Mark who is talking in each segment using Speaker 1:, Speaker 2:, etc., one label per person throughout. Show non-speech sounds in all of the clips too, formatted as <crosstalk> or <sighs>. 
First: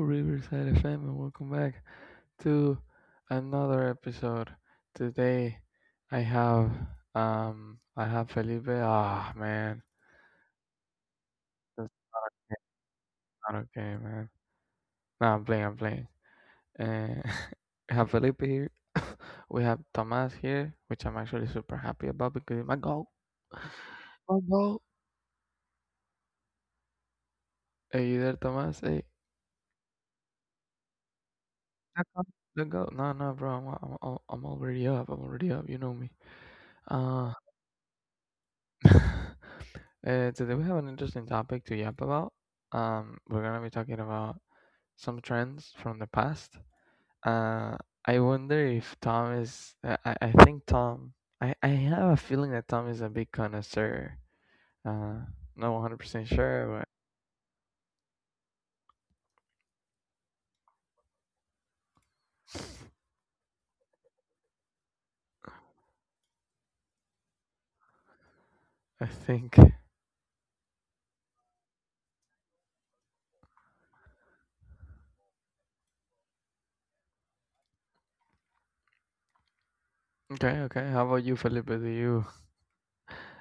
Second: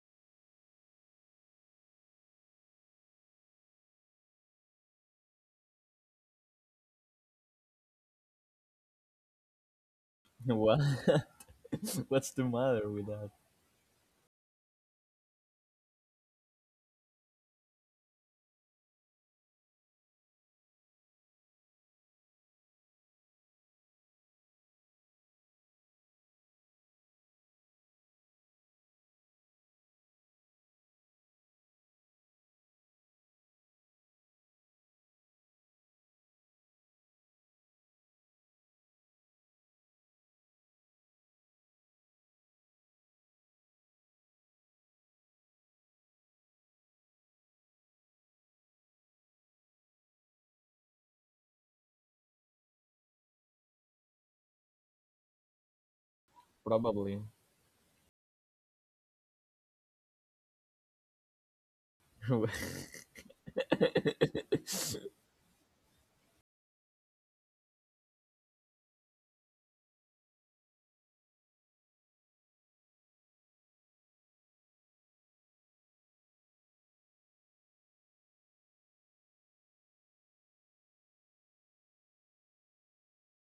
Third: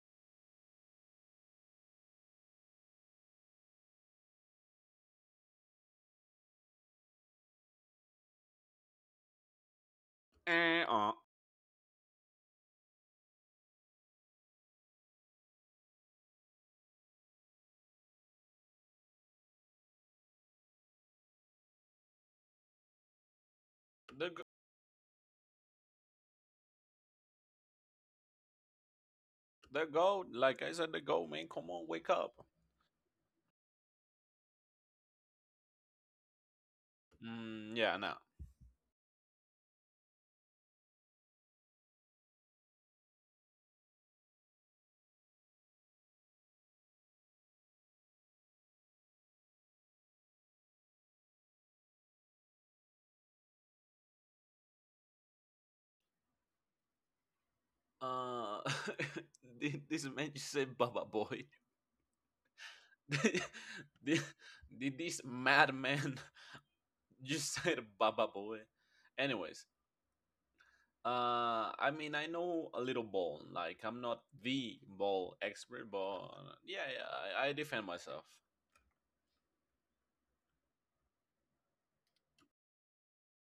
Speaker 1: Riverside FM, and welcome back to another episode. Today, I have I have Felipe. Ah, man,
Speaker 2: What?
Speaker 3: And
Speaker 1: that's
Speaker 2: <laughs> What's the matter with that?
Speaker 1: not okay, man. No, I'm playing, I'm playing. Uh, <laughs> we have Felipe here. <laughs> we have Tomas here, which I'm actually super happy about because my goal,
Speaker 3: the
Speaker 1: my
Speaker 3: g-
Speaker 1: goal. Hey, you there, Tomas? Hey,
Speaker 3: the goal, like I said, the goal, man. Come on,
Speaker 1: don't
Speaker 3: wake
Speaker 1: go.
Speaker 3: up.
Speaker 1: Don't go. No, no, bro, I'm already up. I'm already up. You know me. Uh,
Speaker 3: Mm, yeah, no.
Speaker 1: <laughs> uh, today we have an interesting topic to yap about. We're gonna be talking about some trends from the past. Uh, I wonder if Tom is. I think Tom. I have a feeling that Tom is a big connoisseur. Uh, Not 100% sure,
Speaker 2: Probably.
Speaker 3: Uh, <laughs> did this man just say Baba Boy?
Speaker 2: <laughs>
Speaker 3: <laughs> did, did this madman <laughs> just say the Baba Boy?
Speaker 1: but I think.
Speaker 3: Anyways,
Speaker 1: <laughs>
Speaker 3: I mean, I know a little ball. Like, I'm not the ball expert, but yeah, yeah, I defend myself.
Speaker 1: Okay, okay. How about you, Felipe? Do you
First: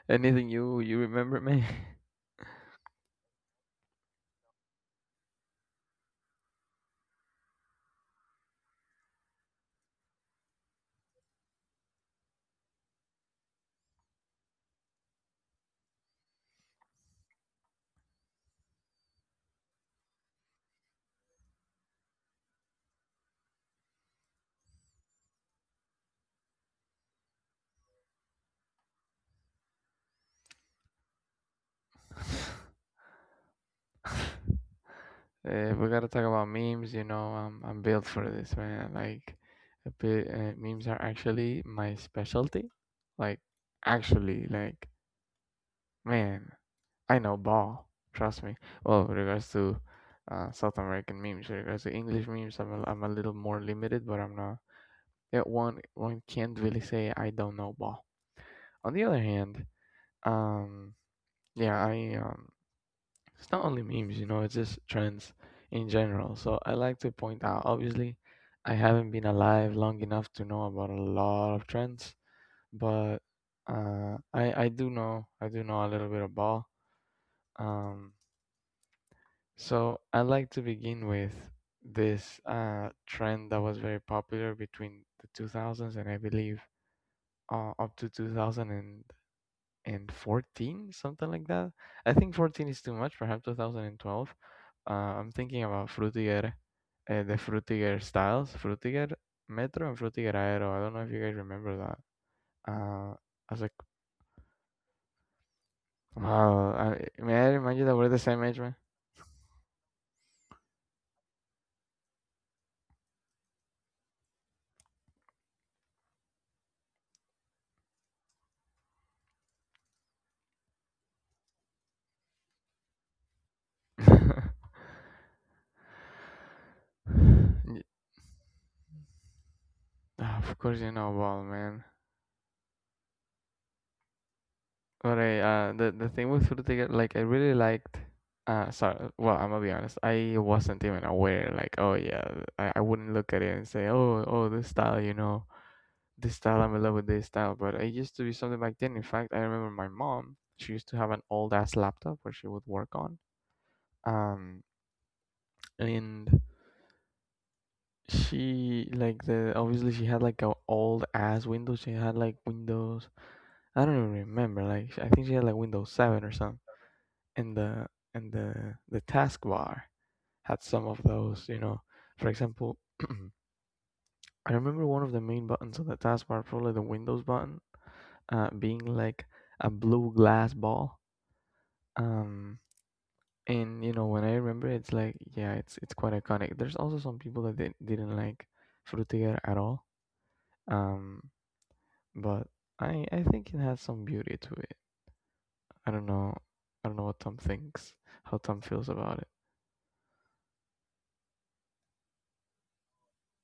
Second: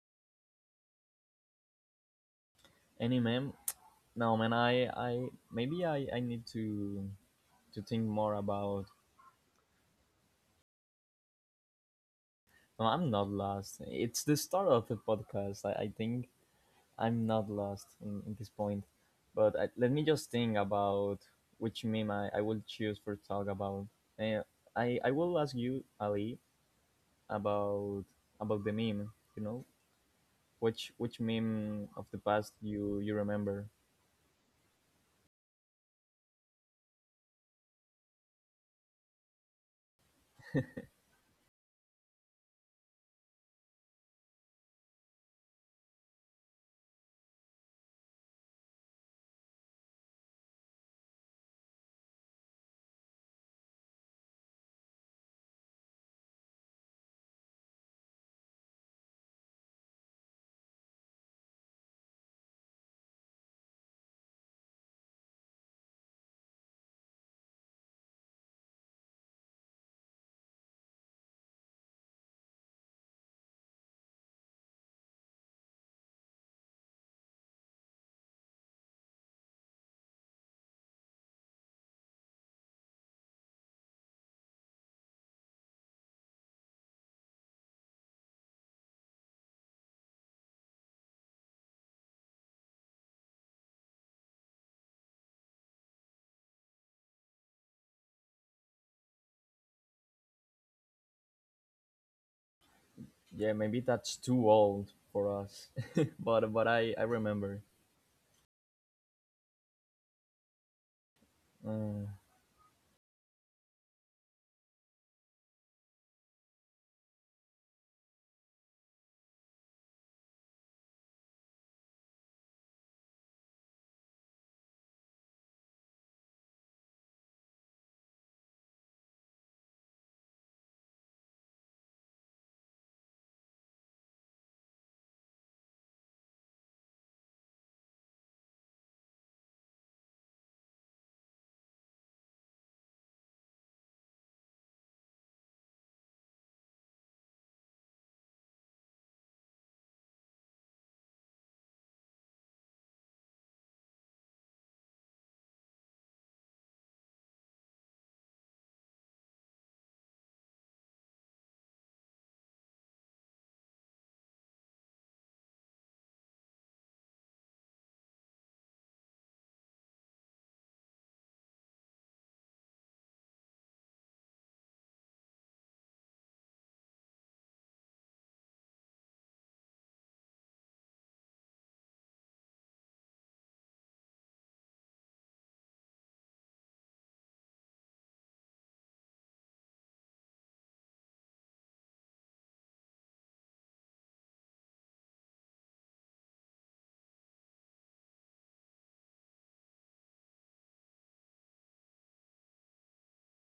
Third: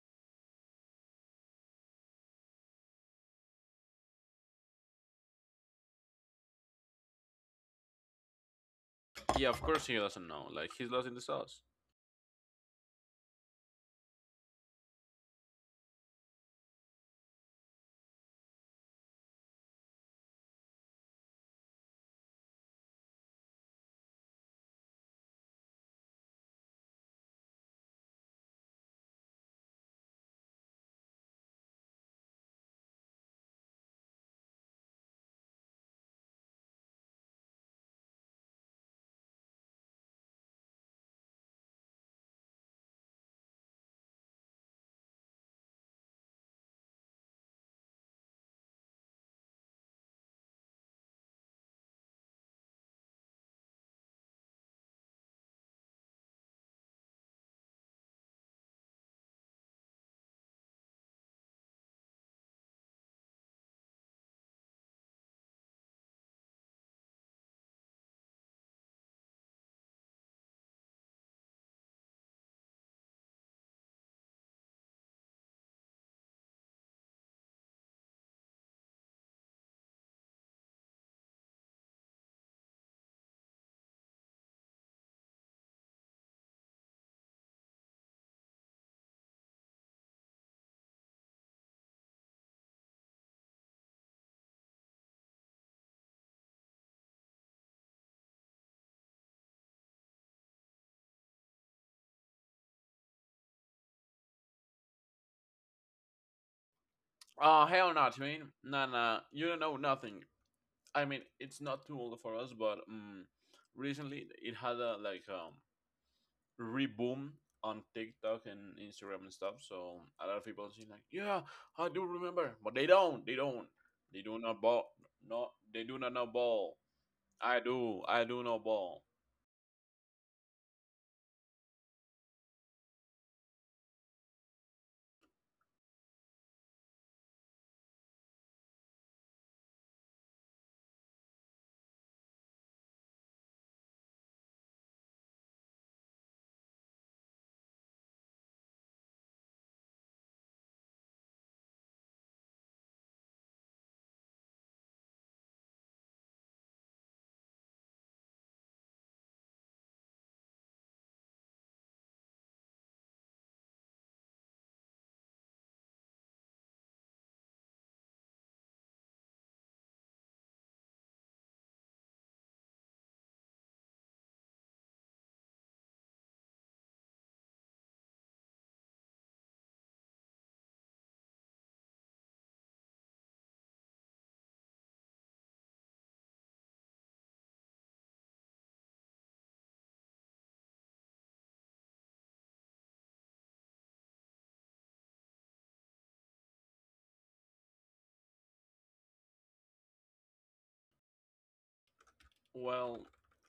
Speaker 1: Anything you remember me?
Speaker 2: Any meme? No, man. I maybe I need to think more about.
Speaker 3: Yeah, of course he doesn't know. Like, he's lost in the sauce.
Speaker 2: No, I'm not lost. It's the start of the podcast. I think I'm not lost in this point. But I, let me just think about which meme I will choose for talk about. Uh, I will ask you Ali about the meme. You know Which meme of the past you remember?
Speaker 1: <laughs> We gotta talk about memes. You know, I'm built for this, man. Like, a bit, memes are actually my specialty. Like, actually, like, man, I know ball. Trust me. Well, with regards to South American memes, with regards to English memes, I'm a little more limited, but I'm not. Yeah, one can't really say I don't know ball. On the other hand, um, yeah, I it's not only memes, it's just trends in general. So I like to point out, obviously, I haven't been alive long enough to know about a lot of trends, but I do know a little bit about. Um, so I like to begin with this trend that was very popular between the 2000s, and I believe up to 2010 and 14, something like that. I think 14 is too much, perhaps 2012. I'm thinking about Frutiger. The Frutiger styles: Frutiger Metro and Frutiger Aero. I don't know if you guys remember that. uh, I
Speaker 2: Yeah,
Speaker 1: was like,
Speaker 2: maybe that's too old for us, <laughs> but
Speaker 1: wow.
Speaker 2: I
Speaker 1: May I
Speaker 2: remember.
Speaker 3: Oh,
Speaker 1: remind you
Speaker 3: hell
Speaker 1: that we're
Speaker 3: no,
Speaker 1: the same
Speaker 3: Twin.
Speaker 1: age, man.
Speaker 3: Nah, nah, you don't know nothing. I mean, it's not too
Speaker 2: Uh,
Speaker 3: old for us, but recently it had a like reboom on TikTok and Instagram and stuff. So a lot of people saying like, yeah, I do remember, but they don't. They don't. They do not
Speaker 1: <laughs>
Speaker 3: ball. No, they do not know ball. I
Speaker 1: Y-
Speaker 3: do. I do know ball.
Speaker 1: ah, of course you know ball, man. Alright, the thing with Frutiger, like, I really liked. Sorry. Well, I'm gonna be honest. I wasn't even aware. Like, oh yeah, I wouldn't look at it and say, oh, this style, this style. I'm in love with this style. But it used to be something back then. In fact, I remember my mom. She used to have an old ass laptop where she would work on. Um, and she like the obviously she had like a old ass Windows. She had like Windows. I don't even remember. Like, I think she had like Windows Seven or something. In the in the taskbar had some of those, for example, <clears throat> I remember one of the main buttons on the taskbar, probably the Windows button, being like a blue glass ball. um and when I remember it, it's like, yeah, it's quite iconic. There's also some people that they didn't like Frutiger at all. um but I think it has some beauty to it. i don't know I don't know what Tom thinks, how Tom feels about it.
Speaker 3: Well,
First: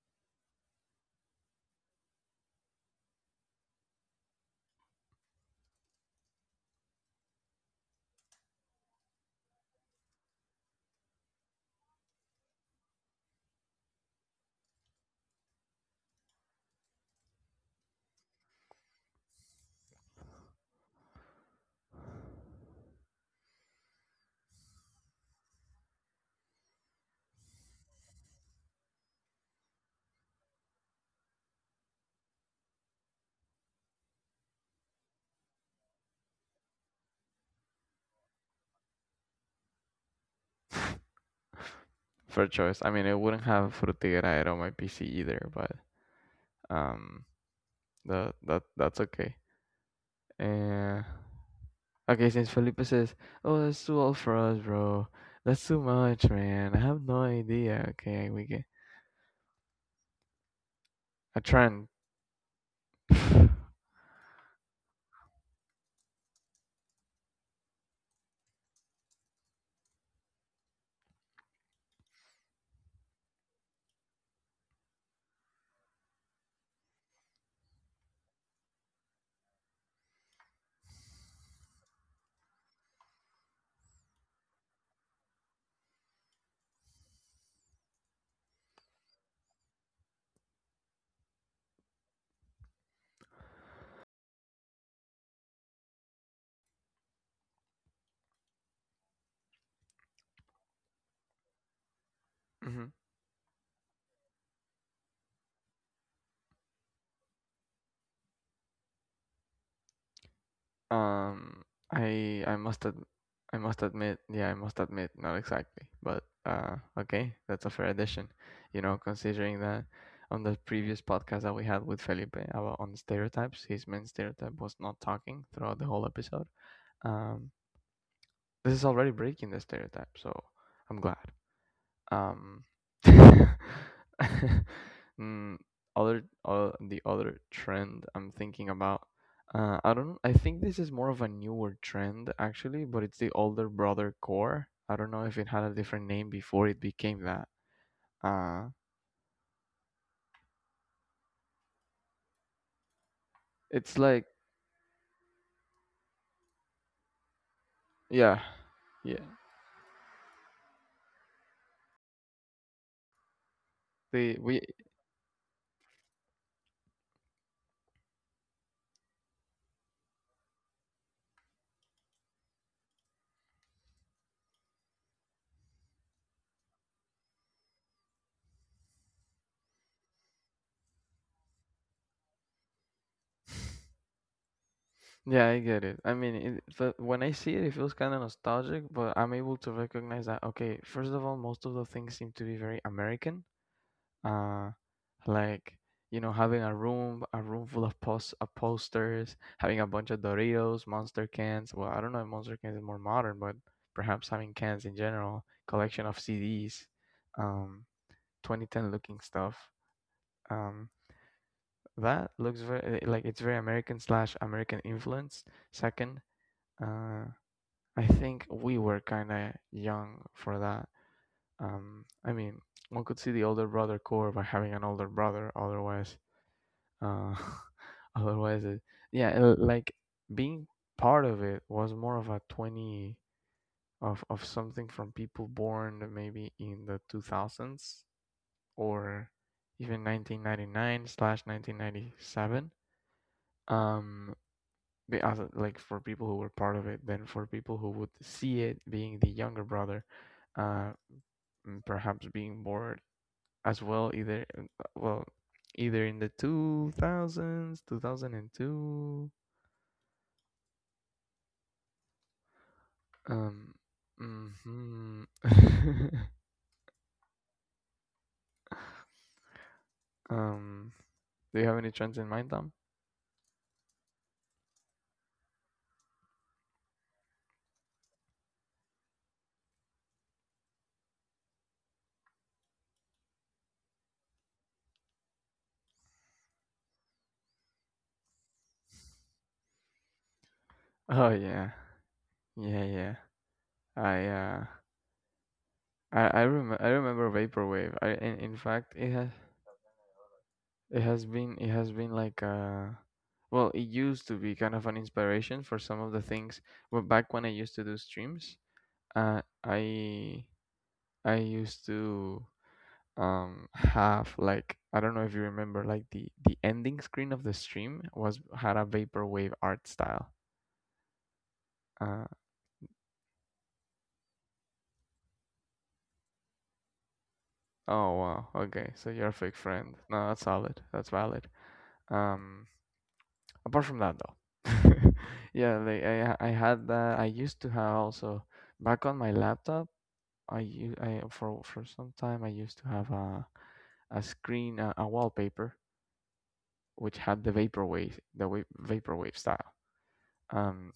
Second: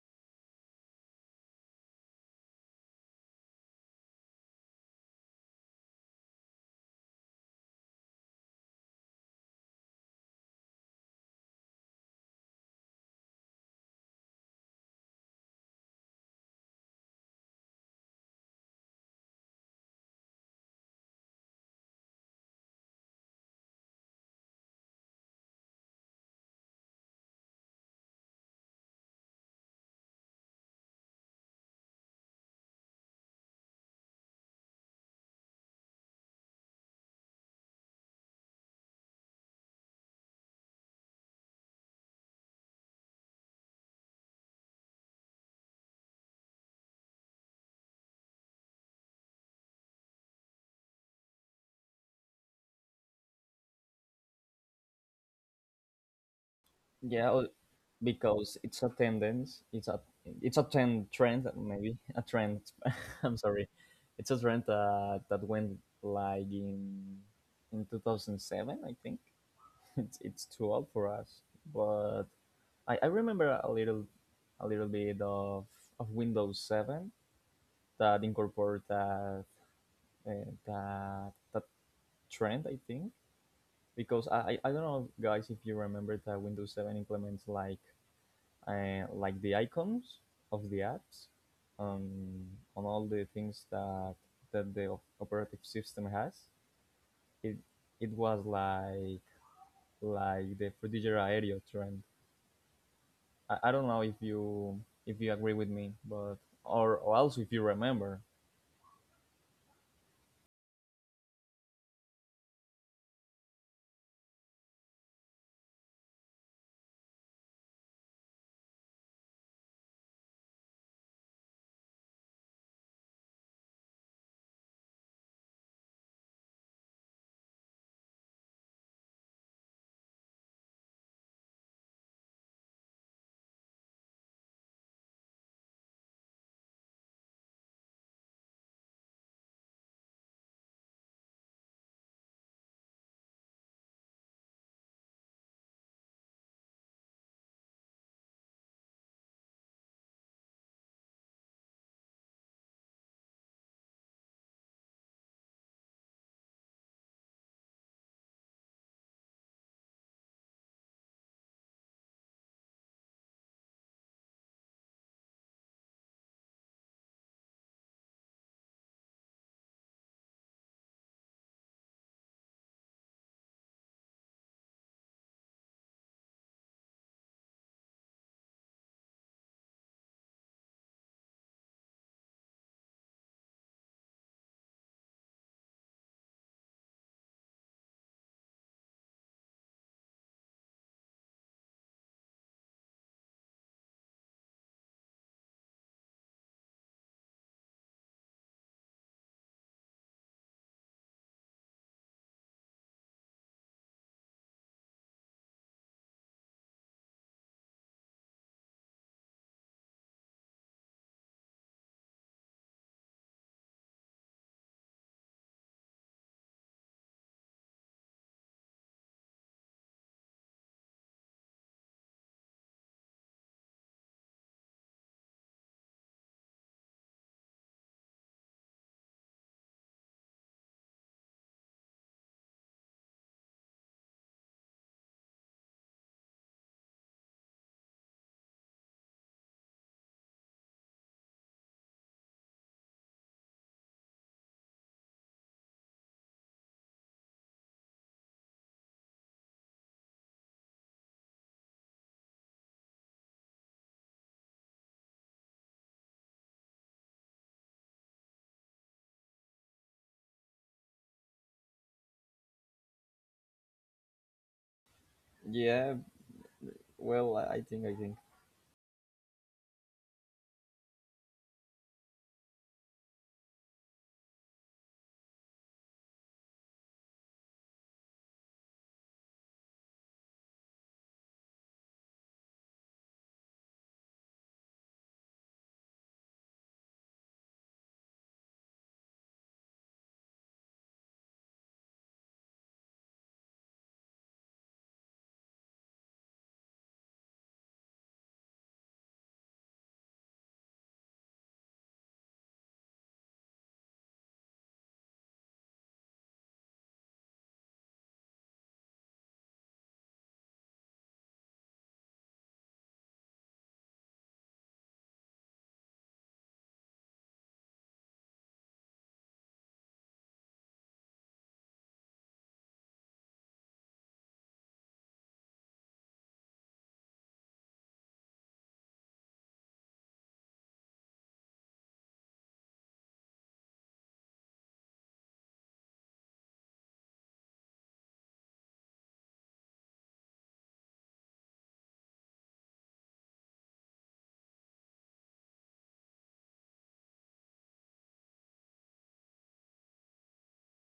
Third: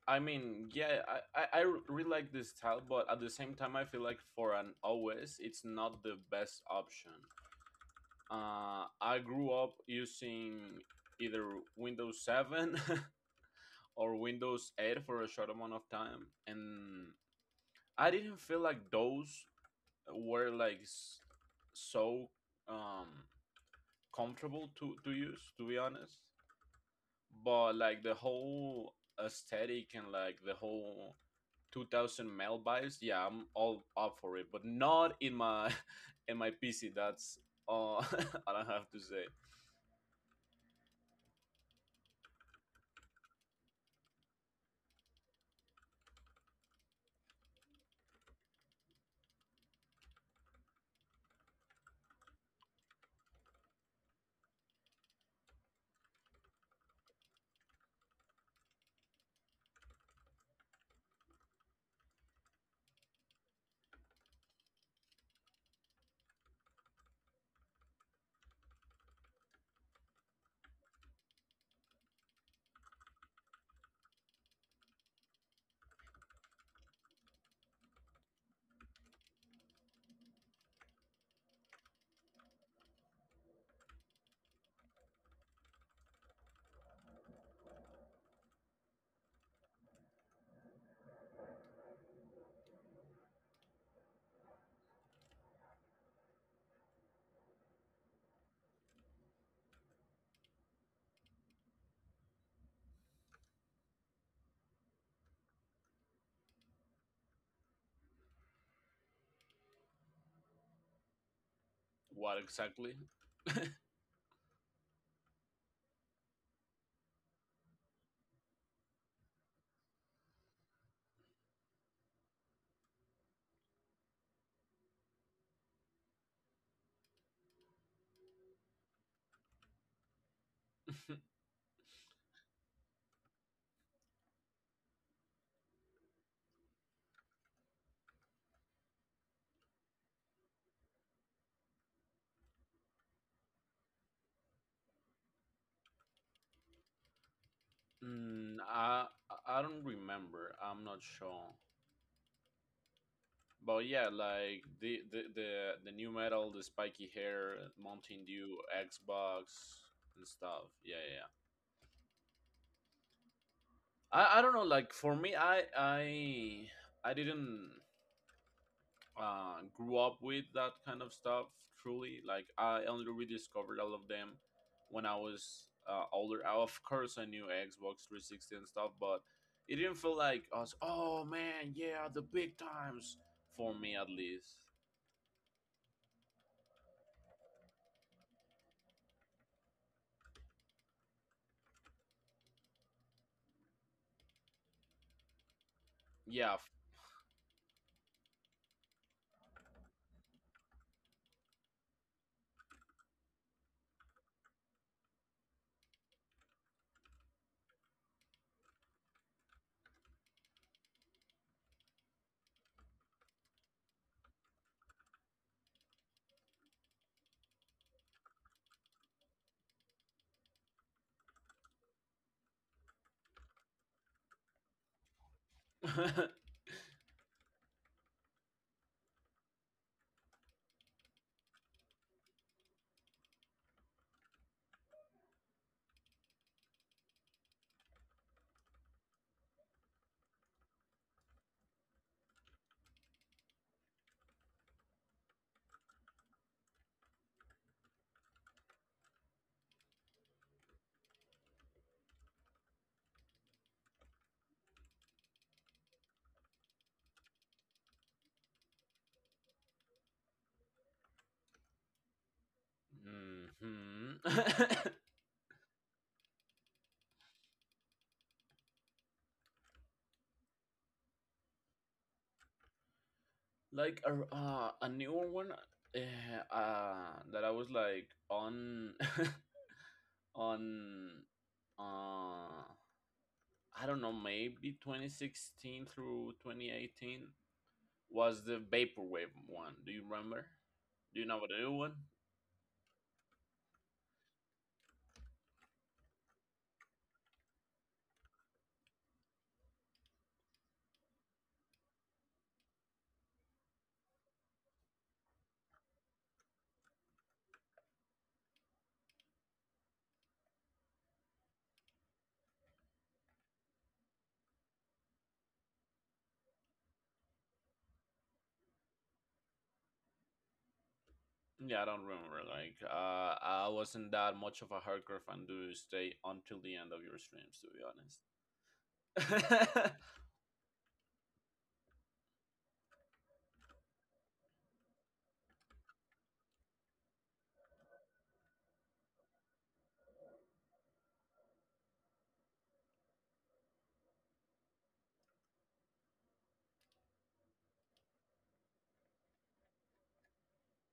Speaker 3: I mean, yeah, I really like this style, but at the same time, I feel like for an OS, it's not the best option. I grew up using either Windows 7 <laughs> or Windows 8 for a short amount of time, and I didn't feel like those were so um, comfortable to use, to be honest. But like the whole aesthetic and like the whole 2000 mail buys, yeah, I'm all up for it, but not in my <laughs> in my PC. That's all <laughs> I don't have to say.
Speaker 1: Fair choice. I mean, I wouldn't have Frutigraera on my PC either, but um, that's okay. Uh, okay, since Felipe says, "Oh, that's too old for us, bro. That's too much, man. I have no
Speaker 2: yeah, o-
Speaker 1: idea." Okay, we
Speaker 2: because
Speaker 1: get
Speaker 2: it's a tendence. It's a trend
Speaker 1: a
Speaker 2: trend
Speaker 1: trend.
Speaker 2: maybe a trend. <laughs> I'm sorry, it's a trend that went in 2007. I think <laughs> it's too old for us, but I remember a little bit of Windows 7 that incorporate that uh, that that trend. I think because I don't know, guys, if you remember that Windows Seven implements like the icons of the apps um, on all the things that the operative system has. It it was like the Fujitsu area trend.
Speaker 1: <sighs> <laughs>
Speaker 2: I don't know if you agree with me, but or also if you remember.
Speaker 1: Um,
Speaker 3: What
Speaker 1: I I must
Speaker 3: exactly?
Speaker 1: ad- I must admit, yeah, I must admit, not exactly, but okay, that's a fair addition. You know, considering that on the previous podcast that we had with Felipe about on stereotypes, his main stereotype was not talking throughout the whole episode. Um, this is already breaking the stereotype, so I'm
Speaker 3: <laughs>
Speaker 1: glad. Um, <laughs> mm, other the other trend I'm thinking about. I don't. I think this is more of a newer trend actually, but it's the older brother core. I don't know if it had a different name before it became that.
Speaker 3: Mm,
Speaker 1: Uh,
Speaker 3: I I don't remember. I'm not sure. But
Speaker 1: it's
Speaker 3: yeah,
Speaker 1: like,
Speaker 3: like the new metal, the spiky hair, Mountain
Speaker 1: yeah,
Speaker 3: Dew,
Speaker 1: yeah.
Speaker 3: Xbox and stuff. Yeah, yeah, yeah.
Speaker 1: The
Speaker 3: I don't
Speaker 1: we
Speaker 3: know. Like for me, I didn't. Grew up with that kind of stuff. Truly, like I only rediscovered all of them when I was older. Of course, I knew Xbox 360 and stuff, but it didn't feel like us. Oh man, yeah, the big times for me at least.
Speaker 1: yeah, I get it. I mean, when I see it, it feels kind of nostalgic, but I'm able to recognize that. Okay, first of all, most of the things seem to be very American, uh like,
Speaker 3: Yeah.
Speaker 1: having
Speaker 3: <laughs>
Speaker 1: a room full of posters, having a bunch of Doritos, Monster cans. Well, I don't know if Monster cans is more modern, but perhaps having cans in general, collection of CDs. um 2010 looking stuff. um that looks very, like, it's very American slash American influence. Second, uh I think we were kind of young for that. I mean, one could see the older brother core by having an older brother. Otherwise, uh, <laughs> otherwise it, yeah. Like, being part of it was more of a 20, of something from people born maybe in the 2000s, or even 1999 slash 1997. um as like for people who were part of it, then for people who would see it being the younger brother. uh Perhaps being bored as well, either well, either in the 2000s, 2002. Um,
Speaker 3: Hmm. <laughs>
Speaker 1: mhm.
Speaker 2: Yeah,
Speaker 1: <laughs>
Speaker 2: well, I think.
Speaker 1: Um, do you have any trends in mind, Tom?
Speaker 3: Like a newer one uh, uh, that I was like on <laughs> on uh I don't know, maybe 2016 through 2018 was the vaporwave one. Do you remember? Do you
Speaker 1: Oh
Speaker 3: know what the
Speaker 1: yeah,
Speaker 3: new one?
Speaker 1: yeah, yeah. I uh, I remember vaporwave. In fact, it has been like, well, it used to be kind of an inspiration for some of the things. Well, back when I used to do streams, uh, I I used to have like, I don't know if you remember, like the ending screen of the stream was had a vaporwave art style.
Speaker 3: Yeah, I don't
Speaker 1: Uh
Speaker 3: remember. Like, I wasn't that much of a hardcore fan to stay until the end of your streams,
Speaker 1: oh wow. Okay, so
Speaker 3: to
Speaker 1: you're
Speaker 3: be
Speaker 1: a fake friend.
Speaker 3: honest.
Speaker 1: No, that's solid. That's valid. Um Apart from that, though. <laughs> Yeah, like, I had that I used to have also back on my laptop. I, for some time, I used to have a a wallpaper which had the vaporwave, vaporwave style. Um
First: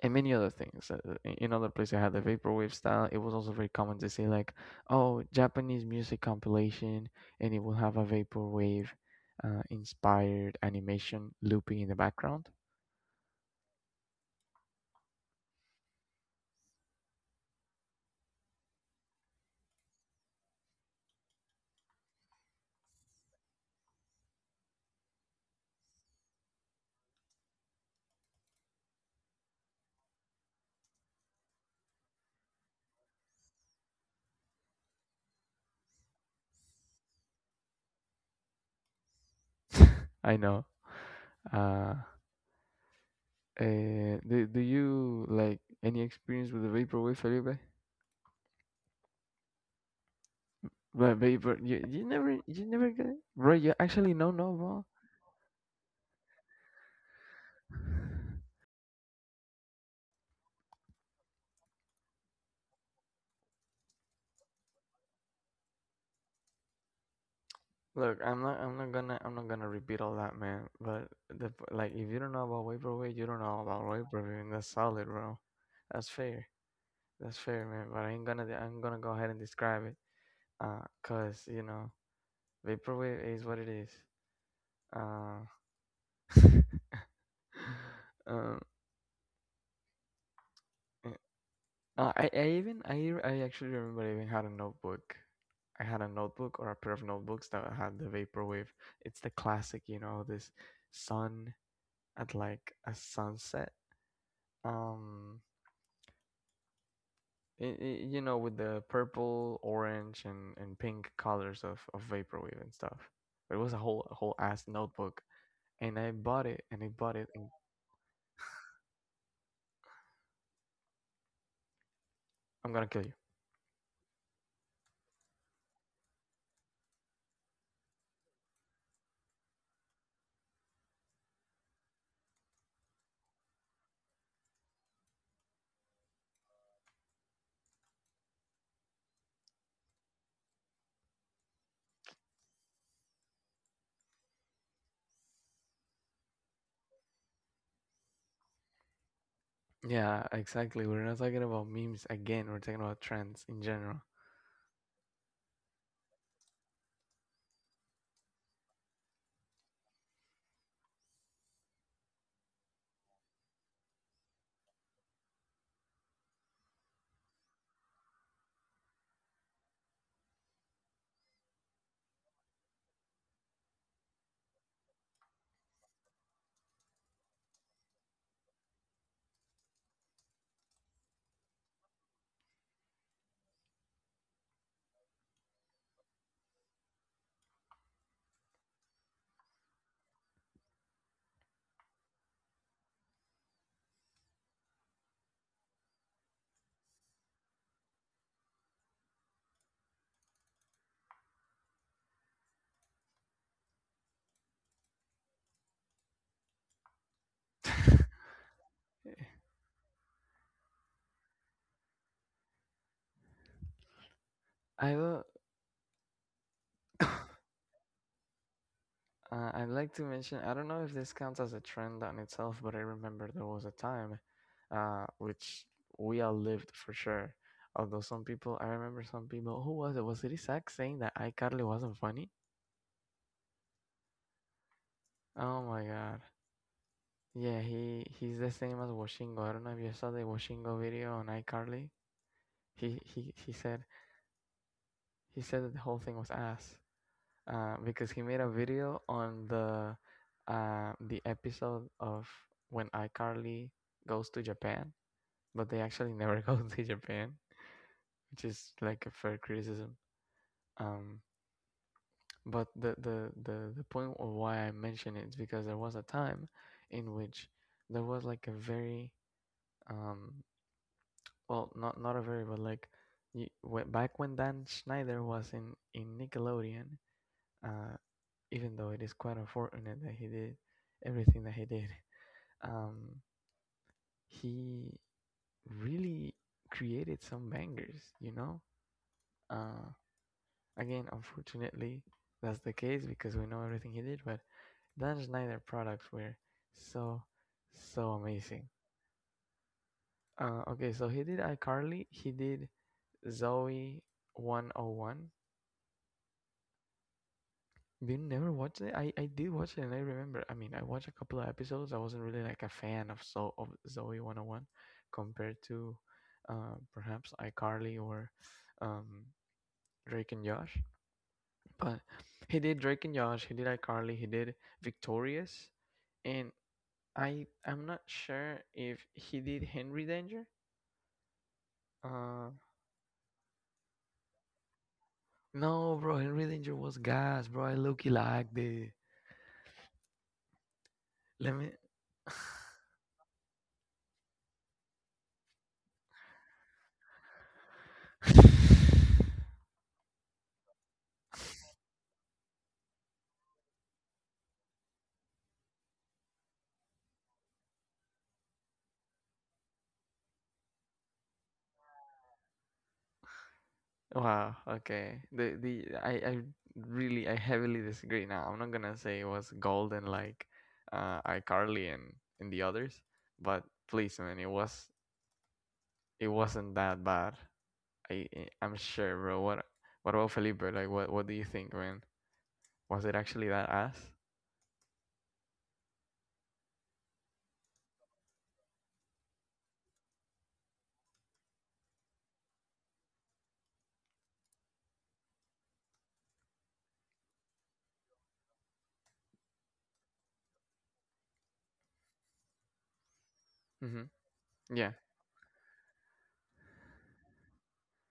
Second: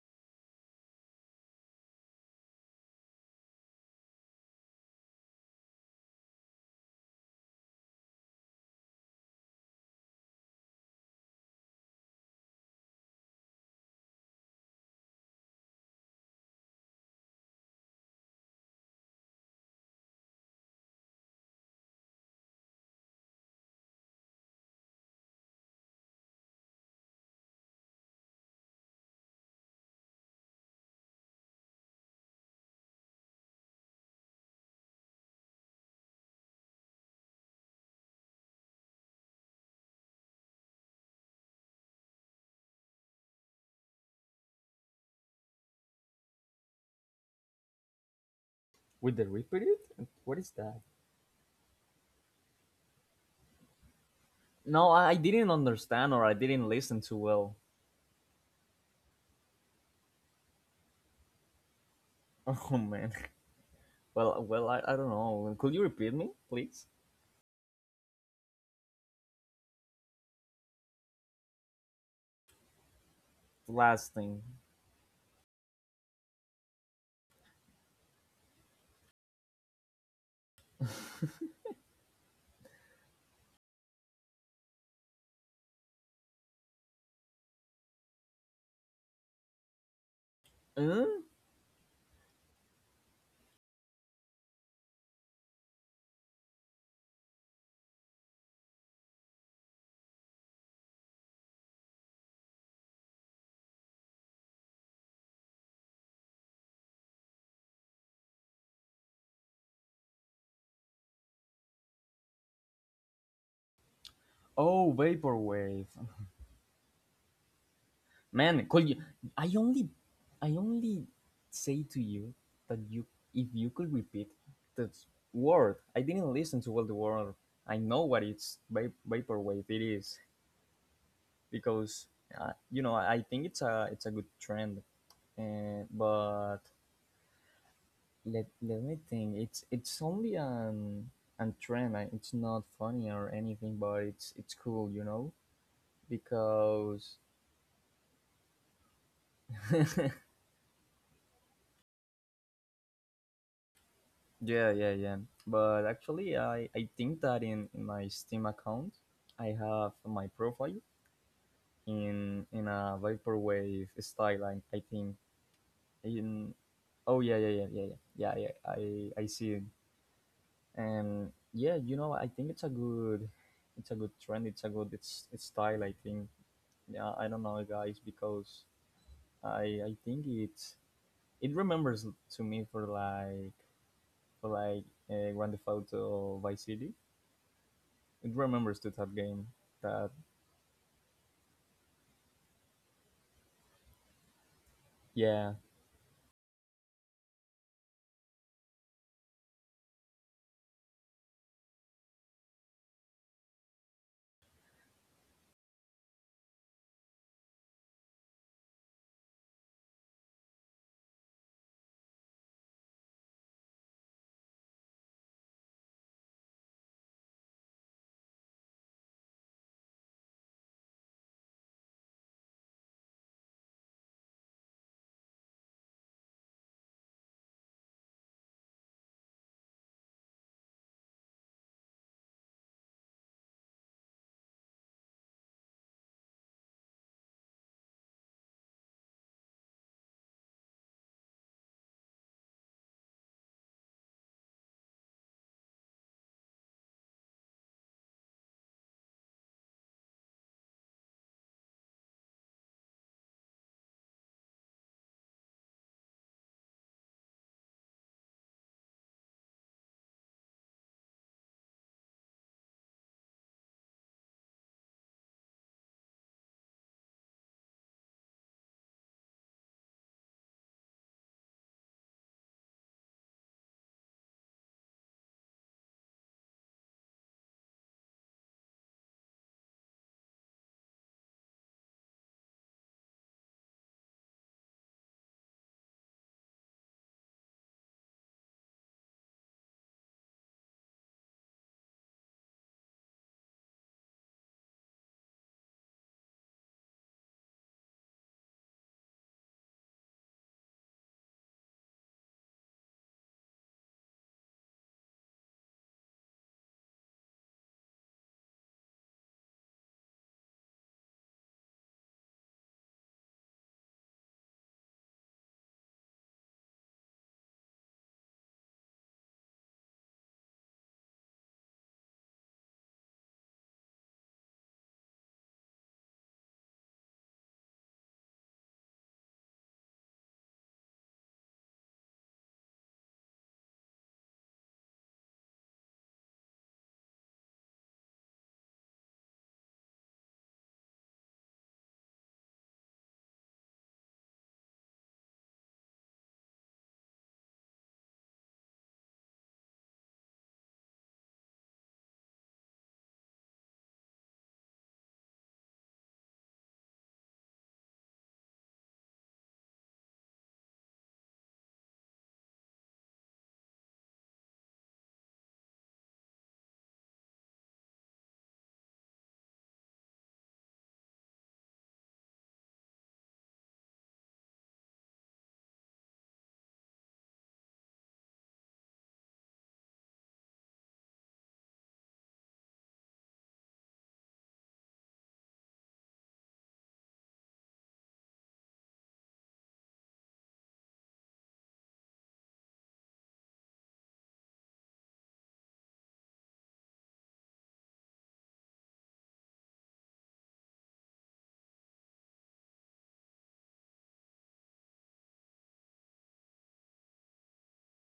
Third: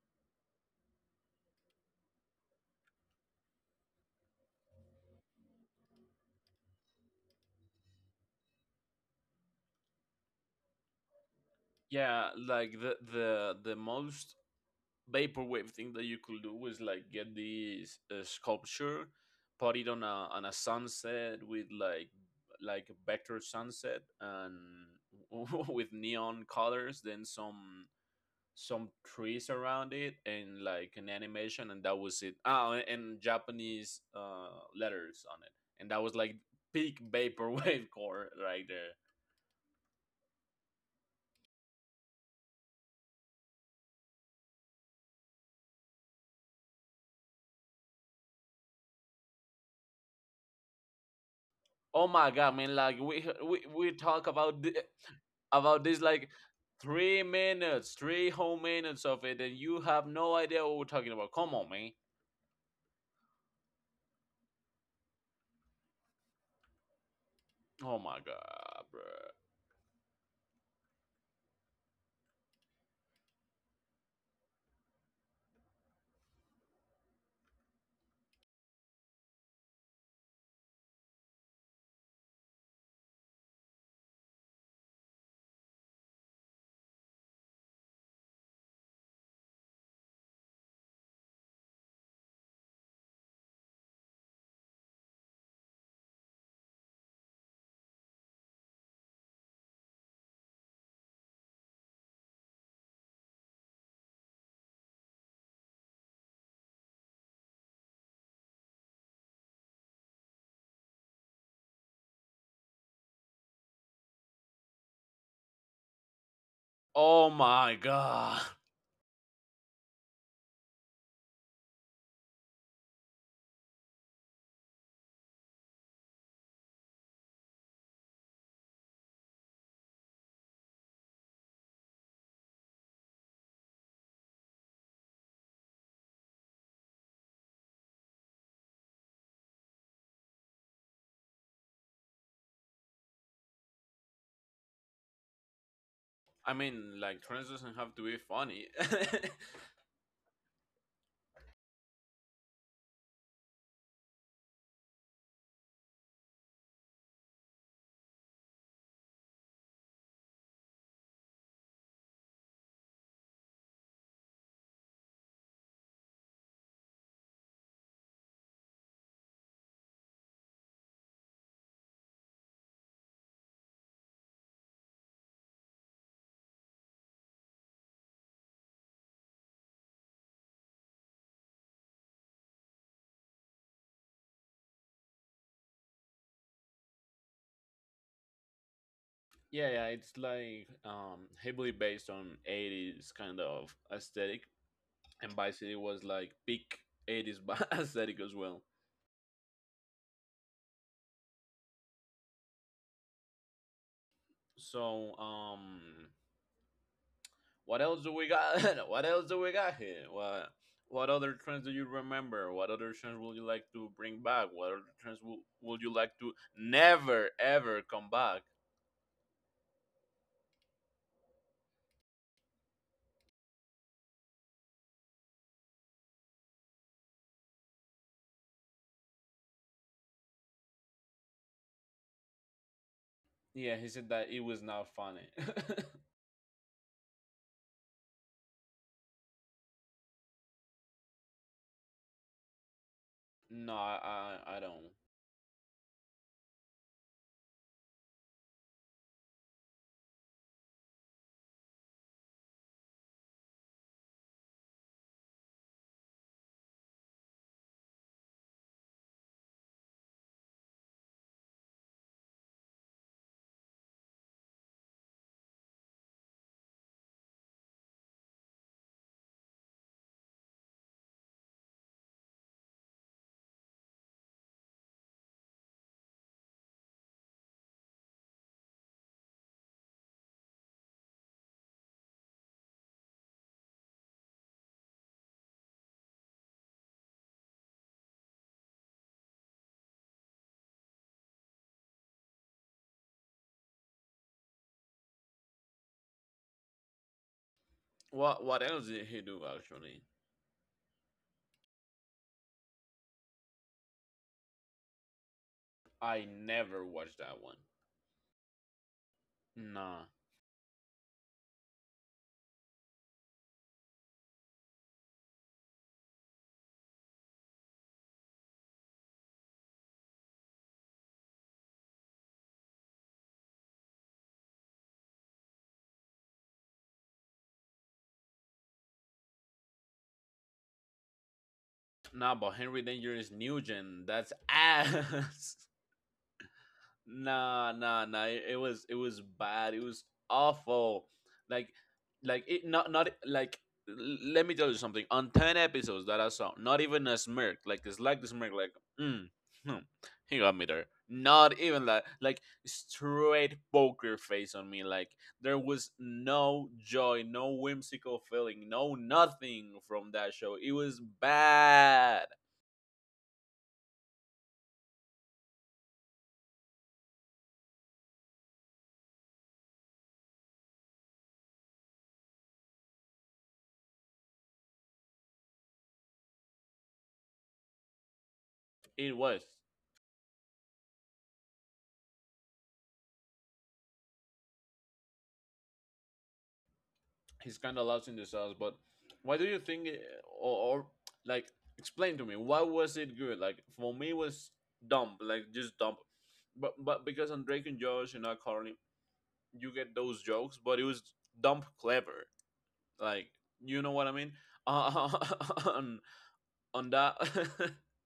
Speaker 1: and many other things. In other places, I had the vaporwave style. It was also very common to say like, "Oh, Japanese music compilation," and it will have a vaporwave inspired animation looping in
Speaker 3: <laughs>
Speaker 1: the
Speaker 3: Yeah,
Speaker 1: background.
Speaker 3: like the most vaporwave thing that you could do is like get this sculpture, put it on a sunset with like a vector sunset and <laughs> with neon colors, then some trees around it and like an animation, and that was it. Ah, Japanese letters on it, and that was like peak vaporwave <laughs> core right there.
Speaker 1: I know. Uh, do you like any experience with the vaporwave, Felipe?
Speaker 2: With the repeated? What is that?
Speaker 1: But you, you
Speaker 3: Oh my
Speaker 1: never,
Speaker 3: god,
Speaker 1: you
Speaker 3: man,
Speaker 1: never
Speaker 3: like
Speaker 1: get it,
Speaker 3: we
Speaker 1: bro.
Speaker 3: we,
Speaker 1: You
Speaker 3: we
Speaker 1: actually
Speaker 3: talk
Speaker 1: know no
Speaker 3: about
Speaker 1: know,
Speaker 2: No, I didn't
Speaker 3: about this
Speaker 2: understand or
Speaker 3: like
Speaker 2: I didn't listen too
Speaker 3: three
Speaker 2: well.
Speaker 1: bro.
Speaker 3: minutes three whole minutes of it, and you have no idea what we're talking about. Come on, man.
Speaker 2: Oh man. Well, I don't know. Could you repeat me, please?
Speaker 3: Oh
Speaker 1: Look,
Speaker 3: my god, bro.
Speaker 1: I'm not gonna repeat all that, man. But the Like, if you don't know about weight per weight, you don't know about weight
Speaker 2: Last
Speaker 1: per weight.
Speaker 2: thing.
Speaker 1: And that's solid, bro. That's fair. That's fair, man. But I ain't gonna, I'm gonna go ahead and describe it, cause, vaporwave is what it is. Uh, <sighs> <laughs> um,
Speaker 2: Huh?
Speaker 1: eh, I actually remember I even had a notebook. I had a notebook or a pair of notebooks that had the vaporwave. It's the classic, this sun at like a sunset. Um, with the purple, orange, and pink colors of vaporwave and stuff. It was a whole ass
Speaker 2: Oh,
Speaker 1: notebook,
Speaker 2: vaporwave.
Speaker 1: and I bought it, and I bought it,
Speaker 3: Oh
Speaker 1: and
Speaker 3: my god.
Speaker 2: Man, could you? I only, I only say to you
Speaker 1: I'm
Speaker 2: that
Speaker 1: gonna kill
Speaker 2: you,
Speaker 1: you.
Speaker 2: if you could repeat the word. I didn't listen to well the word. I know what it's vaporwave. It is because you know, I think it's a good trend. But let me think. It's only an trend. It's not funny or anything, but it's cool, you know,
Speaker 3: I mean,
Speaker 2: because
Speaker 3: like, trans doesn't have to be funny. <laughs>
Speaker 1: Yeah, exactly. We're not talking about memes again. We're talking about trends in general.
Speaker 2: yeah, yeah, yeah. But actually, I think that in my Steam account, I have my profile in a vaporwave style. I think in oh, yeah, yeah, yeah, yeah, yeah, yeah, yeah. I see it. And yeah, you know, I think it's a good trend, it's a good, it's style, I think. Yeah, I don't know, guys, because I think it's it remembers to me for like for like Grand Theft Auto Vice City. It remembers to that game.
Speaker 3: Yeah, yeah,
Speaker 2: That
Speaker 3: it's like heavily based on 80s kind of aesthetic, and
Speaker 2: Yeah.
Speaker 3: Vice City was like peak 80s <laughs> aesthetic as well, so What else do we got? <laughs> What else
Speaker 1: Eh,
Speaker 3: do we got here? What other trends do you remember? What other trends would you like to bring back? What other
Speaker 1: I don't.
Speaker 3: trends would you like to never
Speaker 1: <laughs> <coughs>
Speaker 3: ever come back?
Speaker 1: I'd like to mention, I don't know if this counts as a trend on itself, but I remember there was a time, which we all lived for sure. Although some people, I remember some people, who was it? Was it Isaac saying that iCarly wasn't funny?
Speaker 3: Yeah, he said that it was not funny.
Speaker 1: Oh my
Speaker 3: <laughs>
Speaker 1: God. Yeah, he's the same as Washingo. I don't know if you saw the Washingo video on iCarly. He he he
Speaker 3: No,
Speaker 1: said
Speaker 3: I don't.
Speaker 1: he said that the whole thing was ass. Because he made a video on the episode of when iCarly goes to Japan, but they actually never <laughs> go to Japan, which is like a fair criticism. Um, but the point of why I mention it is because there was a time in which there was like a very um, well, not a very, but like, you, back when Dan Schneider was in Nickelodeon, uh, even though it is quite unfortunate that he did everything that he did, <laughs> um, he really created some bangers, you know? Uh, Again, unfortunately, that's the case because we know everything he did, but Dan Schneider products were so, so
Speaker 3: What
Speaker 1: amazing.
Speaker 3: else did he do actually?
Speaker 1: Okay, so he did iCarly, he did Zoe 101.
Speaker 3: I never watched that one.
Speaker 1: You never watched it? I did watch it and I
Speaker 3: Nah.
Speaker 1: remember. I mean, I watched a couple of episodes. I wasn't really like a fan of of Zoe 101 compared to perhaps iCarly or um, Drake and Josh. But he did Drake and Josh, he did iCarly, he did Victorious, and I'm not sure if he did Henry Danger.
Speaker 3: Nah,
Speaker 1: Uh,
Speaker 3: but Henry Danger is Nugent. That's ass. <laughs>
Speaker 1: no, bro, Henry Danger was gas, bro. I
Speaker 3: Nah, nah,
Speaker 1: low-key
Speaker 3: nah. It,
Speaker 1: liked
Speaker 3: it was
Speaker 1: it.
Speaker 3: it was bad. It was awful.
Speaker 1: Let me
Speaker 3: Like like, it not, not, like, let me tell you something. On 10 episodes that I saw, not even a smirk. Like it's like the smirk, like mm,
Speaker 1: <laughs>
Speaker 3: hmm, he got me there. Not even that. Like, straight poker face on me. Like there was no joy, no whimsical feeling, no nothing from that show. It was bad.
Speaker 1: Wow, okay. The I really I heavily disagree now. I'm not gonna say it was golden like iCarly and the others, but please man, it wasn't that bad. I'm sure,
Speaker 3: It
Speaker 1: bro.
Speaker 3: was.
Speaker 1: What about Felipe? Like what do you think, man? Was it actually that ass?
Speaker 3: He's kind of lost in the sauce. But why do you think, or like, explain to me why was it good? Like for me, it was dumb, like just dumb. But because on Drake and Josh and not Carly, you get those jokes, but it was dumb clever. Like, you know
Speaker 1: Mhm.
Speaker 3: what I mean?
Speaker 1: Yeah.
Speaker 3: Uh, <laughs> on on that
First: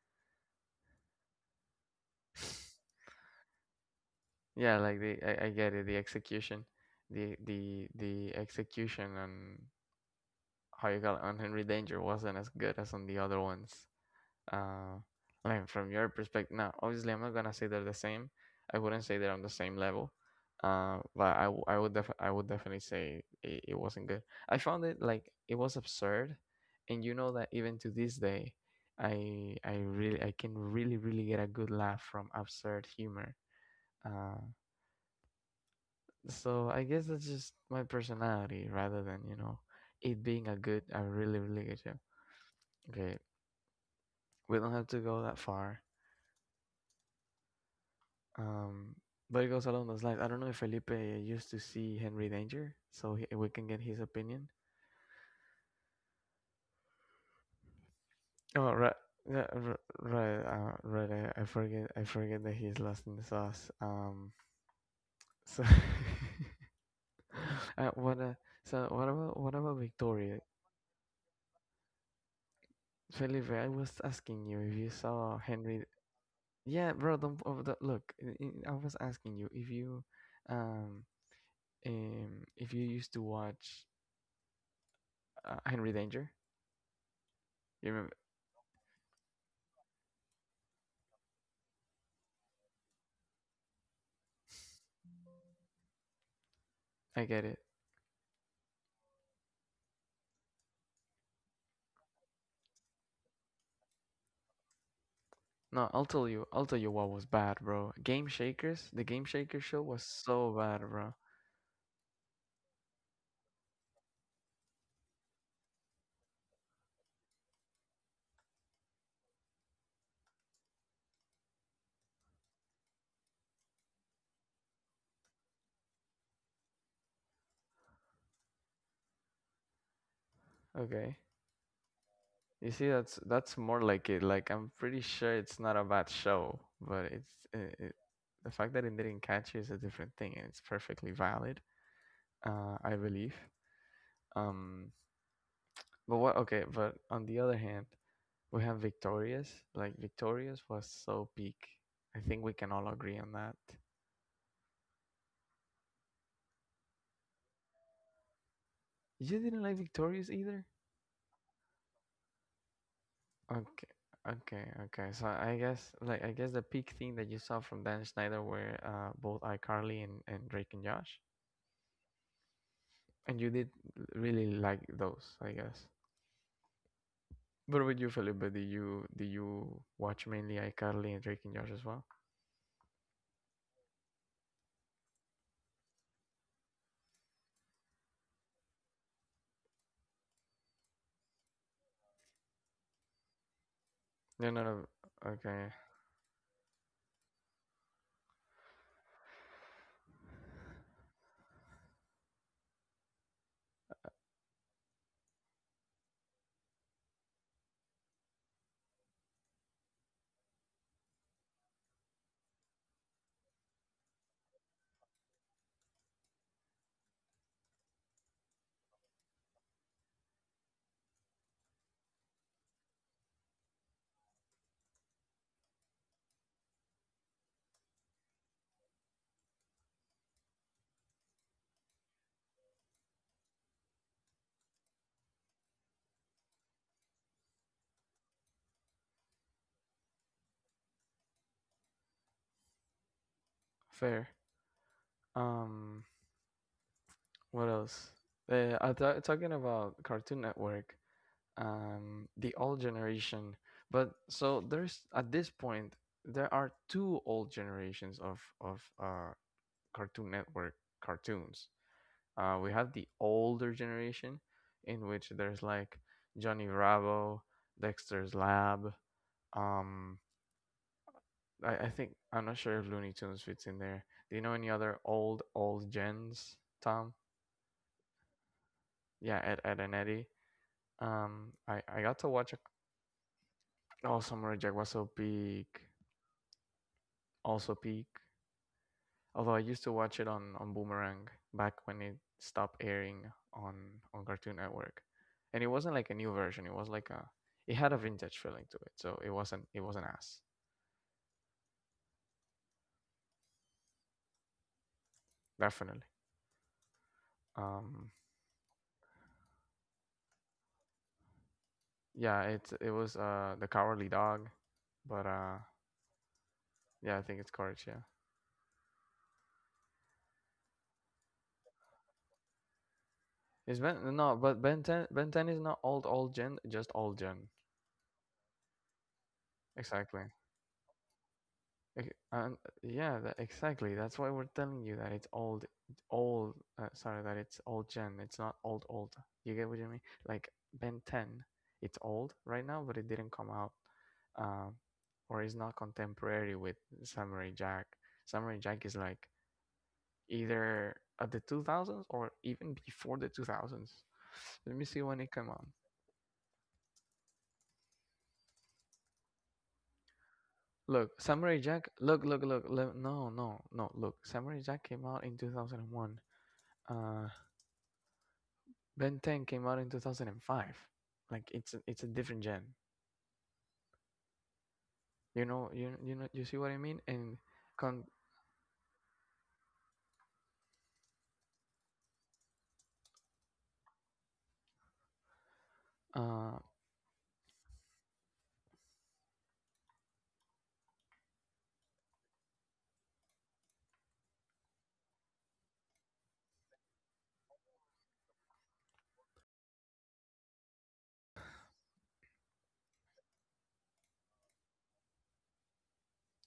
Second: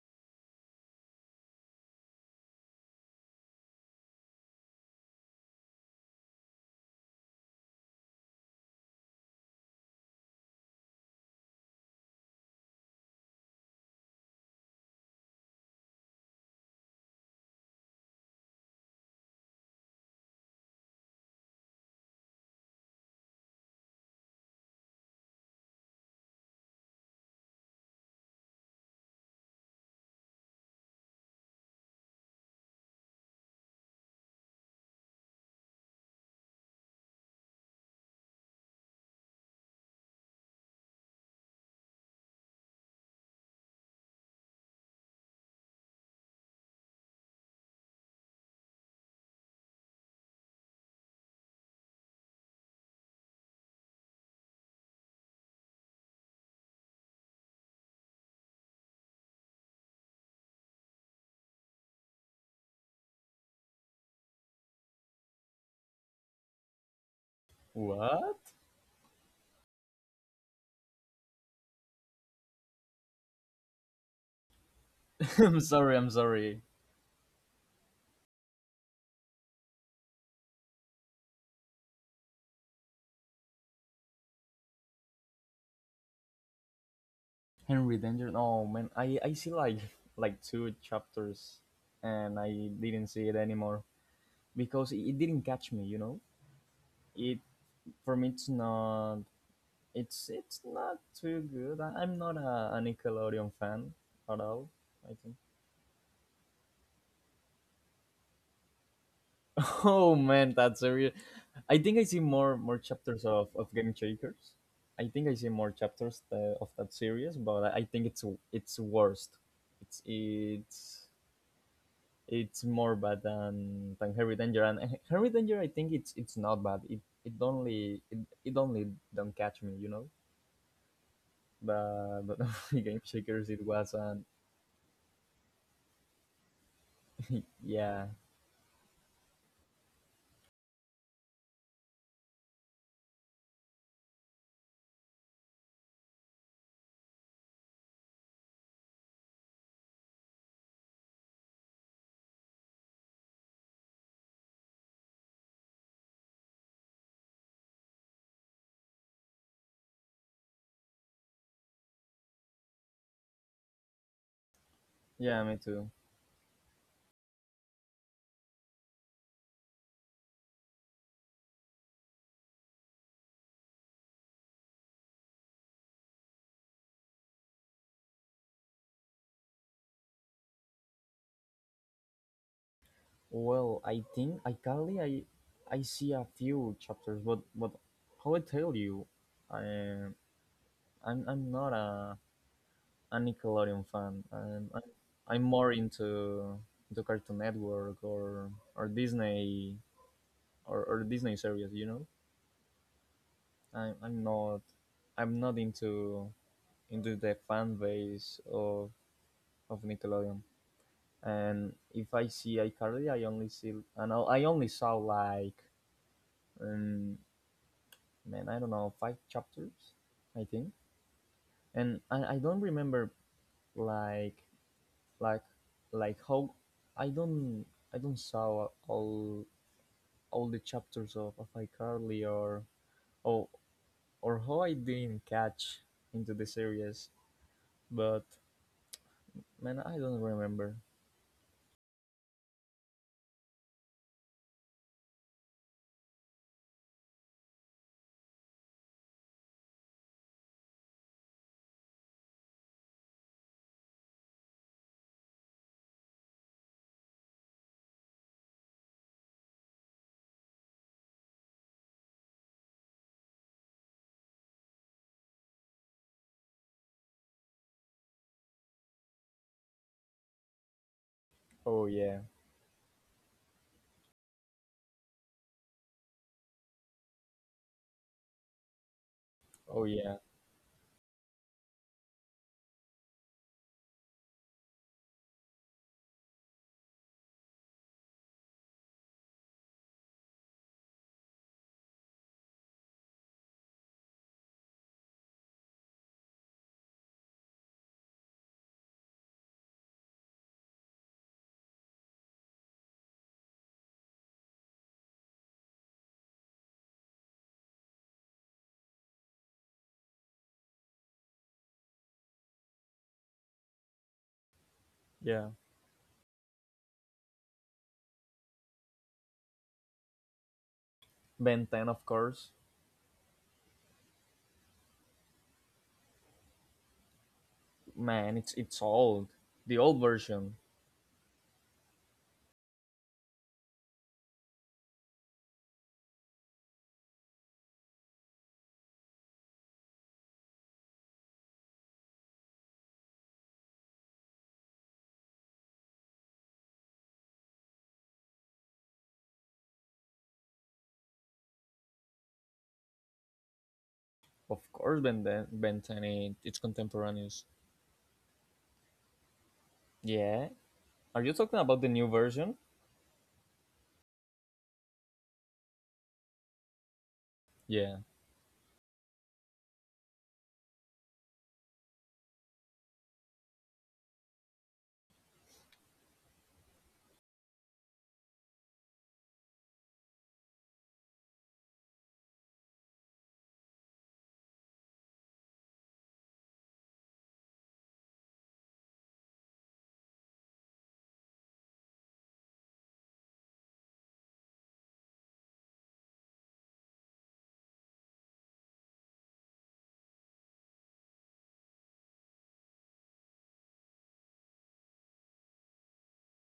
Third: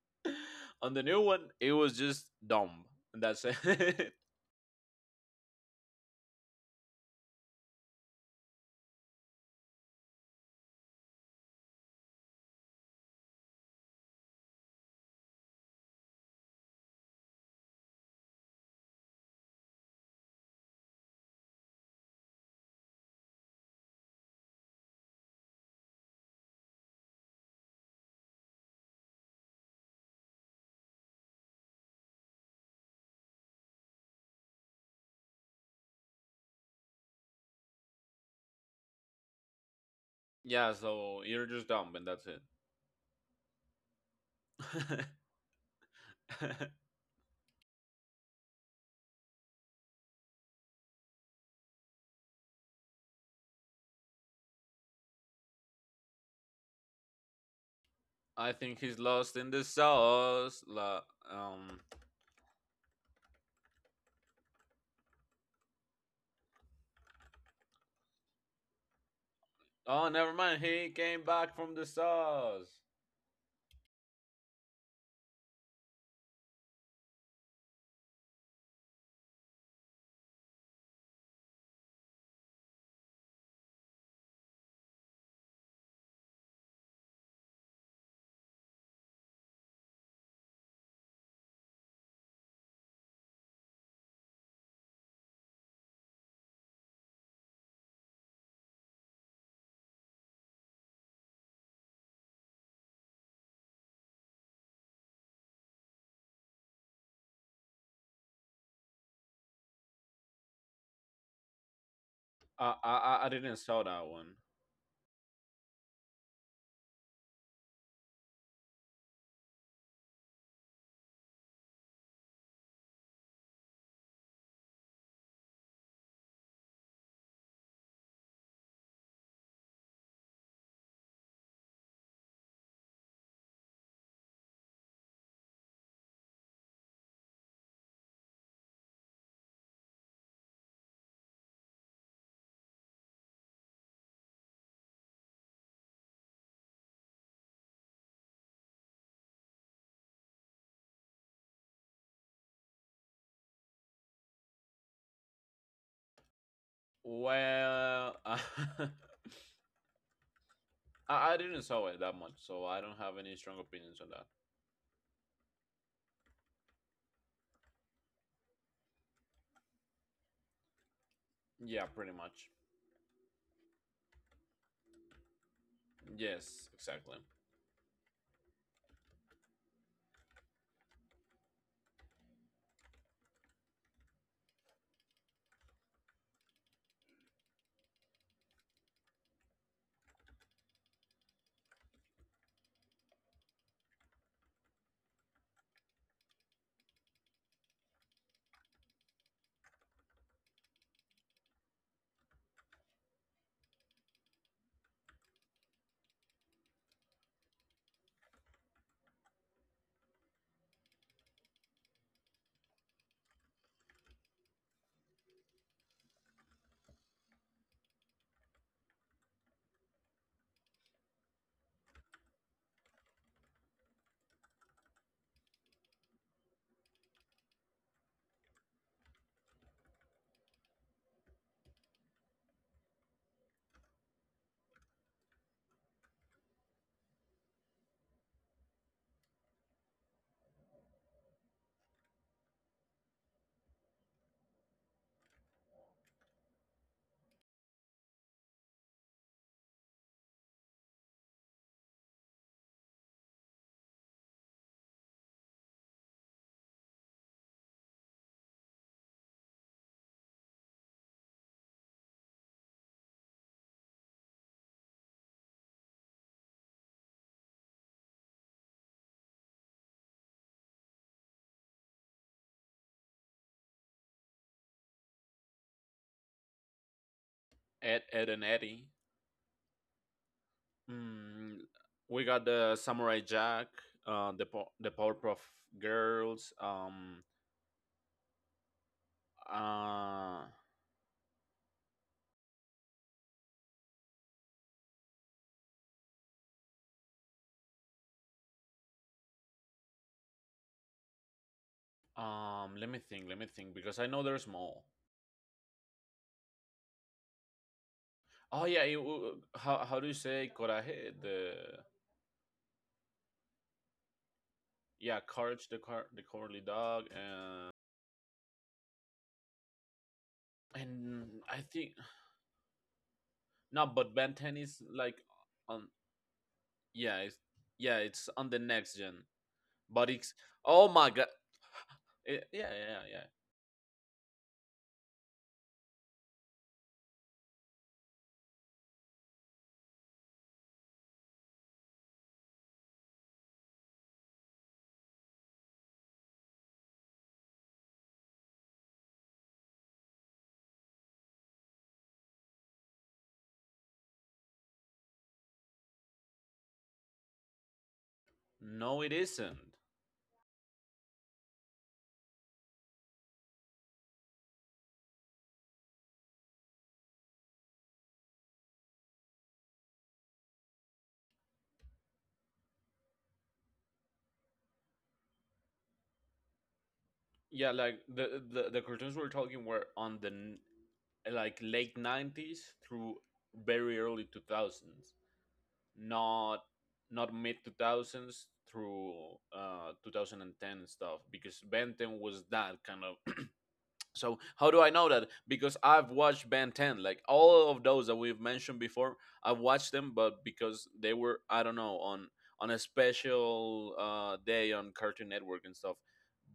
Speaker 3: <laughs> on the new one, it was just dumb,
Speaker 1: <laughs>
Speaker 3: and that's it.
Speaker 1: Yeah, like I get it, the execution. The execution on how you call it, on Henry Danger wasn't as good as on the other ones. Uh, I mean, from your perspective, now obviously I'm not gonna say they're the same. I wouldn't say they're on the same level. But I, w- I would def- I would definitely say it wasn't good. I found it like it was absurd, and you know that even to this day, I can really get a good laugh from absurd humor. Uh, so I guess that's just my personality rather than it
Speaker 3: <laughs>
Speaker 1: being a
Speaker 3: Yeah,
Speaker 1: good a
Speaker 3: so
Speaker 1: really
Speaker 3: you're
Speaker 1: really
Speaker 3: just
Speaker 1: good
Speaker 3: dumb,
Speaker 1: show.
Speaker 3: and that's
Speaker 1: Okay, we don't have to
Speaker 3: it.
Speaker 1: go that far.
Speaker 3: <laughs>
Speaker 1: Um, but it goes along those lines. I don't know if Felipe used to see Henry Danger, so he, we can get his opinion.
Speaker 3: I
Speaker 1: Oh
Speaker 3: think
Speaker 1: right,
Speaker 3: he's lost
Speaker 1: yeah,
Speaker 3: in the
Speaker 1: right,
Speaker 3: sauce.
Speaker 1: right.
Speaker 3: Um.
Speaker 1: I forget that he's lost in the sauce. So <laughs> what? Uh,
Speaker 2: What?
Speaker 1: so what about
Speaker 3: Oh,
Speaker 1: Victoria?
Speaker 3: never mind. He came back from the sauce.
Speaker 1: Felipe, I was asking you if you saw
Speaker 2: <laughs>
Speaker 1: Henry.
Speaker 2: I'm sorry.
Speaker 1: Yeah, bro, don't oh, look. I was asking you if you, um, um, if you used to watch Henry Danger. You
Speaker 2: Henry
Speaker 1: remember?
Speaker 2: Danger, oh man, I see like two chapters, and I didn't see it anymore because it didn't catch me, you know.
Speaker 1: I
Speaker 2: It
Speaker 1: get it.
Speaker 2: For me, it's not, it's not too good. I'm not a, a Nickelodeon fan at all, I think.
Speaker 1: No, I'll tell you. I'll tell you what was bad, bro. Game Shakers, the Game Shaker show
Speaker 2: <laughs>
Speaker 1: was
Speaker 2: Oh
Speaker 1: so
Speaker 2: man,
Speaker 1: bad,
Speaker 2: that's a real.
Speaker 1: bro.
Speaker 2: I see more
Speaker 3: I I
Speaker 2: chapters
Speaker 3: I- didn't
Speaker 2: of
Speaker 3: saw
Speaker 2: Game
Speaker 3: that one.
Speaker 2: Shakers. I think I see more chapters Of that series. But I think it's worst. it's it's it's more bad than Harry Danger. And Harry Danger, I think it's not bad, it only it only don't catch me, you know.
Speaker 1: Okay.
Speaker 2: But
Speaker 1: You
Speaker 2: <laughs>
Speaker 1: see,
Speaker 2: Game
Speaker 1: that's
Speaker 2: Shakers,
Speaker 1: that's
Speaker 2: it
Speaker 1: more
Speaker 2: was
Speaker 1: like it.
Speaker 2: an.
Speaker 1: Like I'm pretty sure it's not a bad show, but
Speaker 2: Yeah,
Speaker 1: the fact that it didn't catch you is a different thing, and it's perfectly valid. I believe. Um, but what? Okay, but on the other hand, we have Victorious. Like Victorious was so peak. I think we can all agree on that.
Speaker 3: Well, <laughs> I
Speaker 1: You didn't like Victorious either.
Speaker 3: I didn't saw it that much, so I don't have any strong
Speaker 1: Okay,
Speaker 3: opinions on that.
Speaker 1: okay. So
Speaker 2: yeah, me too.
Speaker 1: I guess the peak thing that you saw from Dan Schneider were both iCarly and Drake and Josh,
Speaker 3: Yeah, pretty much.
Speaker 1: and you did really like those, I guess.
Speaker 3: Yes, exactly.
Speaker 1: But about you, Felipe? Do you watch mainly iCarly and Drake and Josh as well?
Speaker 2: Well, I think I currently I see a few chapters, but how I tell you, I I'm not a, a Nickelodeon fan.
Speaker 1: No, no.
Speaker 2: I'm
Speaker 1: not Okay,
Speaker 2: more into Cartoon Network or Disney or Disney series. You know, I'm not into the fan base of Nickelodeon. And if I see iCarly, I only see, and I only saw like um, man, I don't know, five chapters, I think. And I don't remember like like how I don't, I don't saw all the chapters of iCarly or or or how I didn't catch into the series, but man, I don't remember.
Speaker 1: fair. Um, what else? Talking about Cartoon Network. The old generation. But so there's at this point there are two old generations of Cartoon Network cartoons. We have the older generation in which there's like Johnny Bravo, Dexter's Lab. Um,
Speaker 2: Oh
Speaker 1: I
Speaker 2: yeah,
Speaker 1: think I'm not sure if Looney Tunes fits in there. Do you know any other old gens, Tom?
Speaker 3: Ed, Ed, and Eddie.
Speaker 1: Yeah, Ed,
Speaker 2: oh,
Speaker 1: Ed and
Speaker 2: yeah,
Speaker 1: Eddie.
Speaker 3: Mm,
Speaker 1: I
Speaker 3: we
Speaker 1: got to
Speaker 3: got
Speaker 1: watch a,
Speaker 3: the Samurai Jack,
Speaker 1: Oh
Speaker 3: the
Speaker 1: Samurai
Speaker 3: Po-
Speaker 1: Jack
Speaker 3: the
Speaker 1: was so
Speaker 3: Powerpuff
Speaker 1: big.
Speaker 3: Girls.
Speaker 1: Also peak. Although I used to watch it
Speaker 3: Uh,
Speaker 1: on Boomerang back when it stopped airing on Cartoon Network, and it wasn't like a new version. It was like a it had a vintage feeling to it, so it wasn't ass
Speaker 3: Let me think. Let me think, because I know there's more.
Speaker 1: definitely. Um,
Speaker 3: Oh yeah, how do you say coraje? The
Speaker 1: yeah, it was the Cowardly Dog,
Speaker 3: Yeah,
Speaker 1: but
Speaker 2: yeah.
Speaker 3: courage. The cowardly dog,
Speaker 1: yeah, I think it's
Speaker 3: and
Speaker 1: Courage. Yeah,
Speaker 3: and I
Speaker 2: Ben 10,
Speaker 3: think.
Speaker 2: of course.
Speaker 3: No,
Speaker 1: it's
Speaker 3: but
Speaker 1: Ben
Speaker 3: Ben
Speaker 1: no,
Speaker 3: Ten
Speaker 1: but
Speaker 3: is
Speaker 1: Ben Ten
Speaker 3: like
Speaker 1: Ben Ten is not
Speaker 3: on.
Speaker 1: old gen, just
Speaker 3: Yeah,
Speaker 1: old
Speaker 3: it's,
Speaker 1: gen
Speaker 3: yeah, it's
Speaker 2: Man,
Speaker 3: on
Speaker 2: it's
Speaker 3: the next gen,
Speaker 2: old, the old
Speaker 3: but
Speaker 1: exactly.
Speaker 3: it's.
Speaker 2: version.
Speaker 3: Oh my god.
Speaker 1: Okay, and
Speaker 3: Yeah, yeah, yeah.
Speaker 1: yeah, exactly. That's why we're telling you that it's old, old. Sorry, that it's old gen. It's not old, old. You get what I mean? Like Ben 10, it's old right now, but it didn't come out, um, or is not contemporary with Samurai Jack. Samurai Jack is like either at the 2000s or even before the 2000s.
Speaker 2: Of
Speaker 1: Let me
Speaker 2: course,
Speaker 1: see
Speaker 2: Ben
Speaker 1: when it
Speaker 2: 10,
Speaker 1: came out.
Speaker 2: Ben 10, it's contemporaneous.
Speaker 3: No, it isn't.
Speaker 2: Yeah. Are
Speaker 1: Look,
Speaker 2: you talking
Speaker 1: Samurai
Speaker 2: about the
Speaker 1: Jack.
Speaker 2: new
Speaker 1: Look, look,
Speaker 2: version?
Speaker 1: look. look no, no, no. Look, Samurai Jack came out in 2001. Uh,
Speaker 2: Yeah,
Speaker 1: Ben 10 came out in 2005. Like it's a different gen. You know, you see what I mean? And
Speaker 3: Yeah, like
Speaker 1: con
Speaker 3: the cartoons we're talking were on the like late 90s through very early 2000s. Not,
Speaker 1: uh,
Speaker 3: not mid 2000s through 2010 and stuff, because Ben 10 was that kind of. <clears throat> So how do I know that? Because I've watched Ben 10, like all of those that we've mentioned before. I've watched them, but because they were, I don't know, on a special day on Cartoon Network and stuff.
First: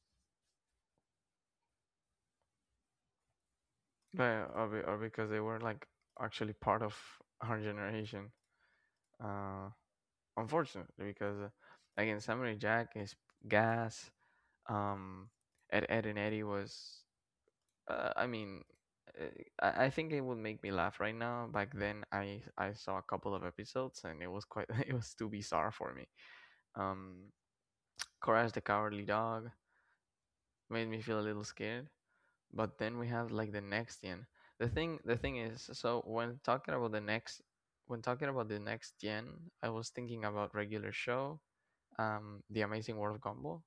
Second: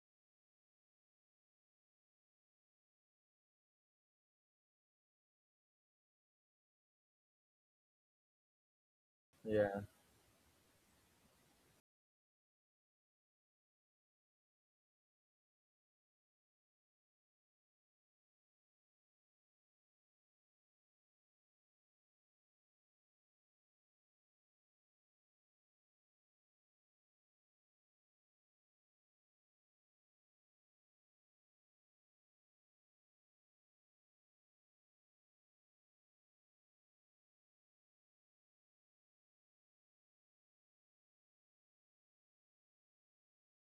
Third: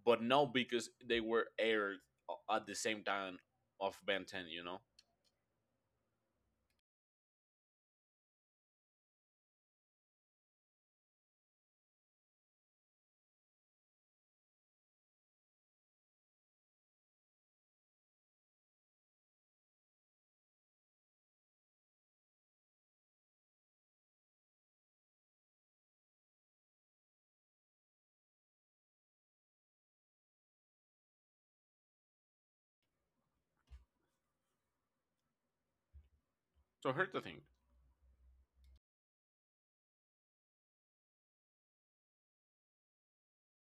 Speaker 3: But no, because they were aired at the same time of Ben 10,
Speaker 1: but-
Speaker 3: you know.
Speaker 1: be- or because they were like actually part of our generation. Uh,
Speaker 2: yeah,
Speaker 1: Unfortunately, because again, Samurai Jack is gas. Um, Ed, Ed and Eddie was. Uh, I mean, uh, I think it would make me laugh right now. Back then, I saw a couple of episodes and it was quite <laughs> it was too bizarre for me. Um, Courage the Cowardly Dog made me feel a little scared. But then we have like the next Nexian. The thing is,
Speaker 3: So here's the thing.
Speaker 1: when talking about the next gen, I was thinking about regular show, The Amazing World of Gumball,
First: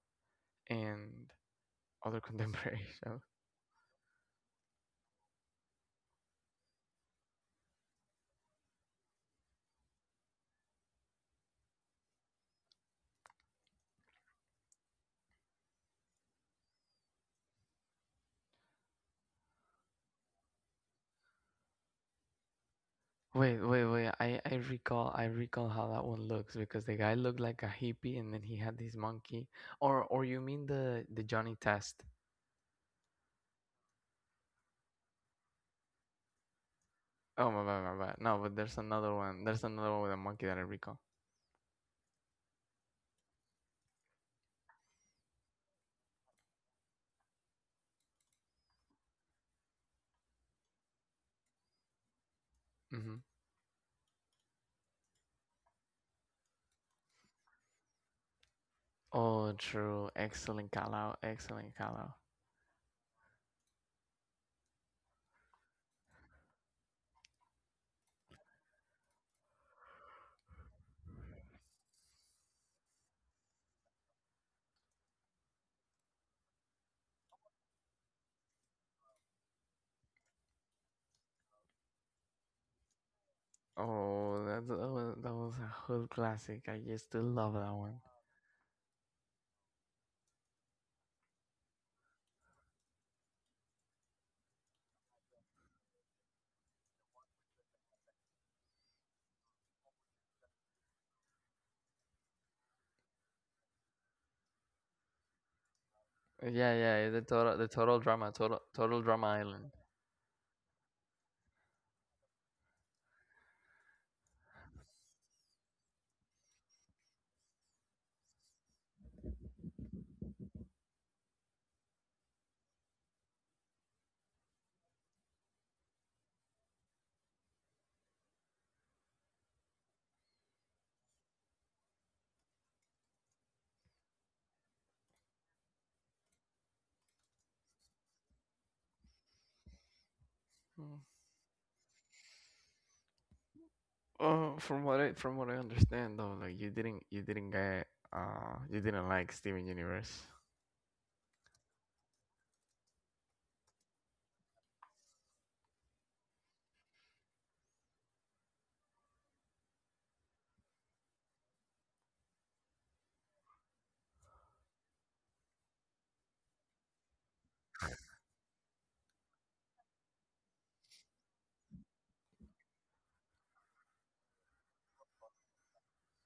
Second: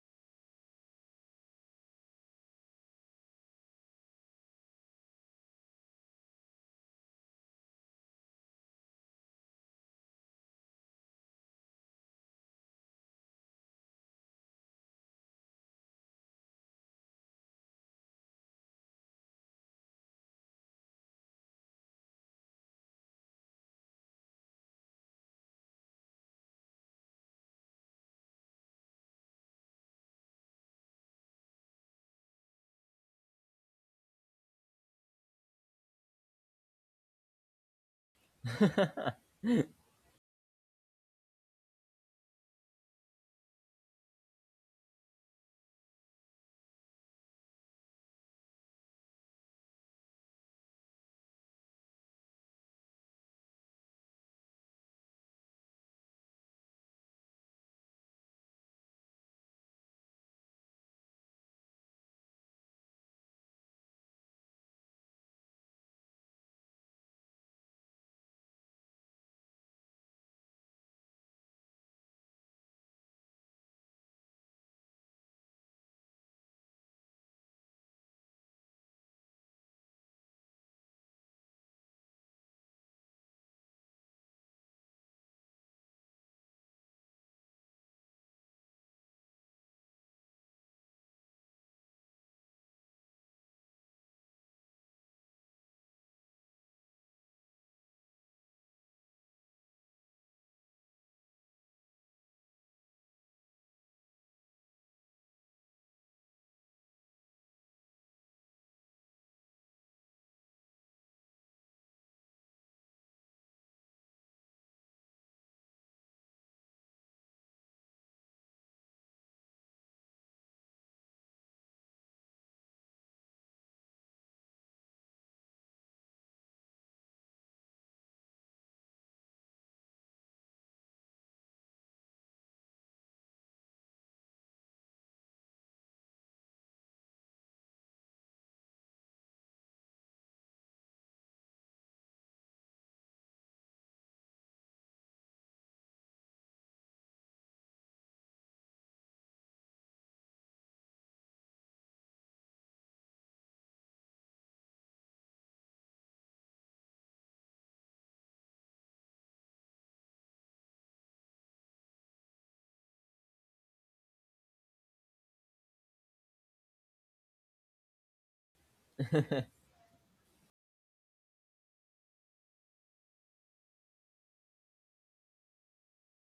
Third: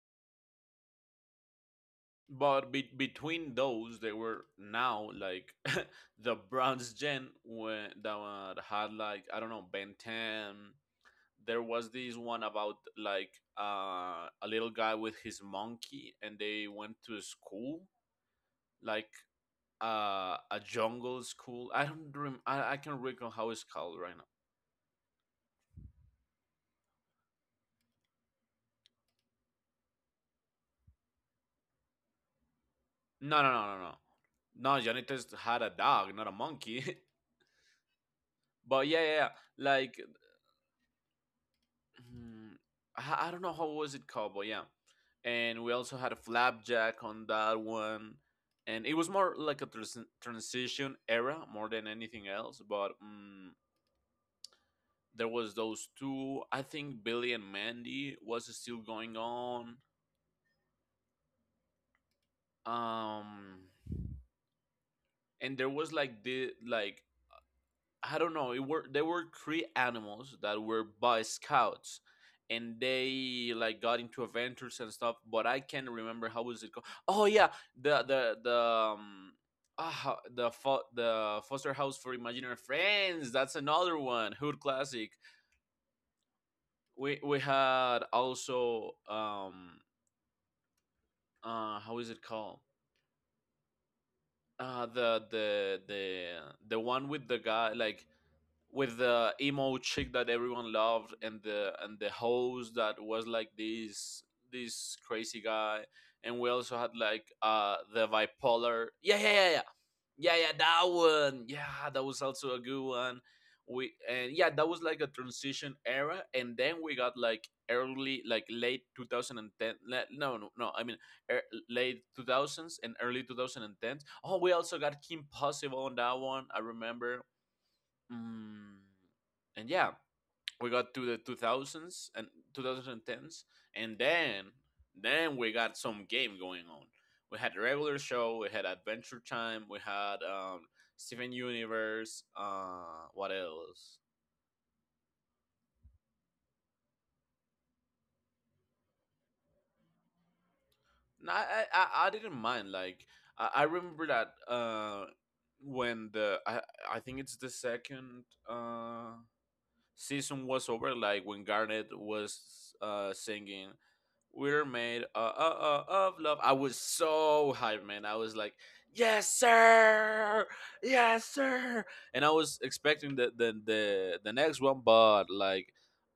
Speaker 1: and other
Speaker 3: But
Speaker 1: contemporary <laughs> shows.
Speaker 3: between those, they were now like <laughs> the bronze gen when that had, like, I don't know, Ben 10. There was this one about, like, a little guy with his monkey, and they went to a school, like, a jungle school. I don't rem- I can not recall how
Speaker 1: Wait,
Speaker 3: it's
Speaker 1: wait,
Speaker 3: called
Speaker 1: wait.
Speaker 3: right now.
Speaker 1: I, I recall how that one looks because the guy looked like a hippie and then he had this monkey. Or you mean the Johnny Test?
Speaker 3: No, no, no, no, no. No, Janitas had a dog, not a monkey.
Speaker 1: Oh my bad, my bad. No, but
Speaker 3: <laughs>
Speaker 1: there's
Speaker 3: But yeah,
Speaker 1: another
Speaker 3: yeah, yeah.
Speaker 2: <laughs>
Speaker 1: one. There's another
Speaker 3: Like
Speaker 1: one with a monkey that I recall.
Speaker 3: Hmm, I don't know how was it called, but yeah. And we also had a Flapjack on that one, and it was more like a transition era more than anything else. But
Speaker 1: Hmm.
Speaker 3: there was those two. I think Billy and Mandy was still going
Speaker 1: Oh,
Speaker 3: on.
Speaker 1: true. Excellent call out. Excellent call out.
Speaker 3: Um, and there was like the I don't know. It were they were three animals that were Boy Scouts, and they like got into adventures and stuff. But I can't remember how was it called. Oh yeah, the ah, the foster house for imaginary friends. That's another one.
Speaker 1: Oh,
Speaker 3: Hood
Speaker 1: that,
Speaker 3: classic.
Speaker 1: that was a whole classic. I used
Speaker 3: We
Speaker 1: to
Speaker 3: we
Speaker 1: love that one.
Speaker 3: had also how is it called? Uh the the the the one with the guy, like, with the emo chick that everyone loved, and the host that was like this crazy guy, and we
Speaker 1: Yeah,
Speaker 3: also had,
Speaker 1: yeah,
Speaker 3: like,
Speaker 1: the total
Speaker 3: the
Speaker 1: drama,
Speaker 3: bipolar.
Speaker 1: total
Speaker 3: Yeah,
Speaker 1: drama
Speaker 3: yeah, yeah, yeah.
Speaker 1: island.
Speaker 3: Yeah, yeah, that one. Yeah, that was also a good one. We and Yeah, that was like a transition era, and then we got, like, early, like, late 2010, no, no, no, I mean, er, late 2000s and early 2010s. Oh, we also got Kim Possible on that one, I remember. Mm, and yeah, we got to the 2000s and 2010s, and then we got some game going on. We had a Regular Show, we had Adventure Time, we had
Speaker 1: Mm.
Speaker 3: Steven Universe. What else?
Speaker 1: Oh, from what I understand though, like you didn't get you didn't like Steven Universe.
Speaker 3: No, I didn't mind. Like, I remember that when the I think it's the second uh season was over, like when Garnet was singing "We're Made of Love," I was so hyped, man. I was like, "Yes, sir! Yes, sir!" And I was expecting the next one, but like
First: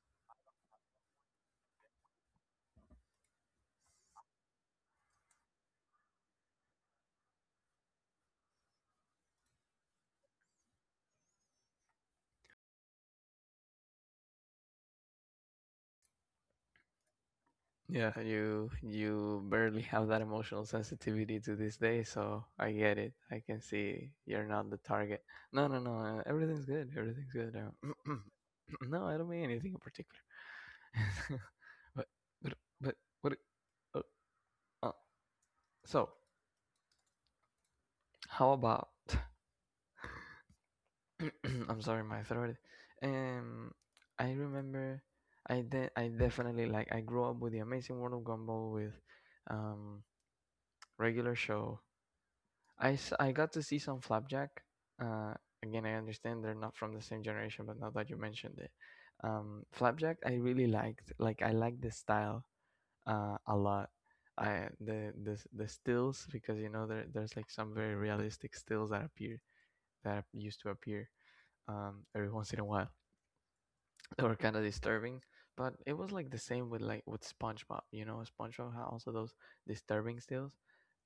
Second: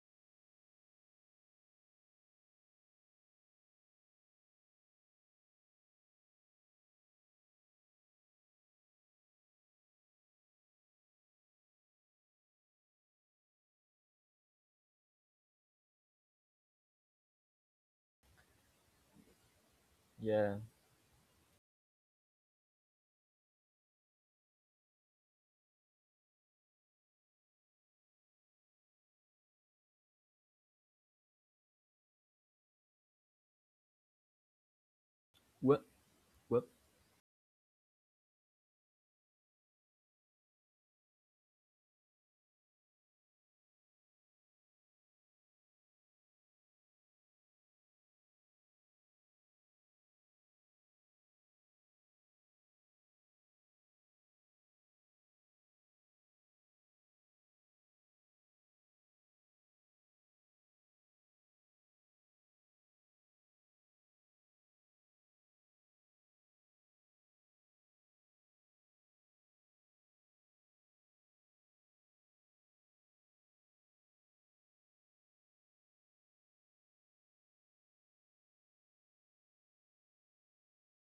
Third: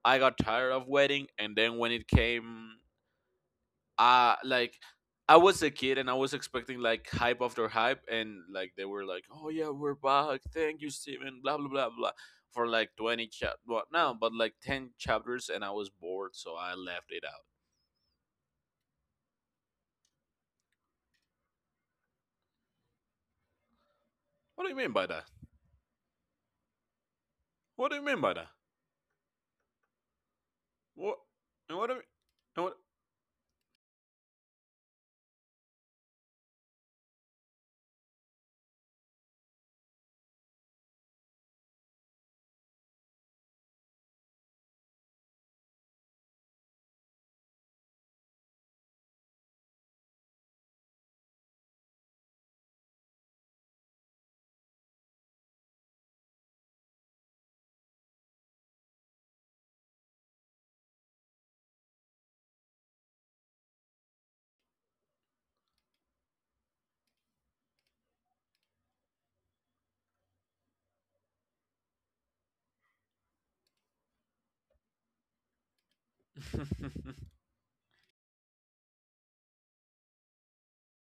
Speaker 3: I got tired of waiting, and then when it came like I was a kid and I was expecting like hype after hype and like they were like, "Oh yeah, we're back, thank you, Steven, blah blah blah blah," for like 20 chap what now, but like 10 chapters, and I was bored so I left it out.
Speaker 1: Yeah, you barely have that
Speaker 2: yeah.
Speaker 1: emotional sensitivity to this day, so I get it. I can see you're
Speaker 3: What do
Speaker 1: not
Speaker 3: you
Speaker 1: the
Speaker 3: mean by that?
Speaker 1: target. No, no, no. Everything's good. Everything's good.
Speaker 3: What do you mean by that?
Speaker 1: <clears throat> No, I don't mean anything in particular.
Speaker 3: What, and what do
Speaker 1: <laughs>
Speaker 3: you,
Speaker 1: but but
Speaker 3: and what?
Speaker 1: but what? Uh, uh,
Speaker 2: What?
Speaker 1: so
Speaker 2: What?
Speaker 1: how about? <clears throat> I'm sorry, my throat. Um, I remember, I definitely I grew up with the Amazing World of Gumball with, um, regular show I got to see some Flapjack. Uh, Again, I understand they're not from the same generation, but now that you mentioned it, Flapjack I really liked. Like I liked the style a lot. I the s- The stills because you know there's like some very realistic stills that appear that used to appear every once in a while, or kind of disturbing. But it was like the same with
Speaker 3: <laughs>
Speaker 1: SpongeBob, you know, SpongeBob had also those disturbing stills,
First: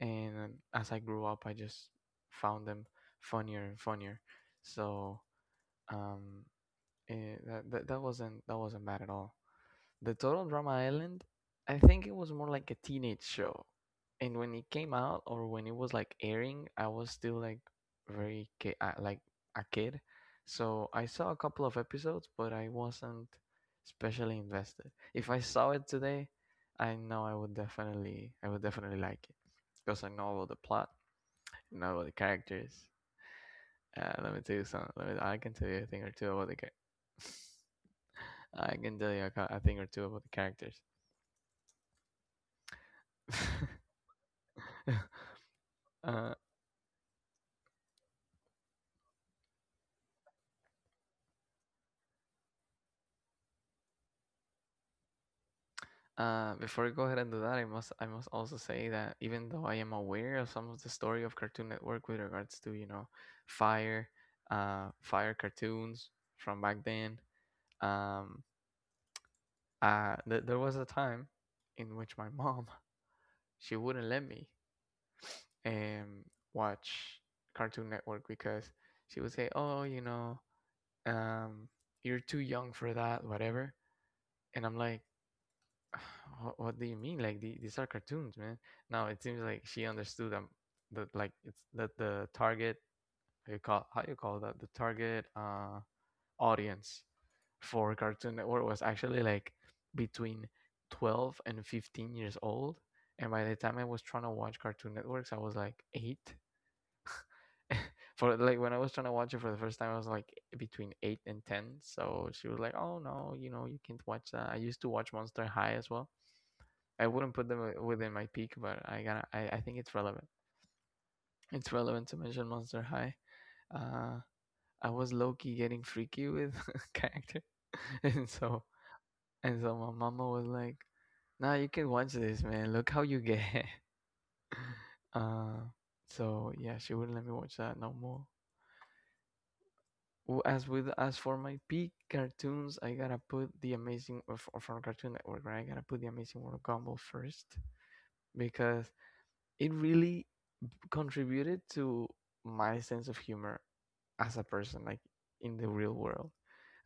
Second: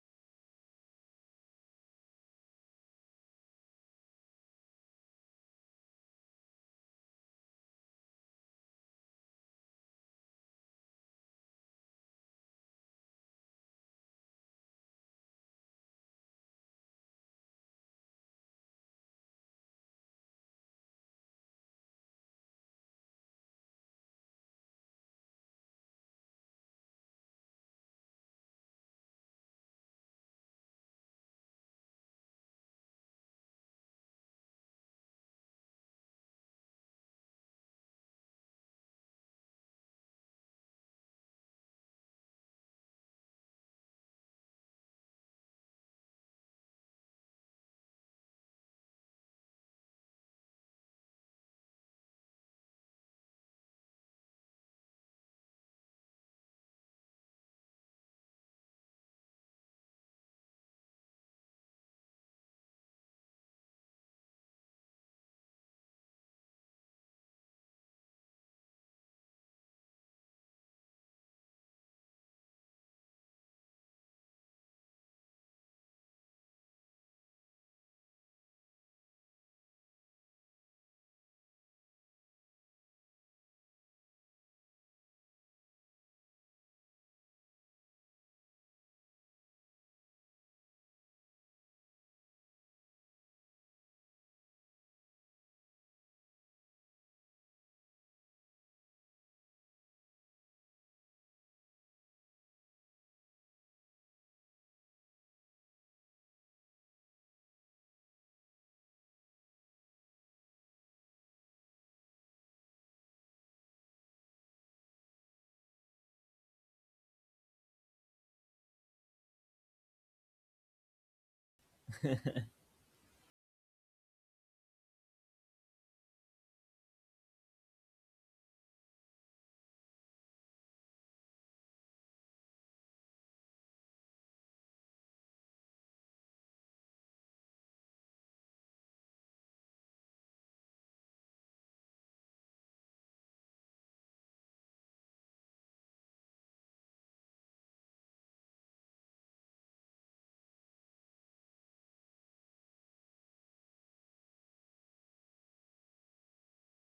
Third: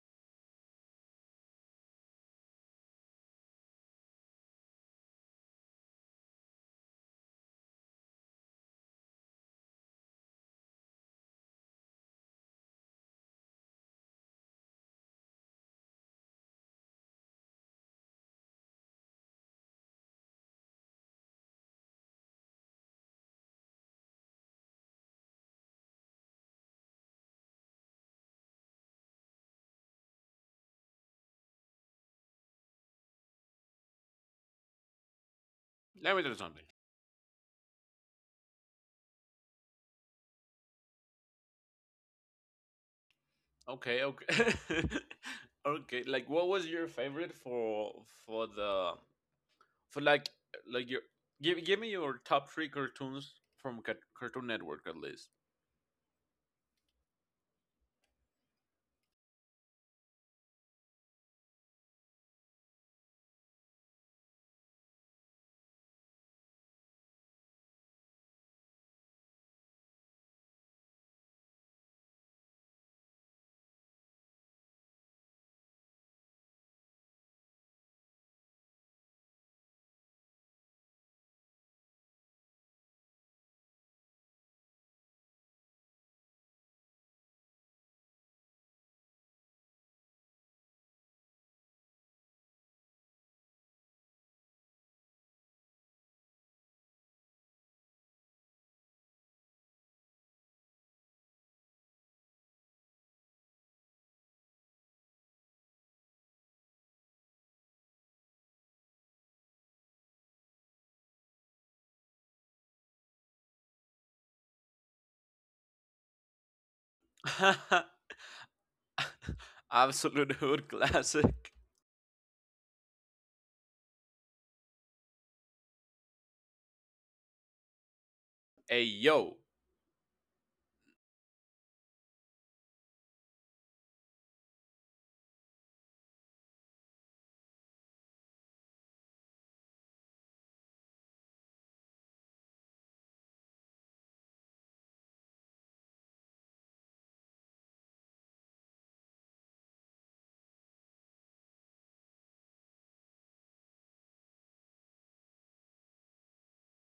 Speaker 1: and as I grew up, I just found them funnier and funnier. So um, that that wasn't bad at all. The Total Drama Island, I think it was more like a teenage show. And when it came out or when it was like airing, I was still like very a kid. So I saw a couple of episodes, but I wasn't especially invested. If I saw it today, I know I would definitely like it because I know about the plot, I know about the characters. Let me tell you something. I can tell you a thing or
Speaker 3: Let me do
Speaker 1: two about the
Speaker 3: something.
Speaker 1: characters. <laughs> I can tell you a thing or two about the characters. <laughs>
Speaker 3: Okay, okay.
Speaker 1: <laughs>
Speaker 3: <laughs> Okay, like
Speaker 1: Uh,
Speaker 3: what was your favorite for the for like your give me your top three cartoons from Cartoon Network at least.
Speaker 1: Before we go ahead and do that, I must also say that even though I am aware of some of the story of Cartoon Network with regards to you know fire, fire cartoons from back then, um, there was a time in which my mom <laughs> she wouldn't let me um watch Cartoon Network because she would say, "Oh, you know, um, you're too young for that, whatever," and I'm like, what do you mean? Like these are cartoons, man. No, it seems like she understood that like it's that the target you call how you call that, the target audience for Cartoon Network was actually like between 12 and 15 years old. And by the time I was trying to watch Cartoon Networks, I was like 8. <laughs> For like when I was trying to watch it for the first time, I was like between 8 and 10. So she was like, "Oh no, you know you can't watch that." I used to watch Monster High as well. I wouldn't put them
Speaker 3: <laughs>
Speaker 1: within my peak, but I gotta. I think it's relevant.
Speaker 3: Absolute hood classic.
Speaker 1: It's relevant to mention Monster High. Uh, I was low key getting freaky with <laughs> character, <laughs> and so
Speaker 3: Hey yo,
Speaker 1: my mama was like, "Nah, you can watch this, man. Look how you get." <laughs> uh, so yeah, she wouldn't let me watch that no more. Well, as for my peak cartoons, I gotta put the amazing or from Cartoon Network, right? I gotta put the Amazing World of Gumball first because it really contributed to my sense of humor as a person, like in the real world.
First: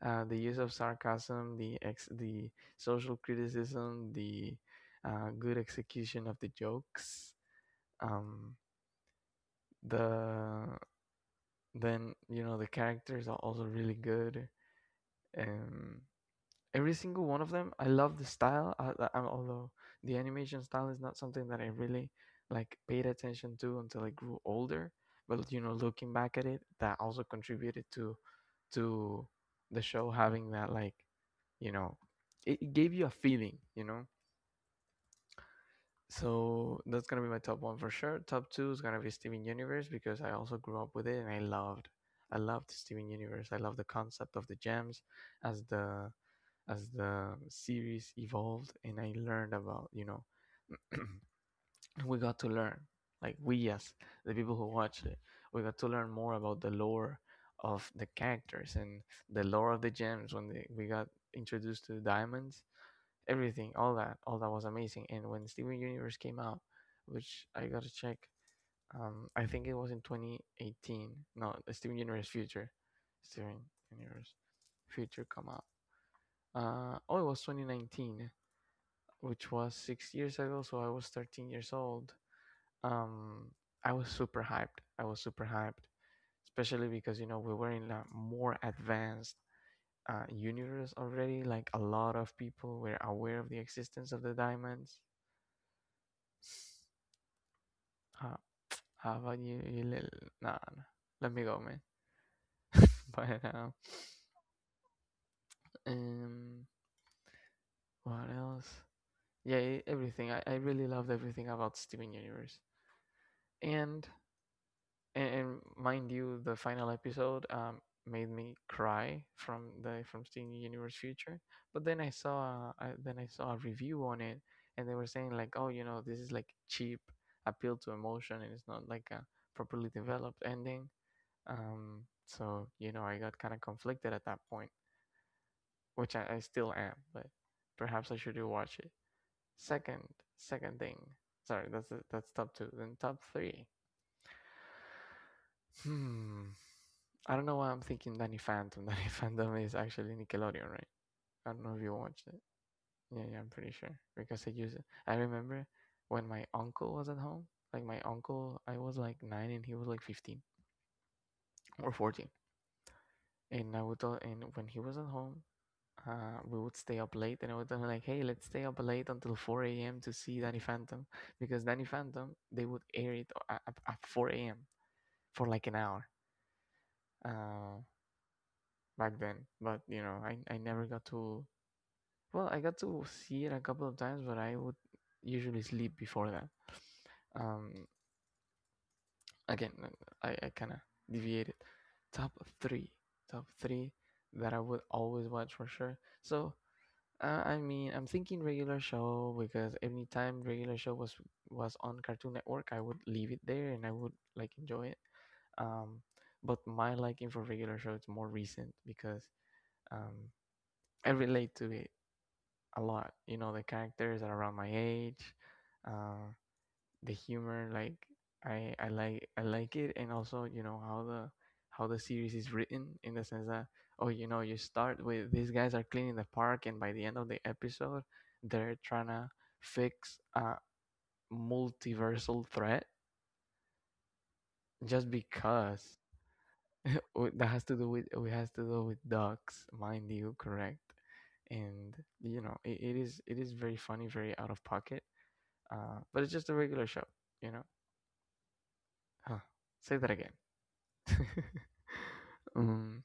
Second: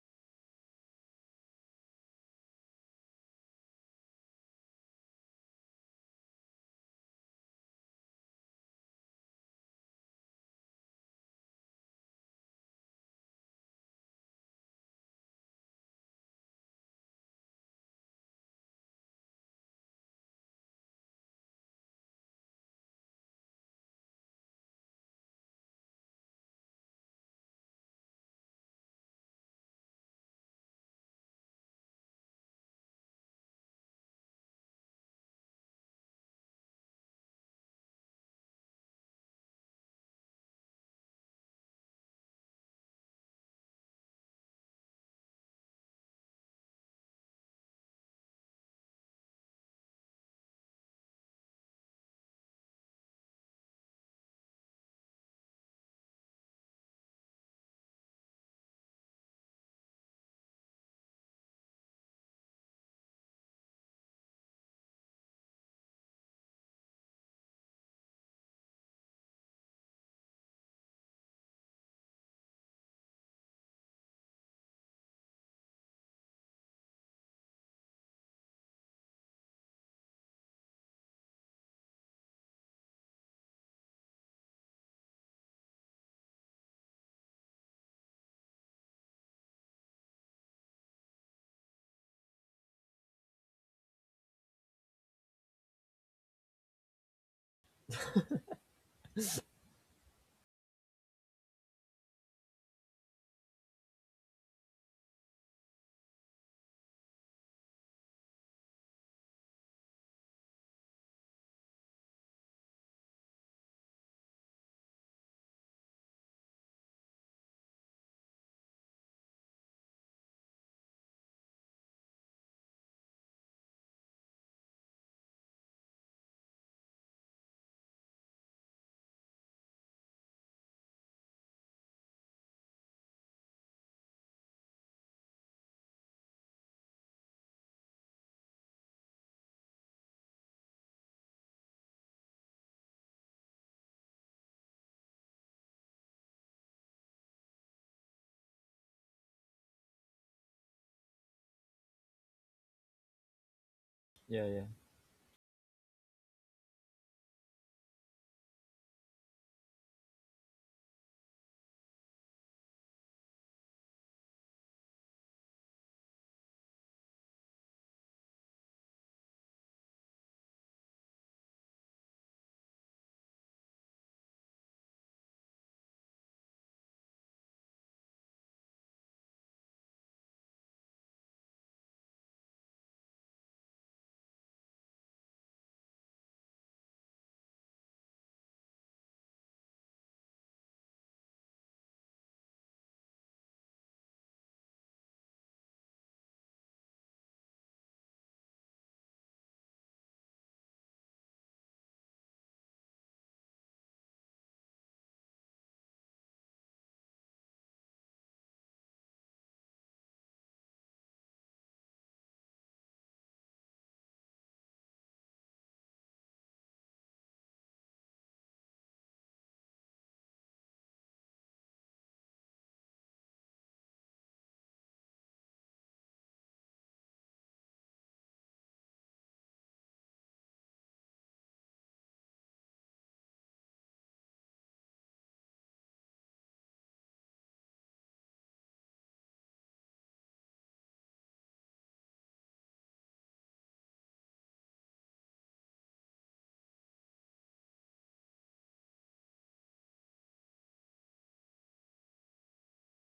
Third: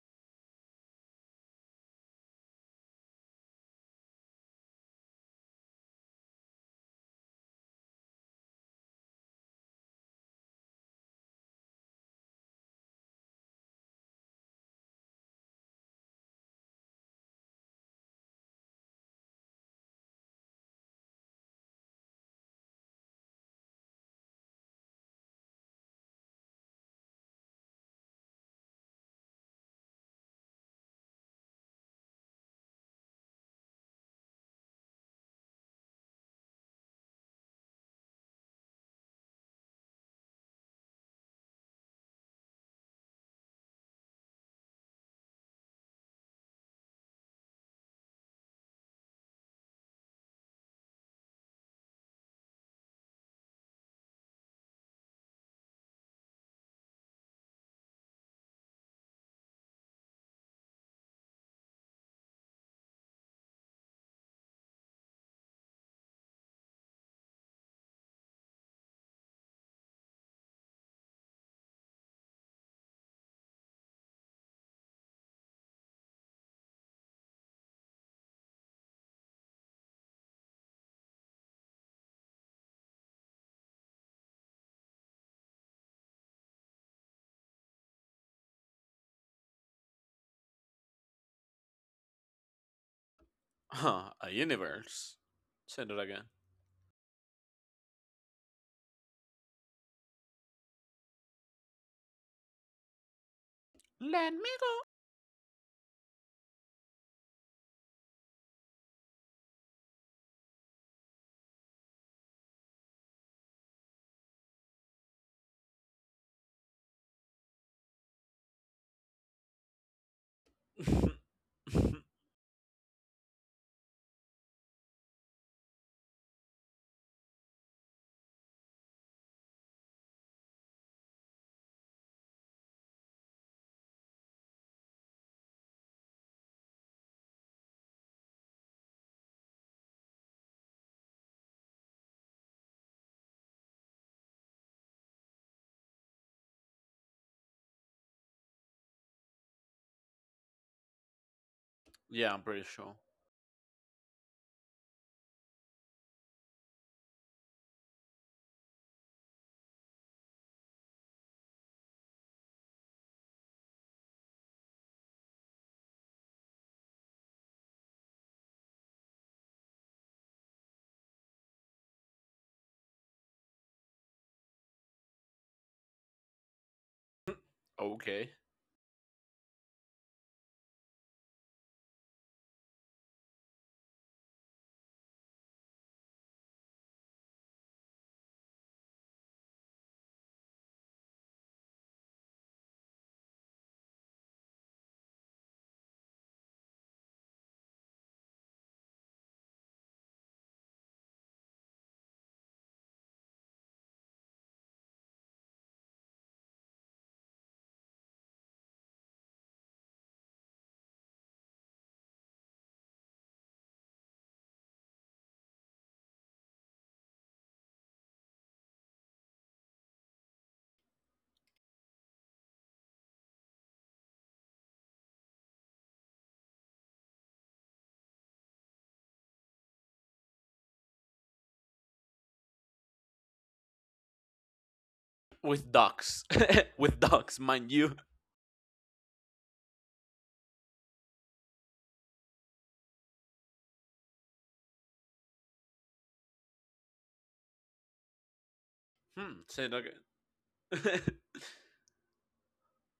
Speaker 1: The use of sarcasm, the social criticism, the good execution of the jokes. Um, the then you know the characters are also really good. Um, every single one of them. I love the style, although the animation style is not something that I really like paid attention to until I grew older. But you know, looking back at it, that also contributed to the show having that, like, you know, it gave you a feeling, So that's gonna be my top one for sure. Top two is gonna be Steven Universe because I also grew up with it and I loved Steven Universe. I love the concept of the gems, as the as the series evolved and I learned about, you know, we got to learn, like we as the people who watched it, we got to learn more about the lore of the characters and the lore of the gems when we got introduced to the diamonds, everything, all that was amazing. And when Steven Universe came out, which I gotta check, I think it was in 2018. No, the Steven Universe Future, Steven Universe Future come out. Oh, it was 2019, which was 6 years ago. So I was 13 years old. Um, I was super hyped. I was super hyped, especially because you know we were in a more advanced universe already. Like a lot of people were aware of the
Speaker 3: <laughs>
Speaker 1: existence of
Speaker 3: a
Speaker 1: the diamonds.
Speaker 3: universe. Send it again.
Speaker 1: Uh, how about you? You little... Nah, nah, let me go, man. <laughs> But
Speaker 3: Let me go.
Speaker 1: um, what else? Yeah, everything. I really loved everything about Steven Universe. And and mind you, the final episode made me cry from seeing Universe Future. But then I
Speaker 3: <laughs>
Speaker 1: saw I, then I saw a review on it, and they were saying like, oh, you know, this is like cheap appeal to emotion, and it's not like a properly developed ending. So you know, I got kind of conflicted at that point, which I still am, but perhaps I should rewatch it. Second, second thing. Sorry, that's top two. Then top three. Hmm. I don't know why I'm thinking Danny Phantom. <laughs> Danny Phantom is actually Nickelodeon, right? I don't know if you watched
Speaker 3: Yeah,
Speaker 1: it.
Speaker 3: I'm pretty sure.
Speaker 1: Yeah, yeah, I'm pretty sure because
Speaker 2: Yeah,
Speaker 1: I
Speaker 2: yeah,
Speaker 1: use it. I remember when my uncle was at home. Like my uncle, I was like nine and he was like 15 or 14. And I would, al- and when he was at home, we would stay up late, and I would tell him like, "Hey, let's stay up late until four a.m. to see Danny Phantom," because Danny Phantom they would air it at four a.m. for like an hour uh,
Speaker 3: Okay.
Speaker 1: back then. But you know, I never got to... Well, I got to see it a couple of times, but I would usually sleep before that. Um, again, I kind of deviated. Top three, top three that I would always watch for sure. So I mean, I'm thinking regular show because every time regular show was on Cartoon Network, I would leave it there and I would like enjoy it. Um, but my liking for regular show is more recent because um, I relate to it a lot. You know, the characters are around my age, uh, the humor, like I like it, and also you know how the series is written in the sense that, oh, you know, you start with these guys are cleaning the park, and by the end of the episode, they're trying to fix a multiversal threat just
Speaker 3: With
Speaker 1: because
Speaker 3: ducks. <laughs> With
Speaker 1: <laughs>
Speaker 3: ducks,
Speaker 1: that has
Speaker 3: mind
Speaker 1: to do
Speaker 3: you.
Speaker 1: with... it has to do with ducks, mind you, correct? And you know it is... it is very funny, very out of pocket. But it's just a regular show, you know? Huh.
Speaker 3: Hmm. Say it
Speaker 1: Say
Speaker 3: again.
Speaker 1: that again. <laughs> um,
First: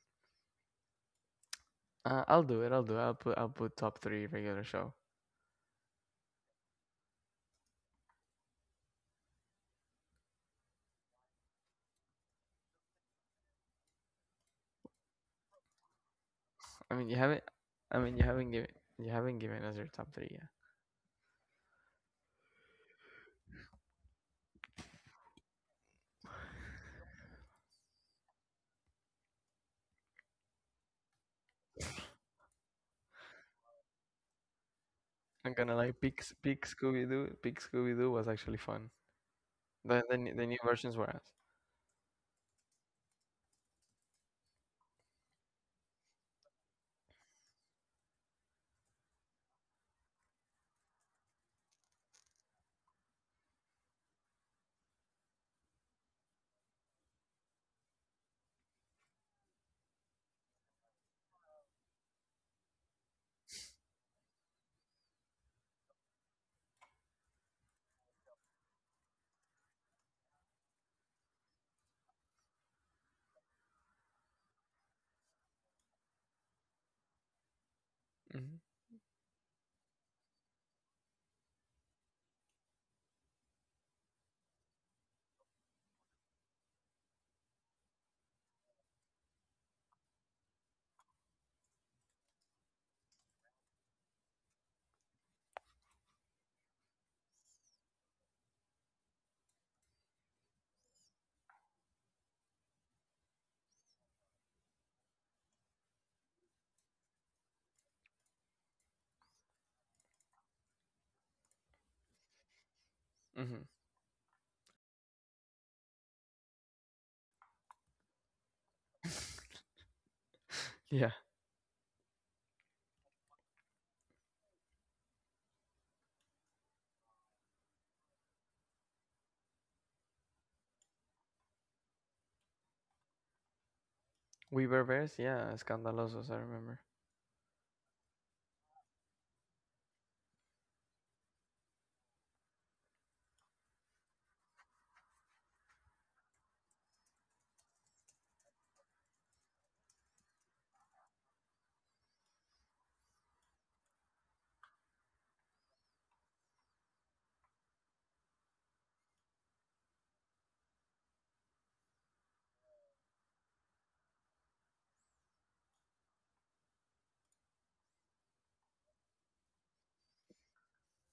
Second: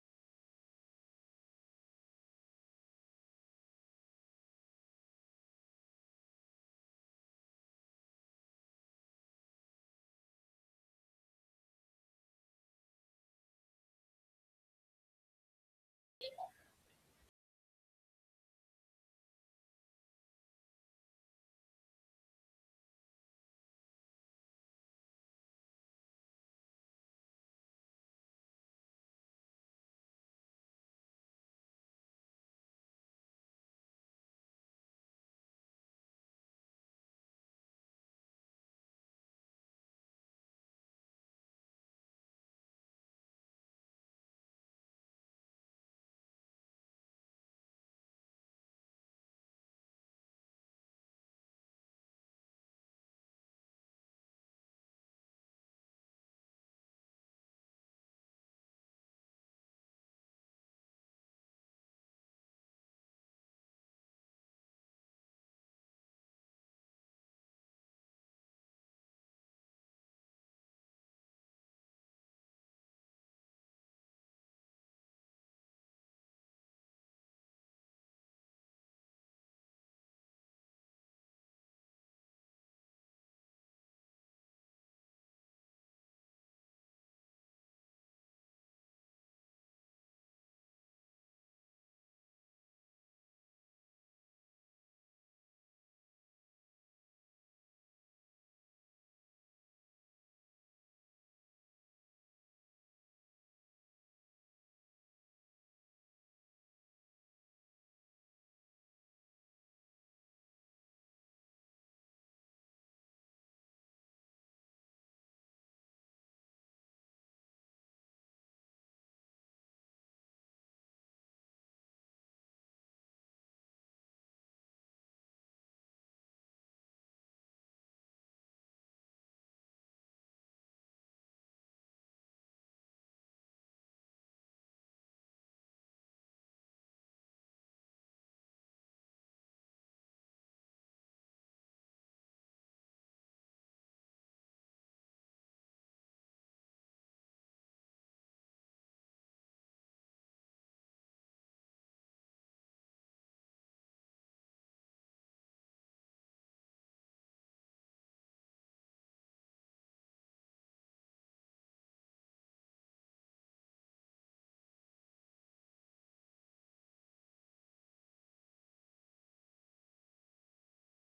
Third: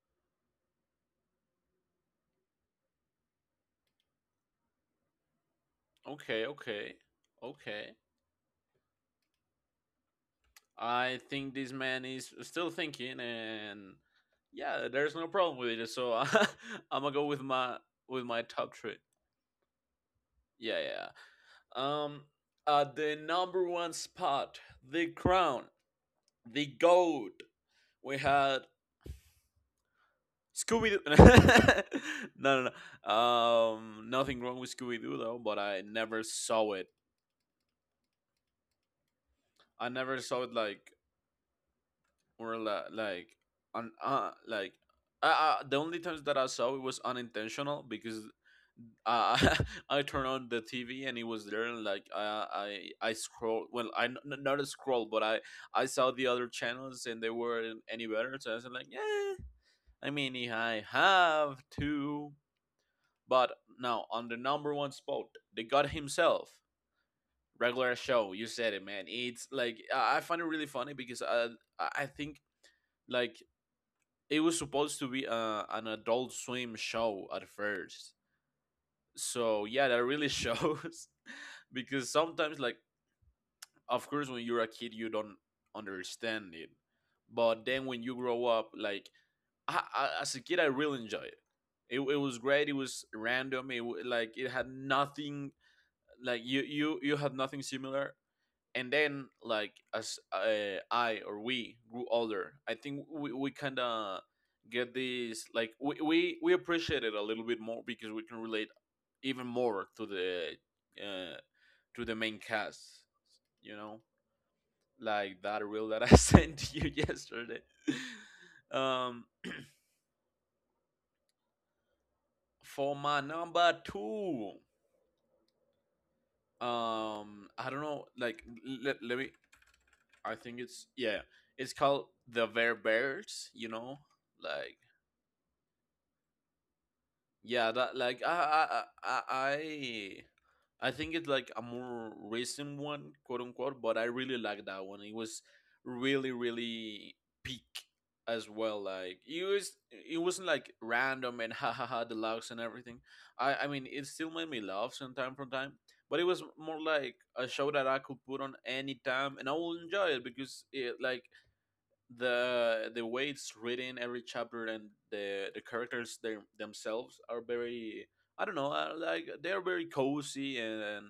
Speaker 1: I'll do it. I'll do it. I'll put top three regular show.
Speaker 3: <laughs> Okay, okay, okay. I think this man is still thinking, and yeah, there's no problem with it. So <laughs>
Speaker 1: I
Speaker 3: I'm
Speaker 1: mean,
Speaker 3: gonna
Speaker 1: you
Speaker 3: go with
Speaker 1: haven't.
Speaker 3: my
Speaker 1: I mean, you
Speaker 3: with my
Speaker 1: haven't given...
Speaker 3: top three.
Speaker 1: you haven't given us your top three. Yeah,
Speaker 3: Yeah, yeah. Um, at the number one spot, the crown, the goat. We had Scooby Doo. <laughs> No, no, no. Nothing wrong with Scooby Doo though,
Speaker 1: I'm
Speaker 3: but
Speaker 1: gonna
Speaker 3: I
Speaker 1: like Peak
Speaker 3: never
Speaker 1: Peak
Speaker 3: saw it.
Speaker 1: Scooby Doo. Peak Scooby Doo was actually fun.
Speaker 3: I
Speaker 1: The the,
Speaker 3: never
Speaker 1: new-
Speaker 3: saw
Speaker 1: the
Speaker 3: it
Speaker 1: new versions were us.
Speaker 3: or la- like like the only times that I saw it was unintentional because uh, <laughs> I turned on the TV and it was there, and like I scroll, well, not a scroll, but I saw the other channels and they weren't any better, so I was like, yeah, I mean, if I have to, but now on the number one spot, the God himself, Regular Show. You said it, man. It's like I find it really funny because I think, like, it was supposed to be an Adult Swim show at first,
Speaker 1: Mm-hmm.
Speaker 3: so yeah, that really shows <laughs> because sometimes, like, of course when you're a kid, you don't understand it. But then when you grow up, like, as a kid, I really enjoyed it. It was great. It was random. Like, it had nothing. Like, you had nothing similar. And then, like, as I or we grew older, I think we kind of get this, like, we appreciate it a little bit more because we can relate even more uh, to the main cast.
Speaker 1: Mm-hmm.
Speaker 3: You know, like, that reel that I <laughs> sent you yesterday. <laughs> um
Speaker 1: Yeah,
Speaker 3: for my number two, I don't know, like, let me, I think it's, yeah, it's called the Bear Bears, you know,
Speaker 1: We
Speaker 3: like.
Speaker 1: Were Bears. Yeah, Scandalosos. I remember.
Speaker 3: Yeah, that, like, I I I think it's like a more recent one, quote unquote, but I really like that one. It was really really peak as well. Like, it wasn't like random and <laughs> ha ha ha deluxe and everything. I mean it still made me laugh some time from time, but it was more like a show that I could put on any time and I will enjoy it because, it like the way it's written every chapter, and the characters, they themselves are very, I don't know, like, they're very cozy, and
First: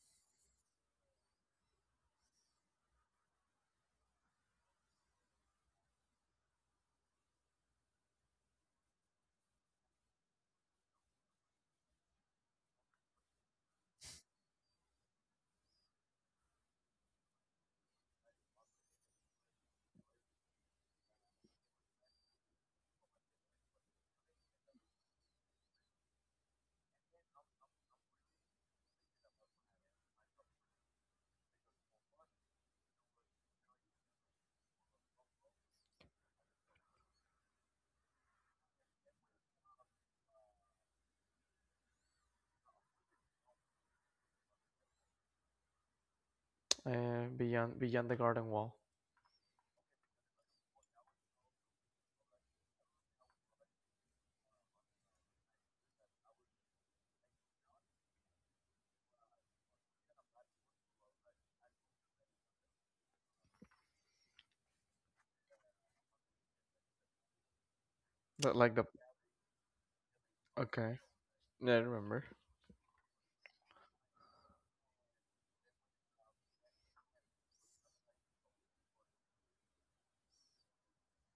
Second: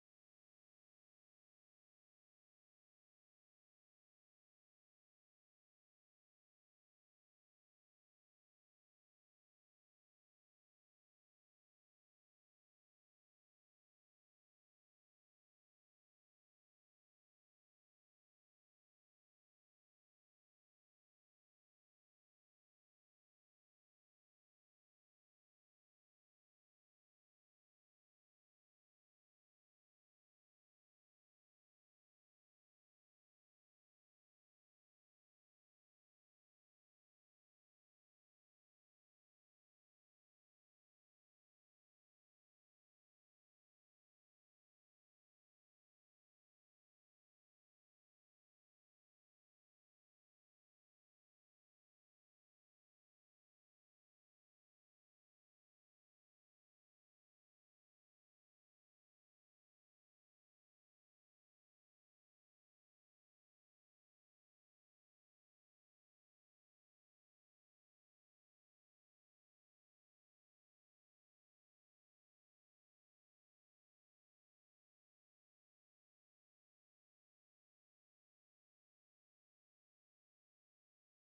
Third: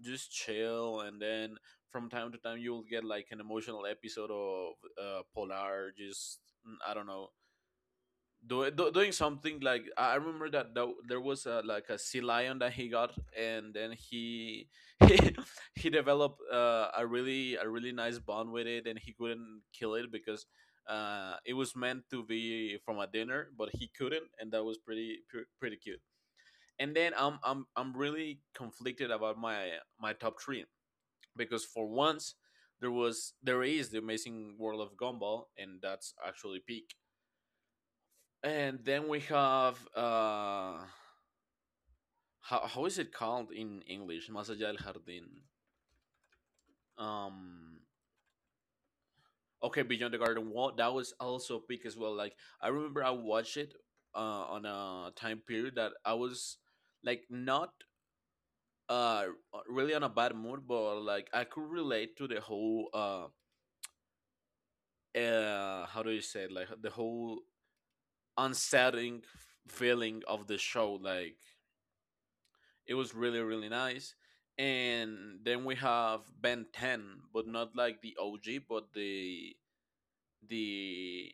Speaker 3: just chill. And then from time to time you'll get like an emotional episode of polar, just, I don't know, doing something. Like, I remember that there was, a, like, a sea lion that he got, and then he <laughs> he he developed a really nice bond with it, and he couldn't kill it because it was meant to be from a dinner, but he couldn't. And that was pretty cute. And then I'm really conflicted about my my top three because for once there is The Amazing World of Gumball, and that's actually peak. And then we have how is it called in English? Más allá del jardín. Um,
Speaker 1: Beyond the Garden Wall.
Speaker 3: okay, Beyond the Garden Wall. That was also big as well. Like, I remember I watched it uh, on a time period that I was, like, not uh really on a bad mood, but like I could relate to the whole how do you say it? Like, the whole
Speaker 1: But like the...
Speaker 3: unsettling feeling of the
Speaker 1: okay.
Speaker 3: show. Like,
Speaker 1: Yeah, I remember.
Speaker 3: it was really really nice. And then we have Ben 10, but not like the OG, but the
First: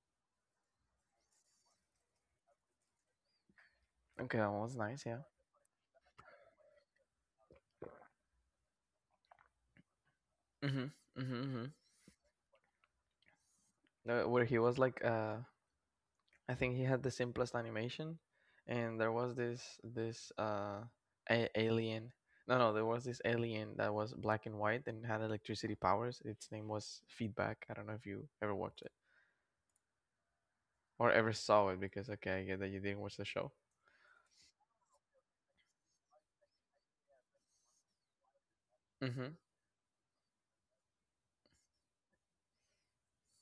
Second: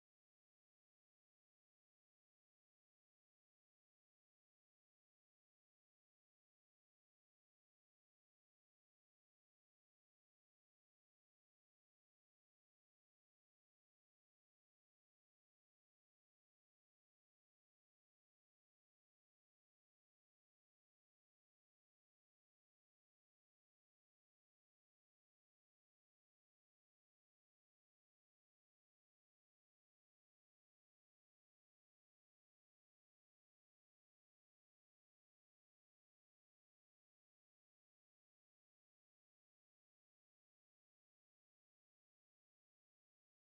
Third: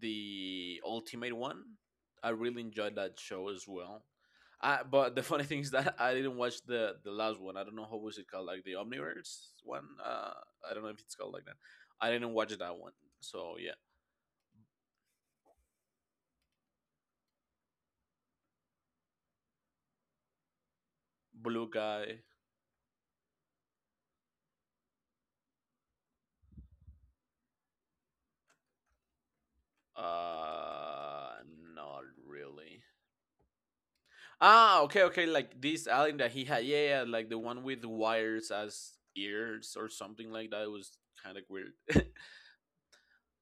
Speaker 3: the ultimate one. I really enjoyed that show as well.
Speaker 1: Okay, that one was nice.
Speaker 3: But
Speaker 1: Yeah.
Speaker 3: the <laughs> funny thing is that I didn't watch the last one. I don't know how was it called, like the Omniverse one. I don't
Speaker 1: Mm-hmm.
Speaker 3: know if it's called like that.
Speaker 1: Mm-hmm.
Speaker 3: I didn't watch that one. So yeah.
Speaker 1: No, where he was like I think he had the simplest animation and there was this
Speaker 3: Blue
Speaker 1: alien.
Speaker 3: Guy.
Speaker 1: No, no, there was this alien that was black and white and had electricity powers. Its name was Feedback. I don't know if you ever watched it or
Speaker 3: Uh,
Speaker 1: ever saw it
Speaker 3: Not
Speaker 1: because okay, I get that you
Speaker 3: really.
Speaker 1: didn't watch the show.
Speaker 3: Ah, okay, okay. Like, this alien that he had, yeah, yeah, like the one with the wires as
Speaker 1: Mm-hmm.
Speaker 3: ears or something like that. It was kind of weird. <laughs>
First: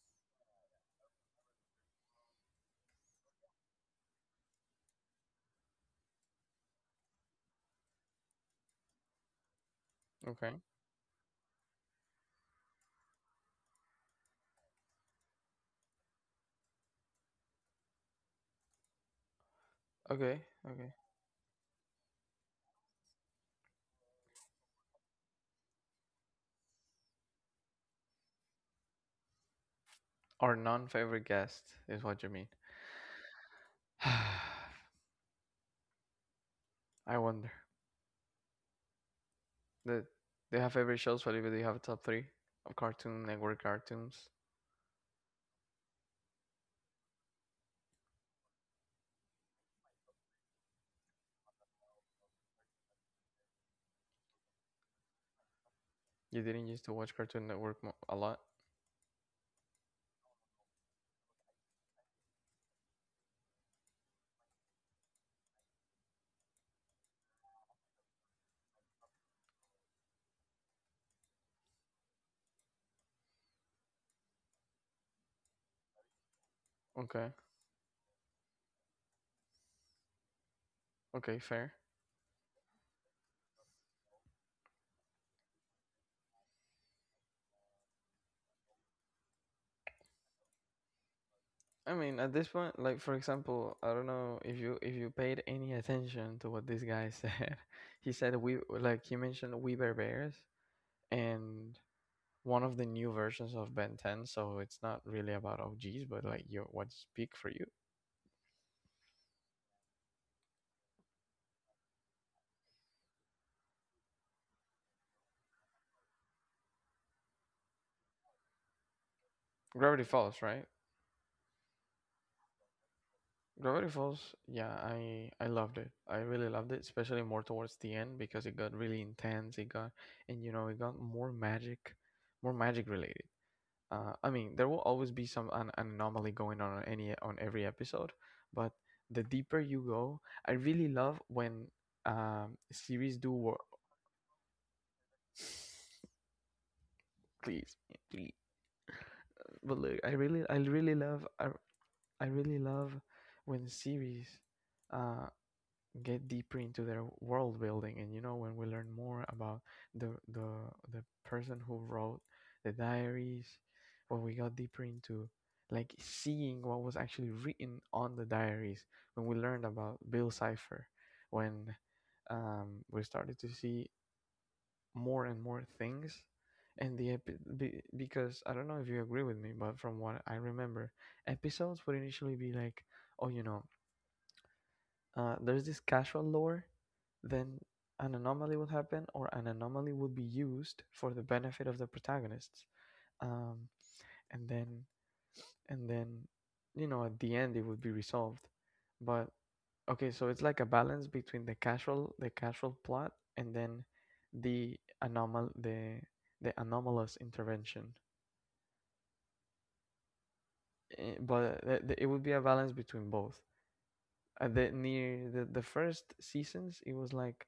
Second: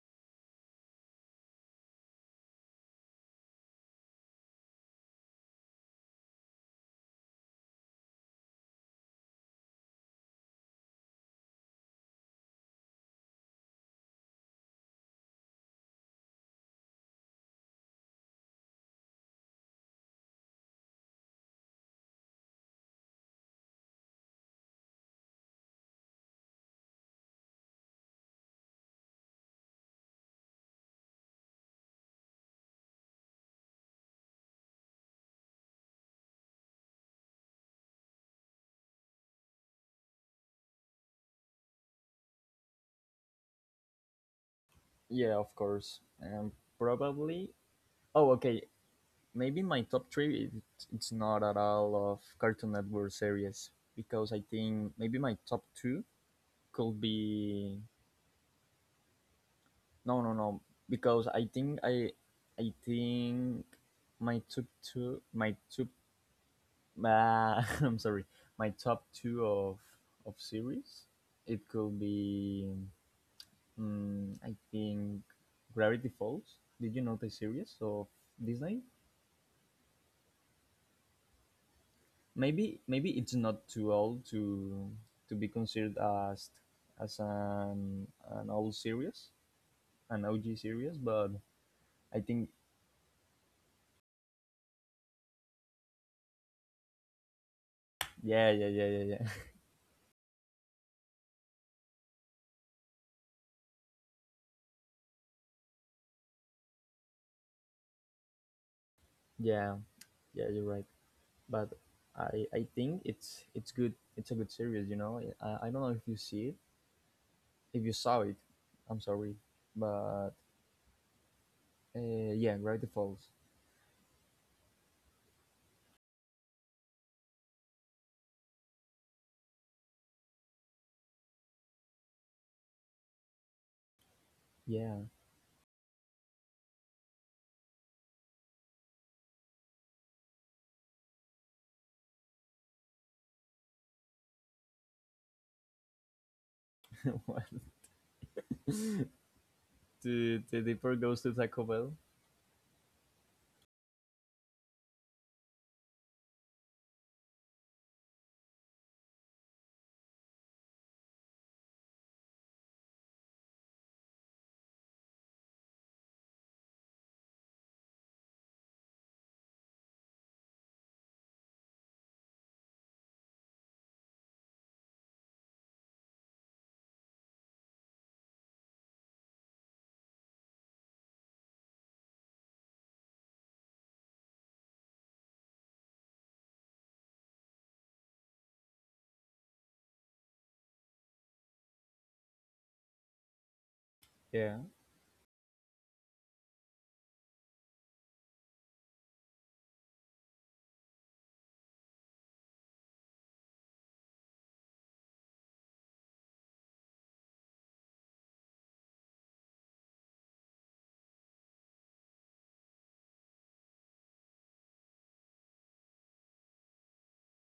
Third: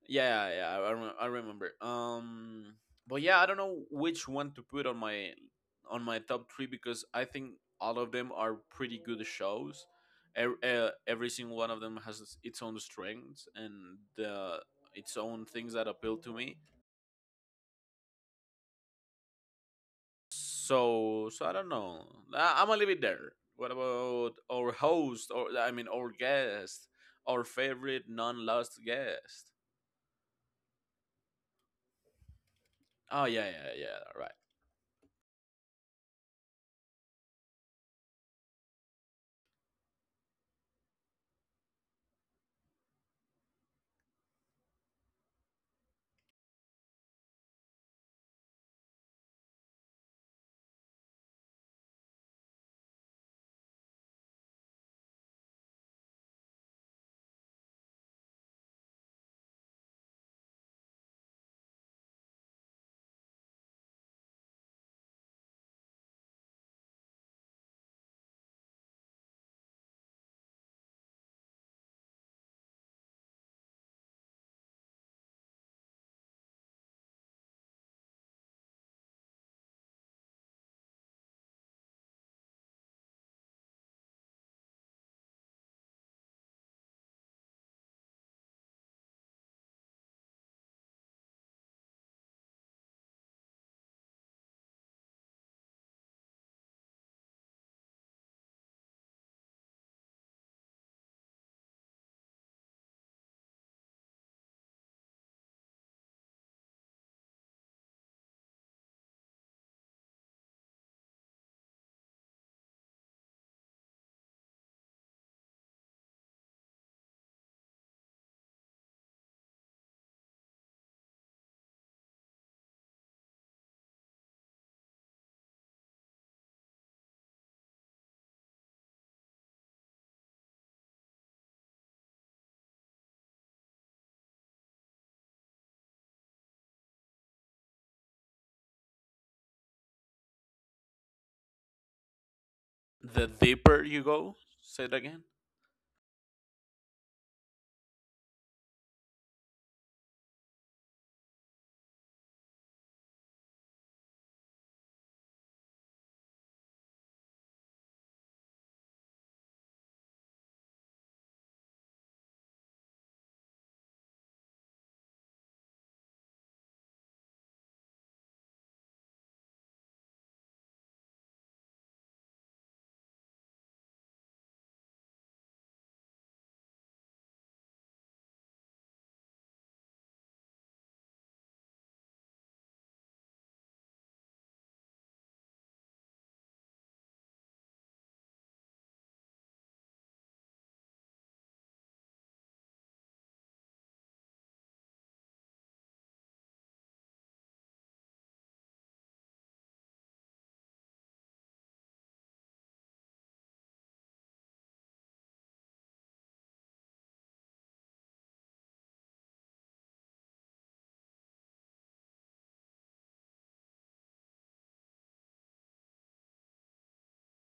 Speaker 3: Yeah, yeah, I remember. But yeah, I don't know which one to put on my top three because I think all of them are pretty good shows.
Speaker 1: Okay,
Speaker 3: Every single one of them has its own strengths and uh, its own things that appeal to me.
Speaker 1: okay, okay,
Speaker 3: So, I don't know. I'm gonna leave it there. What about our host, or I mean, our guest, our favorite non-lost guest?
Speaker 1: our non-favorite guest is what you mean.
Speaker 3: Oh, yeah, yeah, yeah. Right.
Speaker 1: <sighs> I wonder the do you have favorite shows, Felipe? Do you have a top three of Cartoon Network cartoons?
Speaker 2: yeah. Of course. And probably. Oh, okay. Maybe my top three. It's not at all of Cartoon Network series because I think maybe my top two
Speaker 1: You didn't used to
Speaker 2: could
Speaker 1: watch Cartoon
Speaker 2: be
Speaker 1: Network a lot.
Speaker 2: no, no, no. Because I think I think my top two, my top. <laughs> I'm sorry. My top two of series. It could be I think Gravity Falls. Did you know the
Speaker 1: Okay.
Speaker 2: series of Disney?
Speaker 1: Okay, fair.
Speaker 2: Maybe it's not too old to be considered as as an an old series, an OG series, but
Speaker 1: I mean,
Speaker 2: I
Speaker 1: at this
Speaker 2: think
Speaker 1: point, like for example, I don't know if you paid any attention to what this guy said. <laughs> he said
Speaker 2: yeah,
Speaker 1: we
Speaker 2: yeah, yeah,
Speaker 1: like
Speaker 2: yeah,
Speaker 1: he
Speaker 2: yeah. <laughs>
Speaker 1: mentioned We Bear Bears and one of the new versions of Ben 10, so it's not really about OGs, but like your what's peak for you.
Speaker 2: Yeah, yeah you're right. But I think it's good. It's a good series. You know, I don't know if you see it, if you saw it. I'm sorry,
Speaker 1: Gravity
Speaker 2: but
Speaker 1: Falls, right?
Speaker 2: yeah, Gravity Falls.
Speaker 1: Gravity Falls, yeah, I loved it. I really loved it, especially more towards the end because it got really intense. It got... and you know it got more magic related. I mean, there will
Speaker 2: Yeah.
Speaker 1: always be an anomaly going on any... on every episode, but the deeper you go, I really love when series do
Speaker 3: The
Speaker 1: work.
Speaker 3: deeper you go, say it again.
Speaker 2: <laughs>
Speaker 1: Please, please, but look, I
Speaker 2: The
Speaker 1: really
Speaker 2: deeper goes
Speaker 1: love...
Speaker 2: to Taco Bell.
Speaker 1: I really love when series uh, get deeper into their world building and you know when we learn more about the the the person who wrote the diaries, when we got deeper into like seeing what was actually written on the diaries, when we learned about Bill Cipher, when we started to see more and more things. And because I don't know if you agree with me, but from what I remember, episodes would initially be like, oh, you know, there's this casual lore, then an anomaly would happen, or an anomaly would be used for the benefit of the protagonists. Um, and
Speaker 2: Yeah.
Speaker 1: then, and then, you know, at the end it would be resolved. But okay, so it's like a balance between the casual plot, and then the anomal, the the anomalous intervention. It would be a balance between both. At the near the first seasons, it was like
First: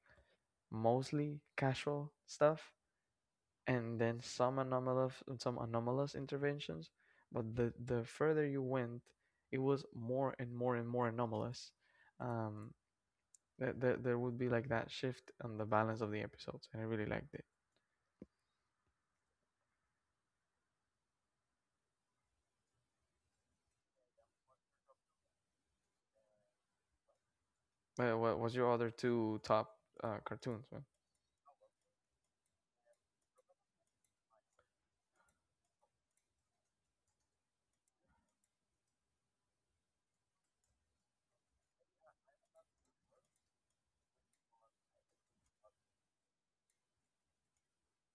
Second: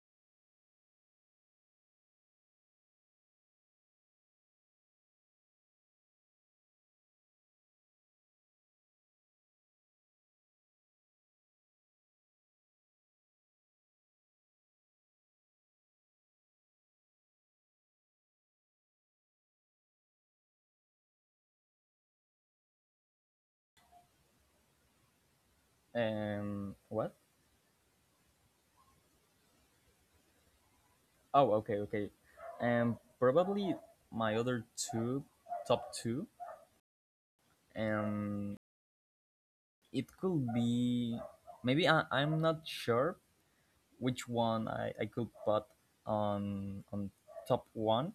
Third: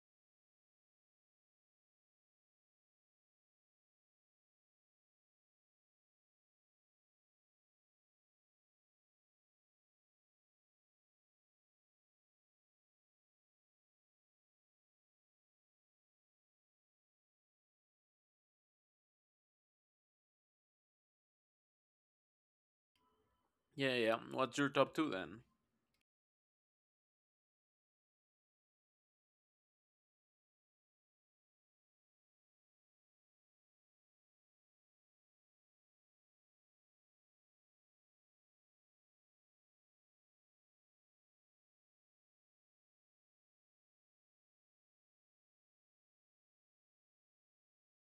Speaker 1: mostly casual stuff, and then some anomalous interventions. But the further you went, it was more and more and more anomalous. Um, there would be like that shift on the balance of the episodes, and I really liked it.
Speaker 3: Yeah, yeah. What's your top two then?
Speaker 2: What?
Speaker 1: But what was your other two top cartoons, man?
Speaker 2: Oh, okay, okay. Probably my other two, top two. Um, it could be maybe I'm not sure which one I could put on top one,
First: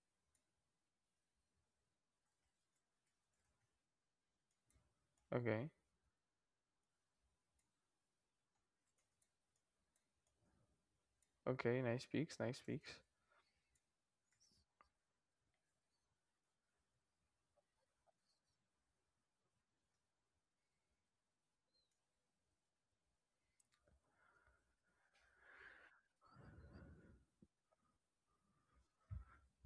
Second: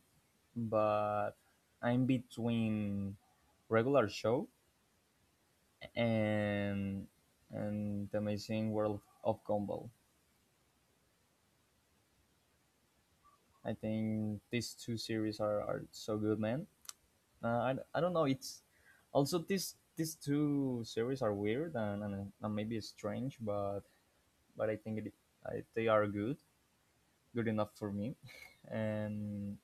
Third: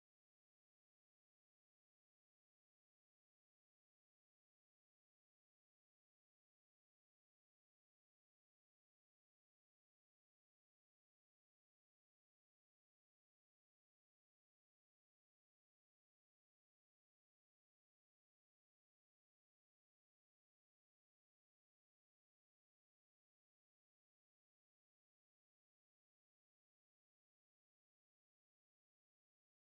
Speaker 2: but I'm between regular show
Speaker 1: Okay,
Speaker 2: and the amazing world of Gumball.
Speaker 1: okay, nice peaks, nice peaks.
Speaker 2: I think these two series are so good, man. I don't know. It's also these two series are weird and maybe strange, but I think they are good, good enough for me. <laughs> And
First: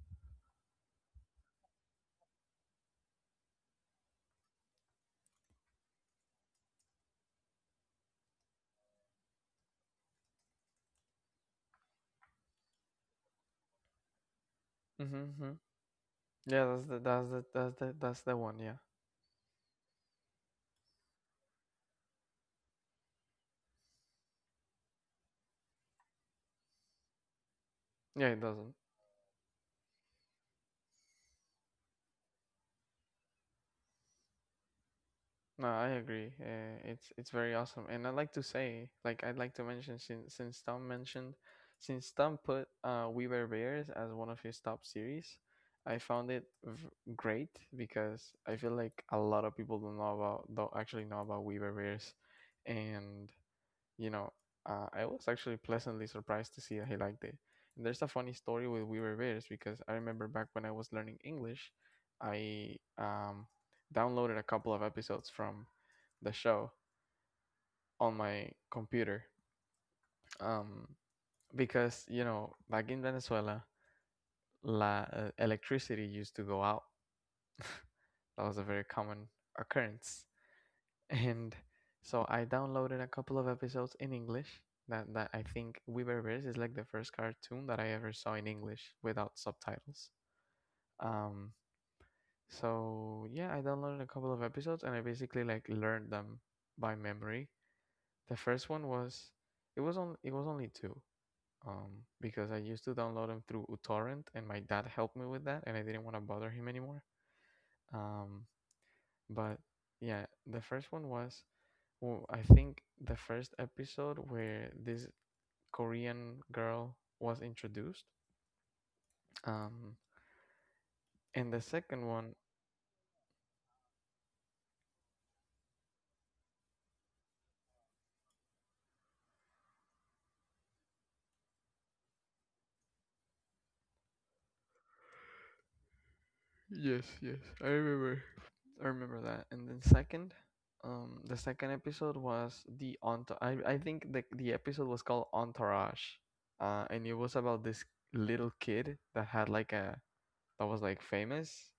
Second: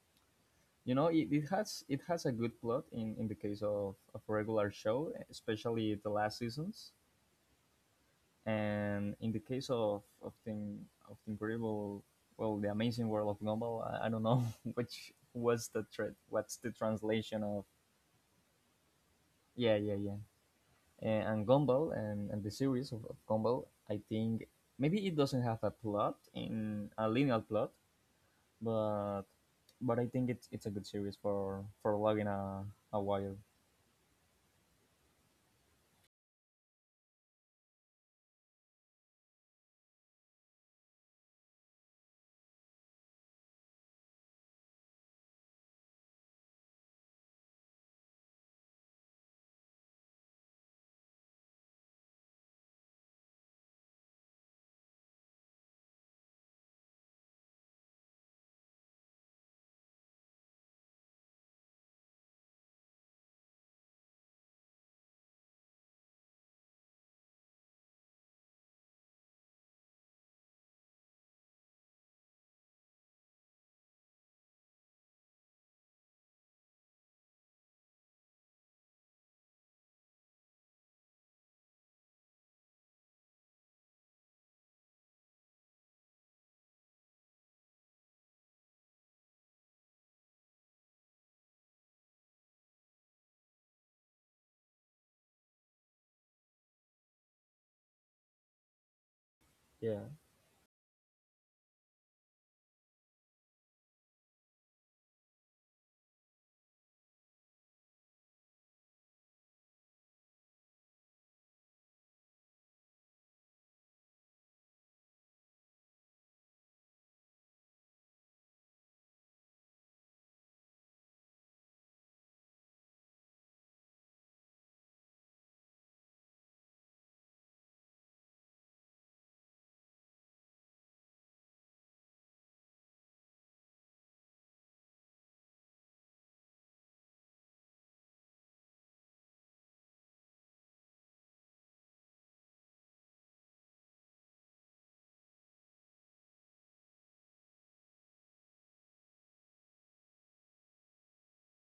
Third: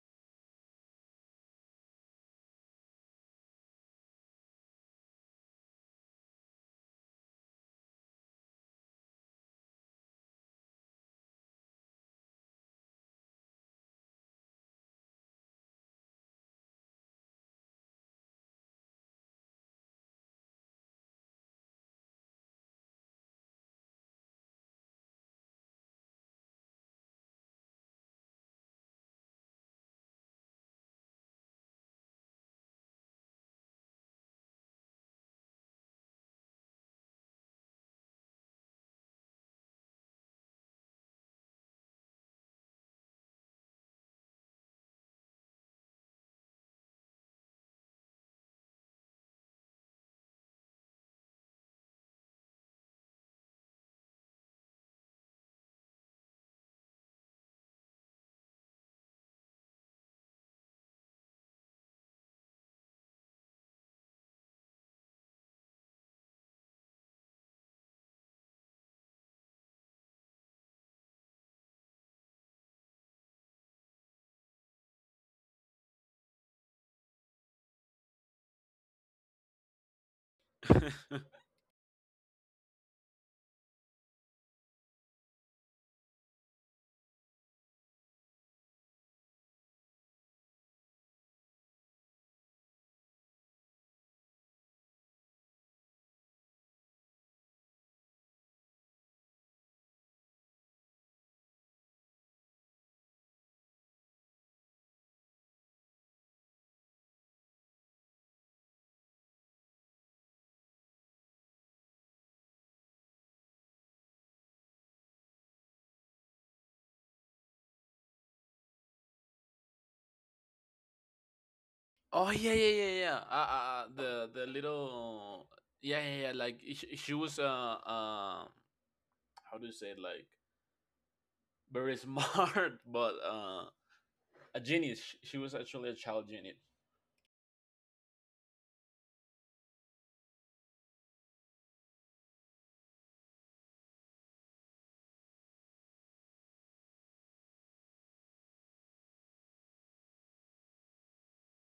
Speaker 2: you know, it has a good plot in the case of a regular show, especially the last seasons. And in the case of of the incredible, well, the amazing world of Gumball, I don't know <laughs> which
Speaker 1: Mm-hmm. Mm-hmm.
Speaker 2: was the what's
Speaker 1: Yeah,
Speaker 2: the translation of
Speaker 1: that's the one. Yeah,
Speaker 2: yeah, yeah, yeah. And Gumball and the series of Gumball. I think maybe it doesn't have a plot in a linear plot,
Speaker 1: yeah, it doesn't.
Speaker 2: but I think it's a good series for logging a while.
Speaker 1: No, I agree. It's very awesome, and I'd like to say, I'd like to mention, since Tom mentioned, since Tom put We Were Bears as one of his top series, I found it great because I feel like a lot of people don't know about... don't actually know about We Were Bears, and you know, I was actually pleasantly surprised to see that he liked it. And there's a funny story with We Were Bears because I remember back when I was learning English, I downloaded a couple of episodes from the show on my computer um, because, you know, back in Venezuela, electricity used to go out. <laughs> That was a very common occurrence. <laughs>
Speaker 3: <laughs>
Speaker 1: And so I downloaded a couple of episodes in English. That that I think Weaver Bears is like the first cartoon that I ever saw in English without subtitles. Um, so yeah, I downloaded a couple of episodes and I basically like learned them by memory. The first one was... it was
Speaker 2: Yeah,
Speaker 1: on... it was only two. Because I used to download them through uTorrent and my dad helped me with that and I didn't want to bother him anymore. Um, but yeah, the first one was... well, I think the first episode where this Korean girl was introduced, um, and the second
Speaker 3: Oh,
Speaker 1: one,
Speaker 3: yeah, yeah, yeah, yeah. The little, yeah, yeah, yeah. Like, she was uh how do you say it? Like, very smart, <laughs> but a genius. She was actually a child genius.
Speaker 1: yes, yes, I remember that. And then second, the second episode was the entourage. I think the episode was called Entourage, and it was about this little kid that had like a... that was like famous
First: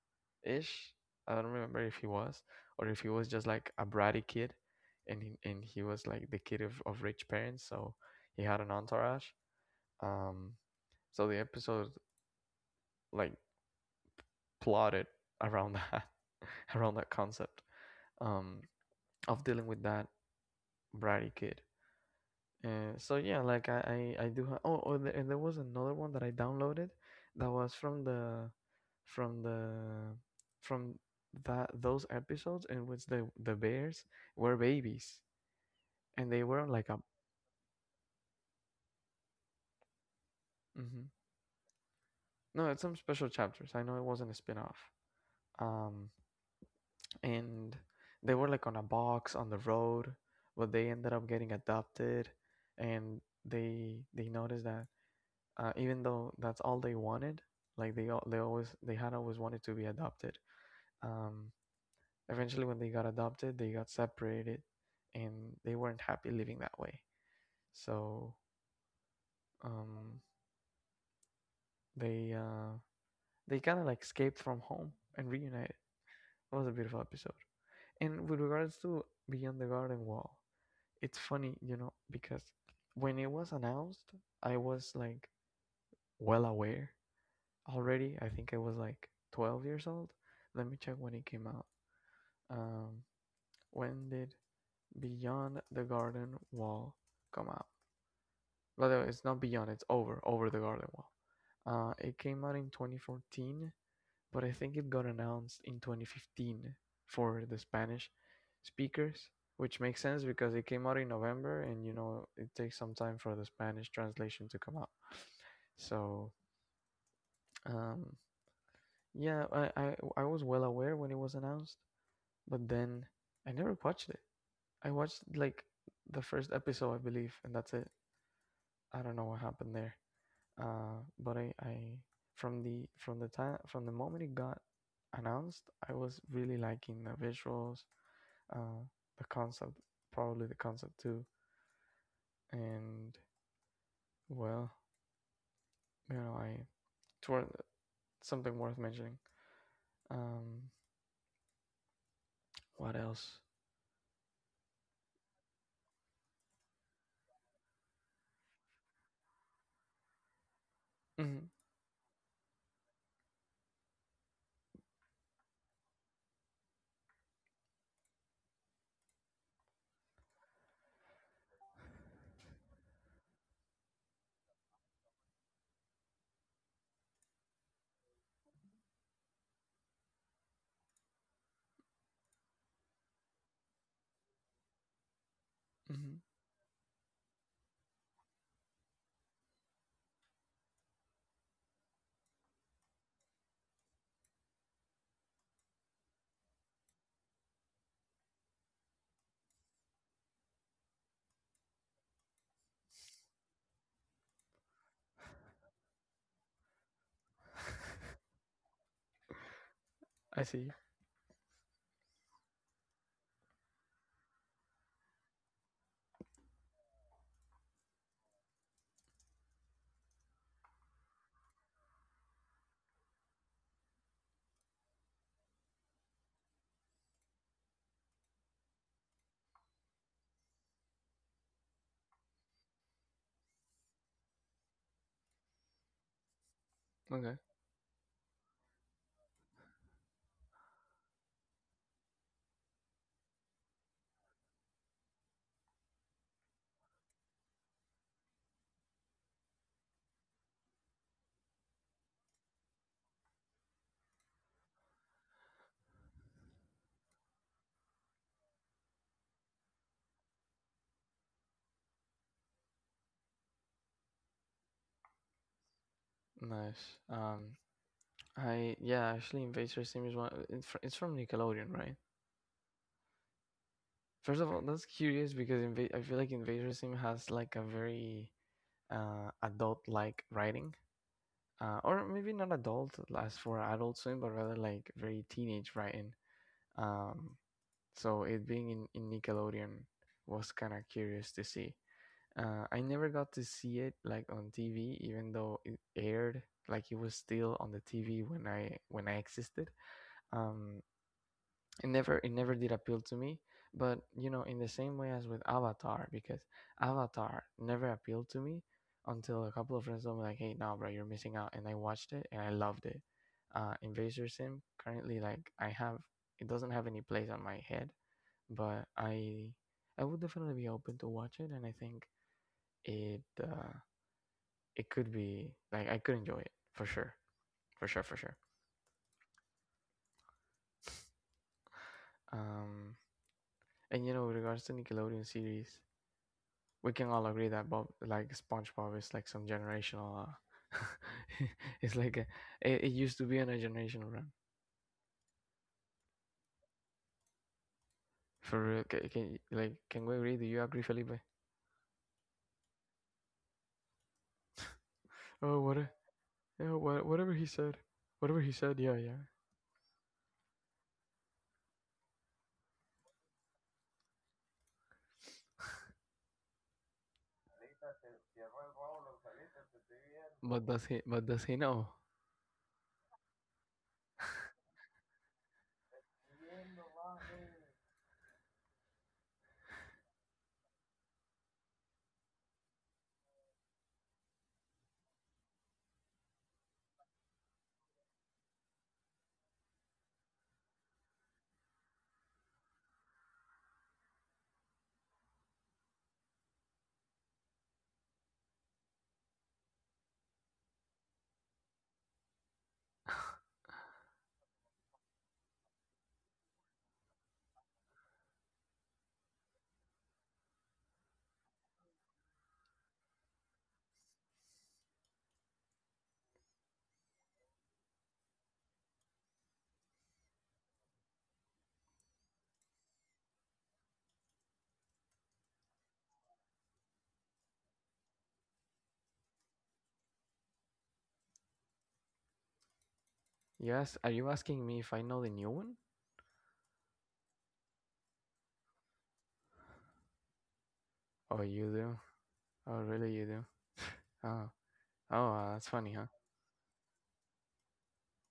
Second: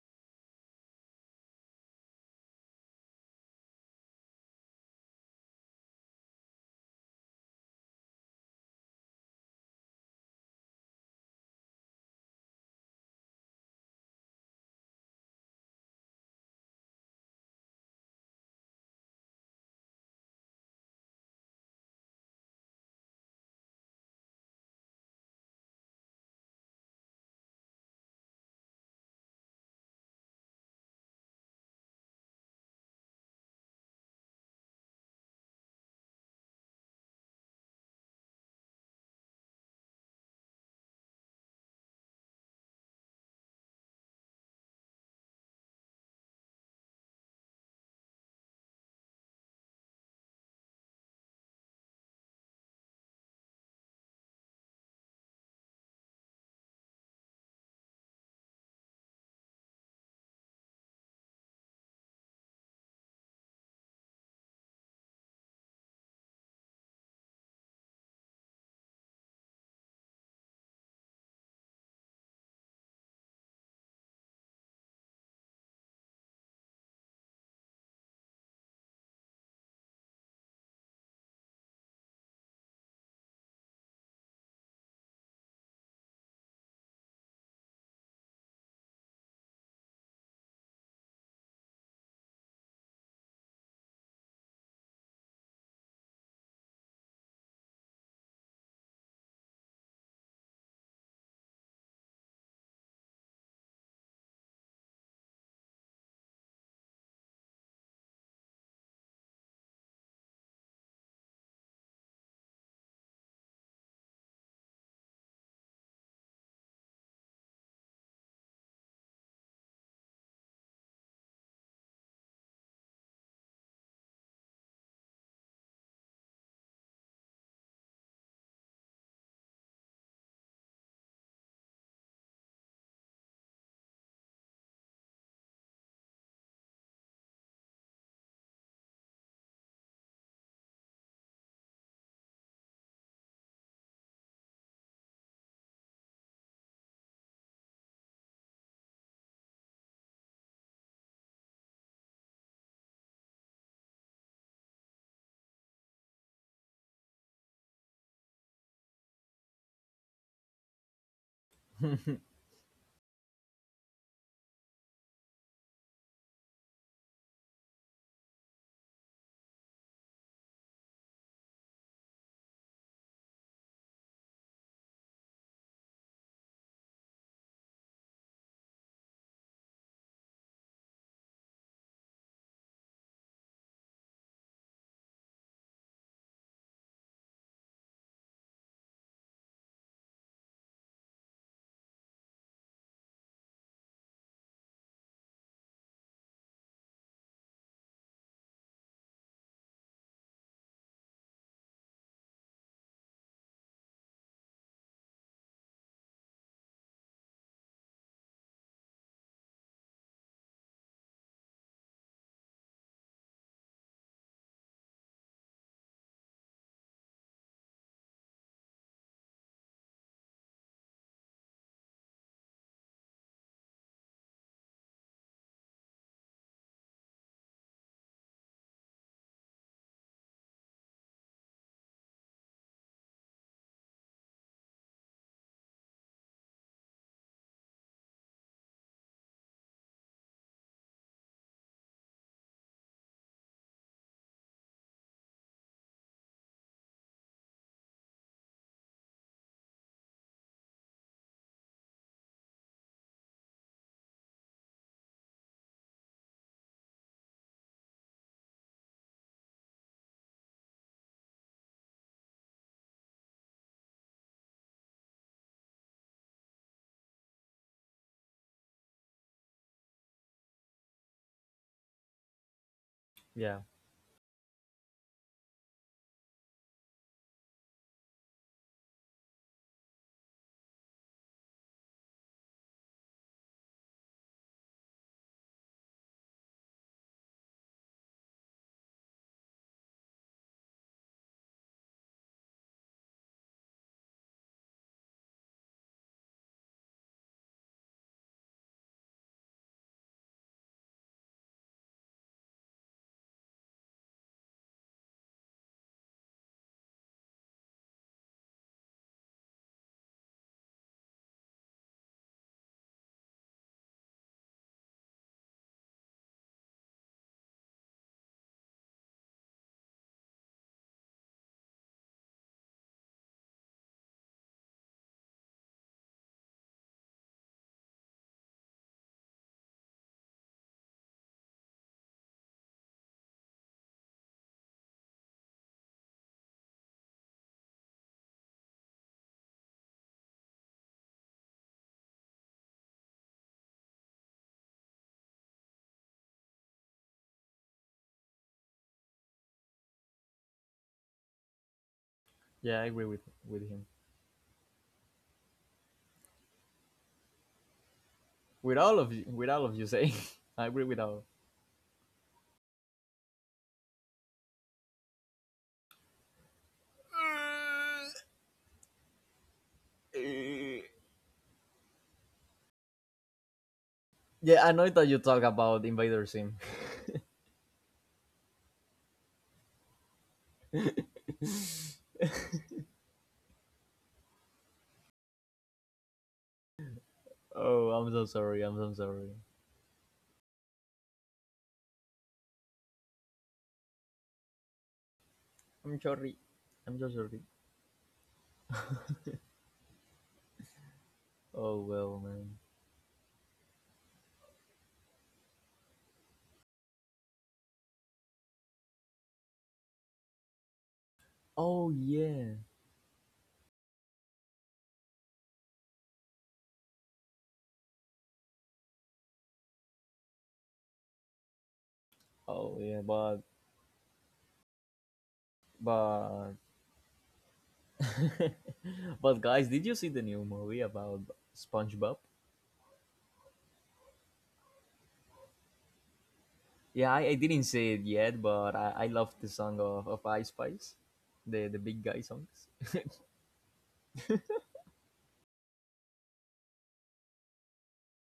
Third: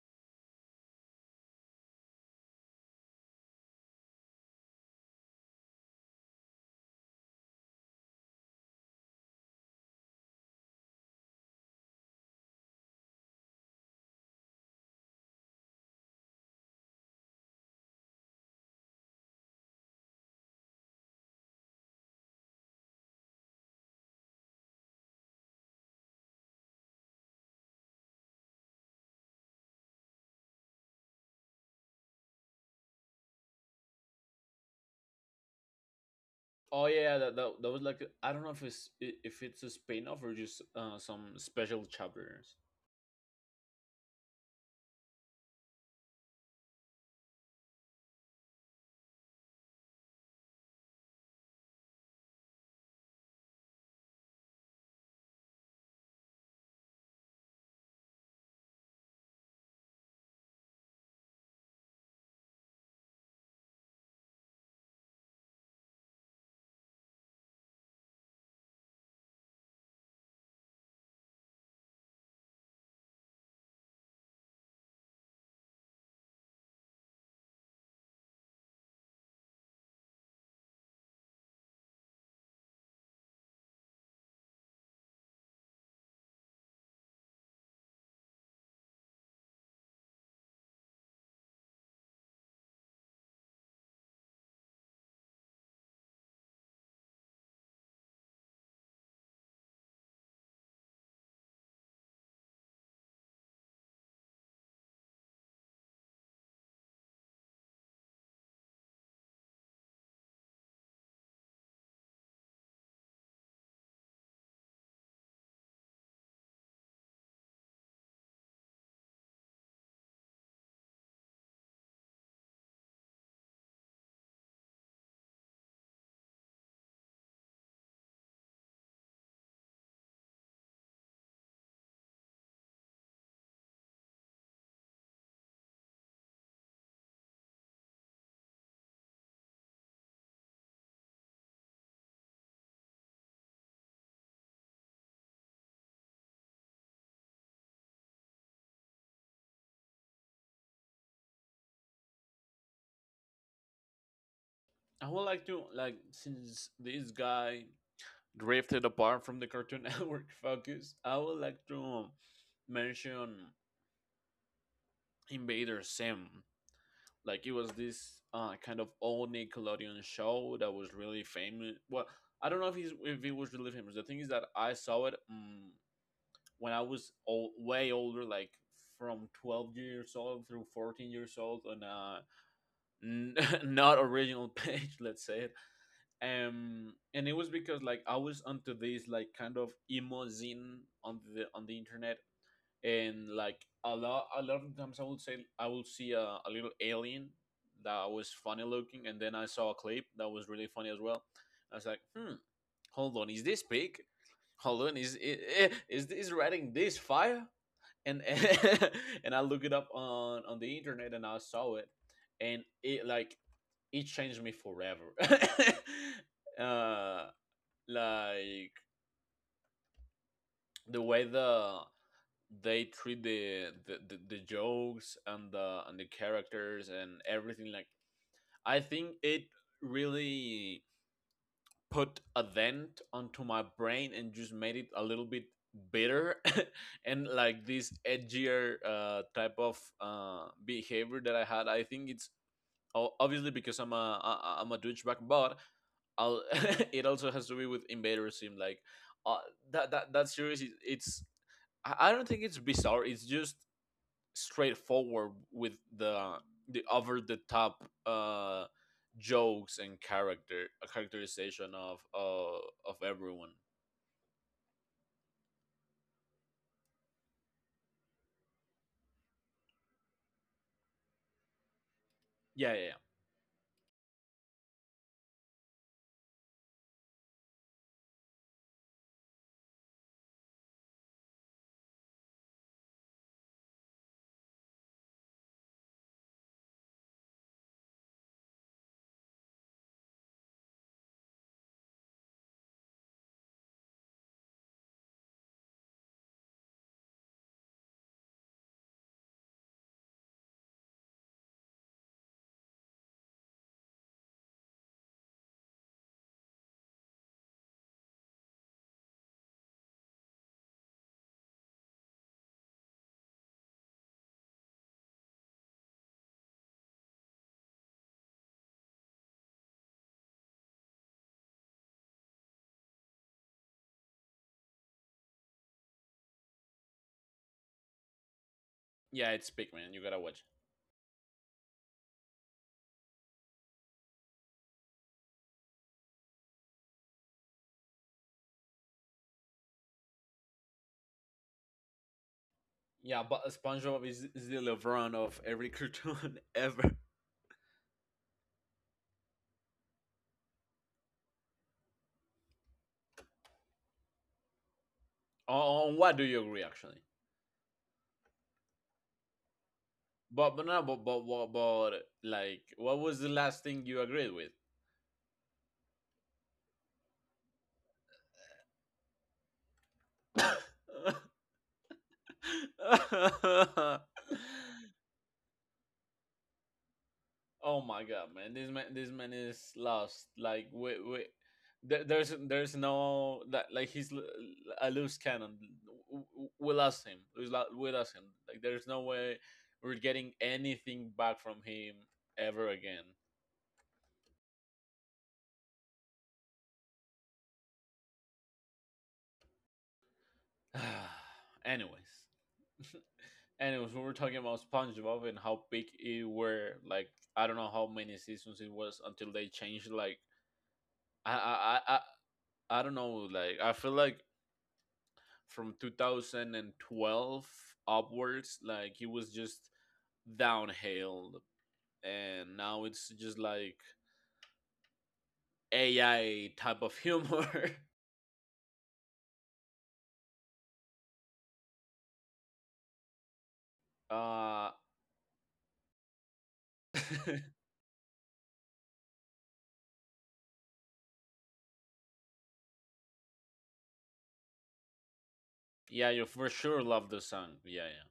Speaker 1: ish. I don't remember if he was... or if he was just like a bratty kid, and he was like the kid of rich parents. So he had an entourage. Um, so the episode like plotted around that, <laughs> around that concept, um, of dealing with that bratty kid. So yeah, like I do have... Oh, oh there, and there was another one that I downloaded, that was from the, from the, from that... those episodes in which the bears were babies and they were on
Speaker 3: Oh,
Speaker 1: like a...
Speaker 3: yeah, yeah, that was I don't know if it's, if it's a spin-off or just
Speaker 1: hmm.
Speaker 3: some special chapters.
Speaker 1: No, it's some special chapters. I know it wasn't a spin-off. Um, and they were like on a box on the road, but they ended up getting adopted, and they noticed that even though that's all they wanted, like they had always wanted to be adopted, um eventually when they got adopted they got separated, and they weren't happy living that way. So um they uh they kind of like escaped from home and reunited. It was a beautiful episode. And with regards to Beyond the Garden Wall, it's funny, you know, because when it was announced, I was like well aware already. I think I was like 12 years old. Let me check when it came out. Um, when did Beyond the Garden Wall come out? By the way, it's not Beyond, it's Over, over the Garden Wall. It came out in 2014, but I think it got announced in 2015 for the Spanish speakers, which makes sense because it came out in November and you know it takes some time for the Spanish translation to come out. So, um, Yeah, I, I I was well aware when it was announced, but then I never watched it. I watched like the first episode, I believe, and that's it. I don't know what happened there. But I from the moment it got announced, I was really liking the visuals, uh, the concept, probably the concept too, and well, you know, I it's worth... something worth mentioning. Um, what else?
Speaker 3: I would like to, like, since this guy drifted apart from the Cartoon <laughs> Network focus, I would
Speaker 1: Hmm.
Speaker 3: like to
Speaker 2: <laughs>
Speaker 3: mention Invader Sim. Like, it was this kind of old Nickelodeon show that was really famous. Well, I don't know if he's, if it was really famous. The thing is that I saw it, when I was old, way older, like from 12 years old through 14 years old on a n- <laughs> not original page, <laughs> let's say it.
Speaker 1: Hmm.
Speaker 3: And it was because, like, I was onto this, like, kind of emo zine on the internet, and, like, a lot of times I would say I will see a, little alien that was funny looking, and then I saw a clip that was really funny as well. I was like, hmm, hold on, is this pig? Hold on, is this writing this fire?
Speaker 1: <laughs>
Speaker 3: and and, <laughs> and I looked it up
Speaker 1: I
Speaker 3: on
Speaker 1: see.
Speaker 3: the internet and I saw it, and it, like, it changed me forever. <laughs> uh, like, the way they treat the jokes and the characters and everything. Like, I think it really put a dent onto my brain and just made it a little bit bitter <laughs> and,
Speaker 1: Okay.
Speaker 3: like, this edgier type of behavior that I had. I think it's, o- obviously because I'm a douchebag, but I'll, <laughs> it also has to be with Invader Sim. Like, uh, that series, is, it's, I don't think it's bizarre. It's just straightforward with the over the top jokes and characterization of everyone.
Speaker 1: Nice. I Yeah, actually, Invader Sim is one. It's from Nickelodeon, right?
Speaker 3: Yeah, yeah, yeah.
Speaker 2: yeah,
Speaker 1: First of all, that's curious because I feel like Invader Sim has like a very adult-like writing, or maybe not adult as for Adult Swim, but rather like very teenage writing. Um, so it being in Nickelodeon was kind of curious to see. I never got to see it like on TV, even though it aired. Like it was still on the TV when I existed. Um it never did appeal to me. But you know, in the same way as with Avatar, because Avatar never appealed to me until a couple of friends told me like, hey, no bro, you're missing out. And I watched it and I loved it. Invasor Sim currently, like, I have it doesn't have any place on my head, but I would definitely be open to watch it, and I think it uh it could be like... I could enjoy it for sure, for sure, for sure.
Speaker 3: Yeah, it's big, man. You gotta watch.
Speaker 1: um and you know, with regards to Nickelodeon series, we can all agree that Bob, like SpongeBob, is like some generational. <laughs> It's like a, it used to
Speaker 3: Yeah,
Speaker 1: be on
Speaker 3: but
Speaker 1: a
Speaker 3: SpongeBob
Speaker 1: generational run.
Speaker 3: is the LeBron of every cartoon <laughs> ever.
Speaker 1: For real. Can we agree? Do you agree, Felipe?
Speaker 2: yeah. I agree with him.
Speaker 1: Oh, what? A-
Speaker 3: On, what do you
Speaker 1: Yeah,
Speaker 3: agree actually?
Speaker 1: whatever he said, whatever he said.
Speaker 2: With
Speaker 1: Yeah,
Speaker 2: all of
Speaker 1: yeah.
Speaker 2: you, with all of you say, <laughs> I
Speaker 3: But
Speaker 2: agree
Speaker 3: no,
Speaker 2: with all.
Speaker 3: but what but like, what was the last thing you agreed with?
Speaker 2: Uh,
Speaker 1: But does
Speaker 2: Eh,
Speaker 1: he? But does he know?
Speaker 2: yeah, I know that
Speaker 3: <laughs>
Speaker 2: you talk about Invader Sim.
Speaker 3: Oh my god, man! This man, this man is lost. Like, wait, wait.
Speaker 2: <laughs>
Speaker 3: There's no that. Like, he's, a loose cannon. We lost him. We lo-
Speaker 2: Oh,
Speaker 3: we
Speaker 2: I'm so
Speaker 3: lost him.
Speaker 2: sorry.
Speaker 3: Like,
Speaker 2: I'm so
Speaker 3: there's no
Speaker 2: sorry.
Speaker 3: way we're getting anything back from him ever again.
Speaker 2: I'm sorry. I'm so sorry.
Speaker 3: <sighs>
Speaker 2: Oh well,
Speaker 3: Anyways,
Speaker 2: man.
Speaker 3: <laughs> anyways, we were talking about SpongeBob and how big it were. Like, I don't know how many seasons it was until they changed. Like, I, I,
Speaker 2: Oh
Speaker 3: I, I
Speaker 2: yeah.
Speaker 3: I don't know. Like, I feel like from 2012 upwards, like, he was just downhill, and
Speaker 2: Oh
Speaker 3: now
Speaker 2: yeah,
Speaker 3: it's
Speaker 2: but
Speaker 3: just like
Speaker 2: but
Speaker 3: AI type of humor.
Speaker 2: <laughs> but guys, did you see the new movie about SpongeBob?
Speaker 1: Yes. Are you asking me
Speaker 3: <laughs>
Speaker 1: if
Speaker 3: uh
Speaker 1: I know the new one?
Speaker 2: Yeah, I didn't
Speaker 3: <laughs>
Speaker 2: see it yet, but I love the song of Ice Spice,
Speaker 1: Oh, you
Speaker 2: the
Speaker 1: do.
Speaker 2: big guy songs.
Speaker 1: Oh, really? You do? Oh, oh, that's funny, huh?
Speaker 3: yeah, you for sure love the song, yeah, yeah.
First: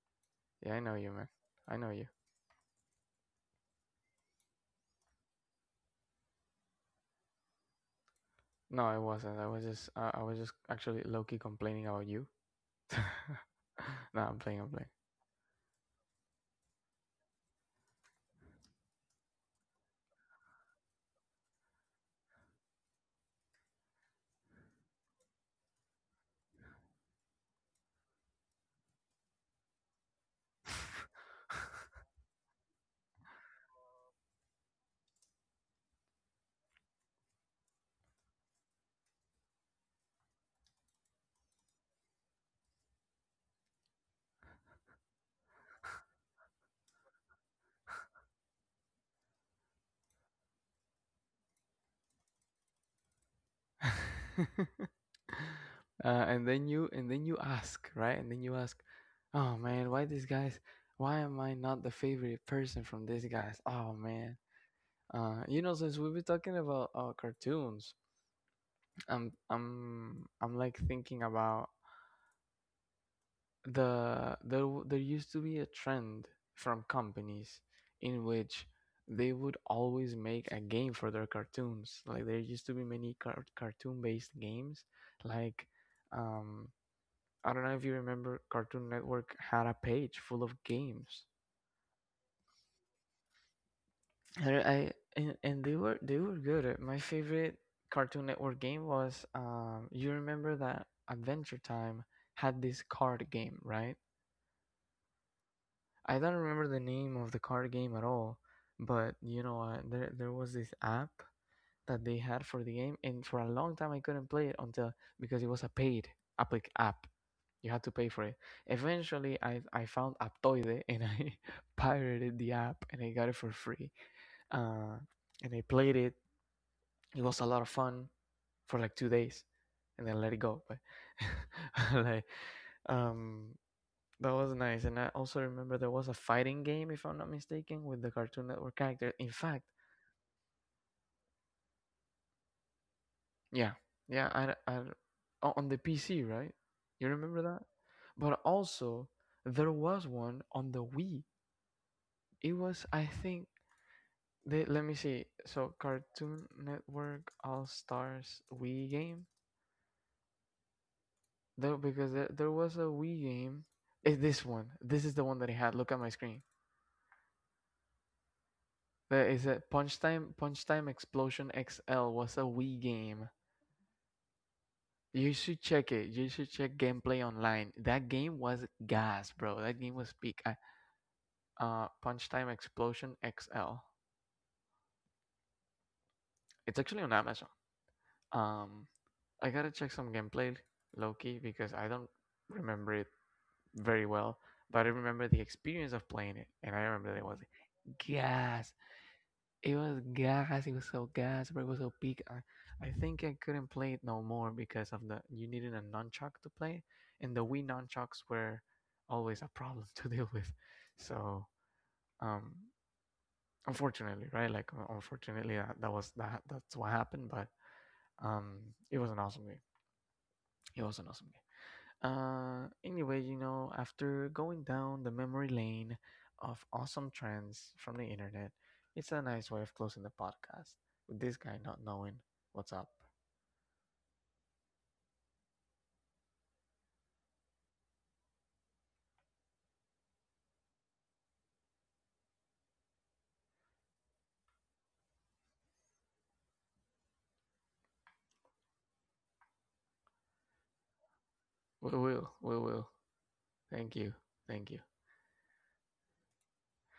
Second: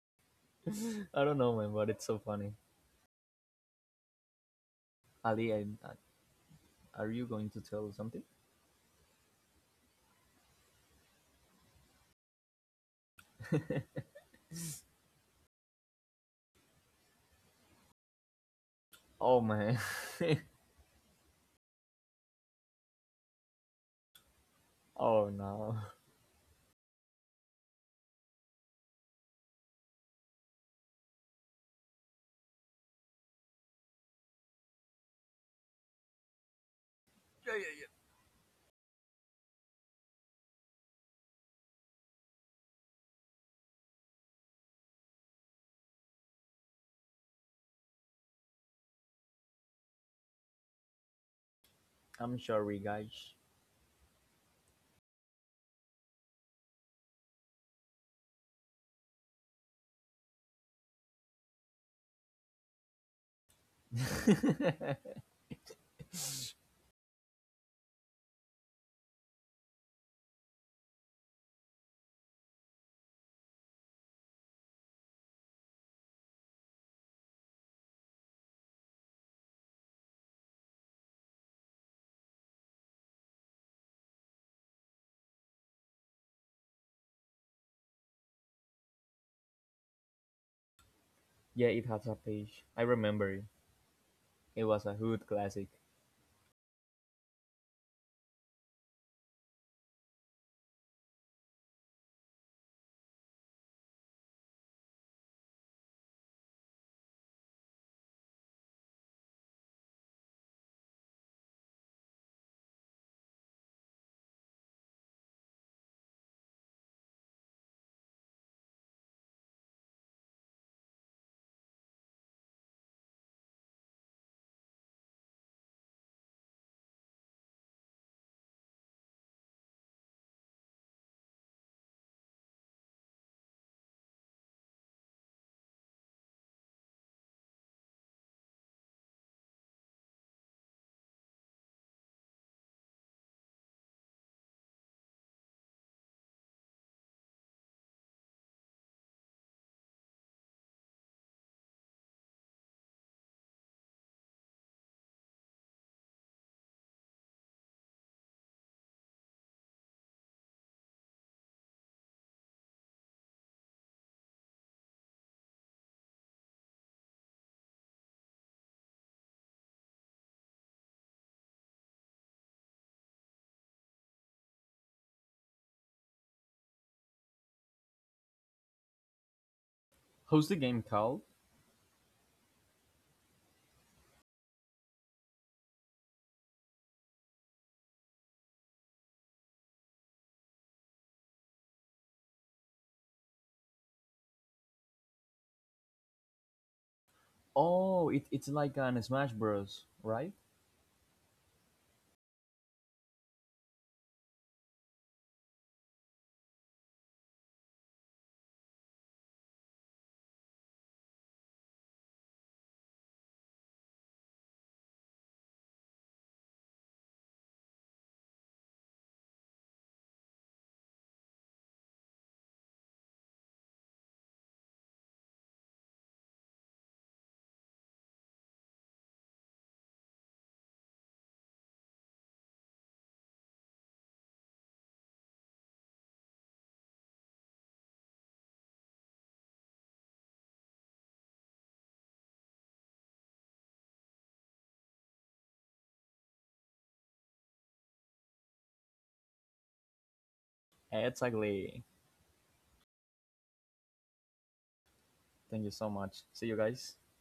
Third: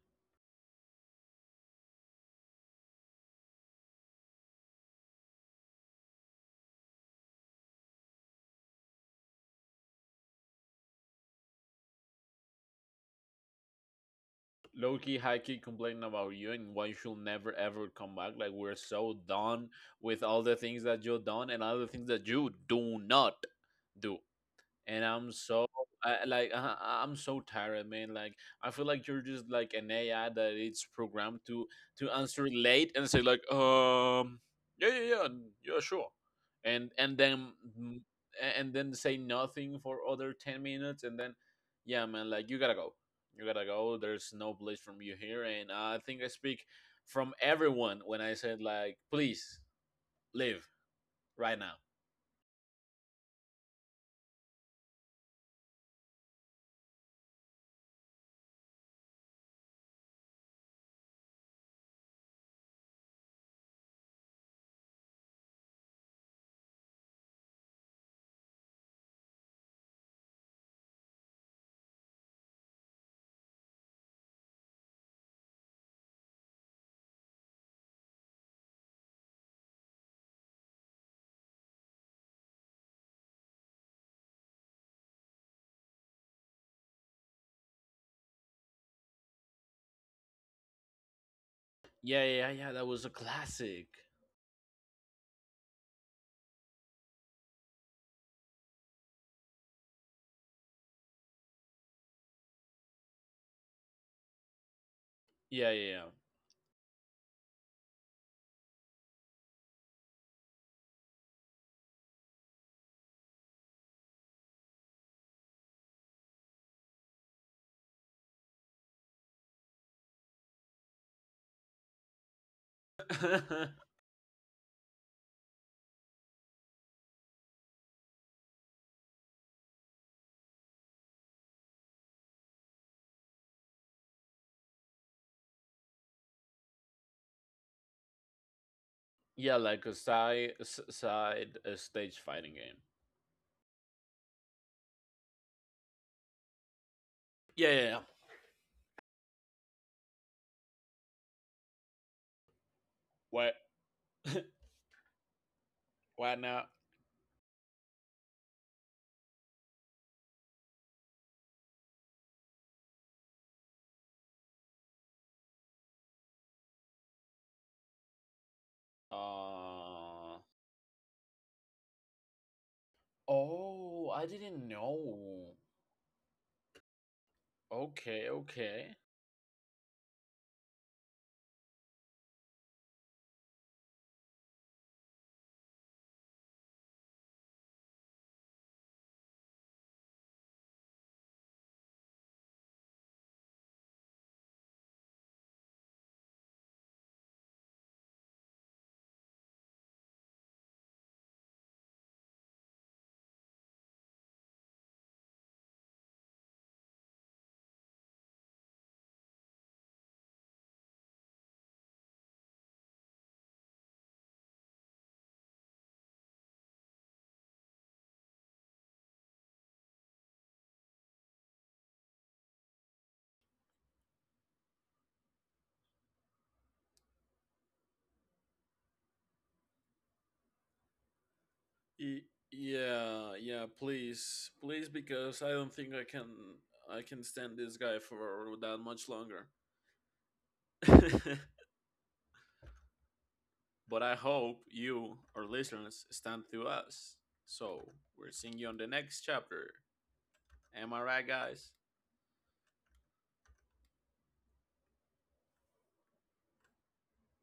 Speaker 1: Yeah, I know you,
Speaker 2: I
Speaker 1: man.
Speaker 2: don't know, man,
Speaker 1: I
Speaker 2: but
Speaker 1: know
Speaker 2: it's
Speaker 1: you.
Speaker 2: so funny. Ali, are you going to tell something?
Speaker 1: No, I wasn't. I was just actually low key complaining about you. <laughs>
Speaker 2: <laughs>
Speaker 1: no, I'm playing. I'm
Speaker 3: Low-key high-key complaining about you and why you should never ever come back, like, we're so
Speaker 2: Oh
Speaker 3: done
Speaker 2: man.
Speaker 3: with all the
Speaker 2: <laughs>
Speaker 3: things that you've done and all the things that you do not do. And
Speaker 2: Oh no.
Speaker 3: I'm so tired, man. Like, I feel like you're just like an AI that it's programmed to answer late and say, like, yeah, yeah, yeah, yeah, sure, and then,
Speaker 2: Yeah, yeah, yeah.
Speaker 3: mm, and then say nothing for other 10 minutes, and then, yeah, man, like, you gotta go, you gotta go. There's no place from you here, and I think I speak from everyone when I said, like, please leave right now.
Speaker 2: I'm sorry, guys.
Speaker 1: playing. <laughs> And then you, and then you ask, right? And then you ask, oh man, why these guys? Why am I not the favorite person from these guys? Oh man.
Speaker 2: <laughs>
Speaker 1: You know, since we've been talking about cartoons, I'm like thinking about... there there used to be a trend from companies in which they would always make a game for their cartoons. Like there used to be many cartoon-based games. Like, um, I don't know if you remember, Cartoon Network had a page full of games.
Speaker 2: Yeah, it has
Speaker 3: Yeah,
Speaker 2: a
Speaker 3: yeah, yeah.
Speaker 2: page,
Speaker 3: That
Speaker 2: I
Speaker 3: was a
Speaker 2: remember it.
Speaker 3: classic.
Speaker 1: And
Speaker 2: It was
Speaker 1: I
Speaker 2: a hood
Speaker 1: and, and
Speaker 2: classic.
Speaker 1: they were... they were good. My favorite Cartoon Network game was, you remember that Adventure Time had this card game, right?
Speaker 3: Yeah, yeah, yeah.
Speaker 1: I don't remember the name of the card game at all, but you know what? There was this app that they had for the game, and for a long time I couldn't play it until... because it was a paid app. You had to pay for it. Eventually, I found Aptoide and I <laughs> pirated the app and I got it for
Speaker 3: <laughs>
Speaker 1: free. Uh, and I played it. It was a lot of fun for like 2 days, and then let it go. But, <laughs> like, um, that was nice. And I also remember there was a fighting game, if I'm not mistaken, with the Cartoon Network character. In
Speaker 3: Yeah,
Speaker 1: fact,
Speaker 3: like a side stage fighting game.
Speaker 1: yeah, yeah, I on the PC, right? You remember
Speaker 3: Yeah,
Speaker 1: that?
Speaker 3: yeah. Yeah.
Speaker 1: But also, there was one on the Wii. It was, I
Speaker 3: Why
Speaker 1: think,
Speaker 3: <laughs>
Speaker 1: let me see. So,
Speaker 3: why
Speaker 1: Cartoon
Speaker 3: not?
Speaker 1: Network All Stars Wii game. There, because there was a Wii game. It's this one. This is the one that I had. Look at my screen. There is a
Speaker 3: Uh
Speaker 1: Punch Time Explosion XL. Was a Wii game.
Speaker 3: oh, I didn't
Speaker 1: You
Speaker 3: know.
Speaker 1: should check it. You should check gameplay online. That
Speaker 3: Okay,
Speaker 1: game was
Speaker 3: okay.
Speaker 1: gas, bro. That game was peak.
Speaker 2: How's
Speaker 1: I,
Speaker 2: the game called?
Speaker 1: Punch Time Explosion XL. It's actually on Amazon. Um, I gotta check some gameplay, Loki, because I don't remember it very well. But I remember the experience of playing it, and I remember that it was
Speaker 2: Oh, it, it's
Speaker 1: gas.
Speaker 2: like an Smash
Speaker 1: It
Speaker 2: Bros,
Speaker 1: was
Speaker 2: right?
Speaker 1: gas. It was so gas, but it was so big. I think I couldn't play it no more because of the... you needed a nunchuck to play, and the Wii nunchucks were always a problem <laughs> to deal with. So, um, unfortunately, right? Like, unfortunately, that was that's what happened. But, um, it was an awesome game. It was an awesome game. Anyway, you know, after going down the memory lane of awesome trends from the internet, it's a nice way of closing the podcast with this guy not
Speaker 3: Y-
Speaker 1: knowing what's up.
Speaker 3: yeah, yeah, please. Please, because I don't think I can stand this guy for that much longer. <laughs> But I hope you, our listeners, stand through us. So we're seeing you on the next chapter. Am I right, guys?
Speaker 2: Exactly.
Speaker 1: We will, we will. Thank you, thank you.
Speaker 2: Thank you so much. See you guys.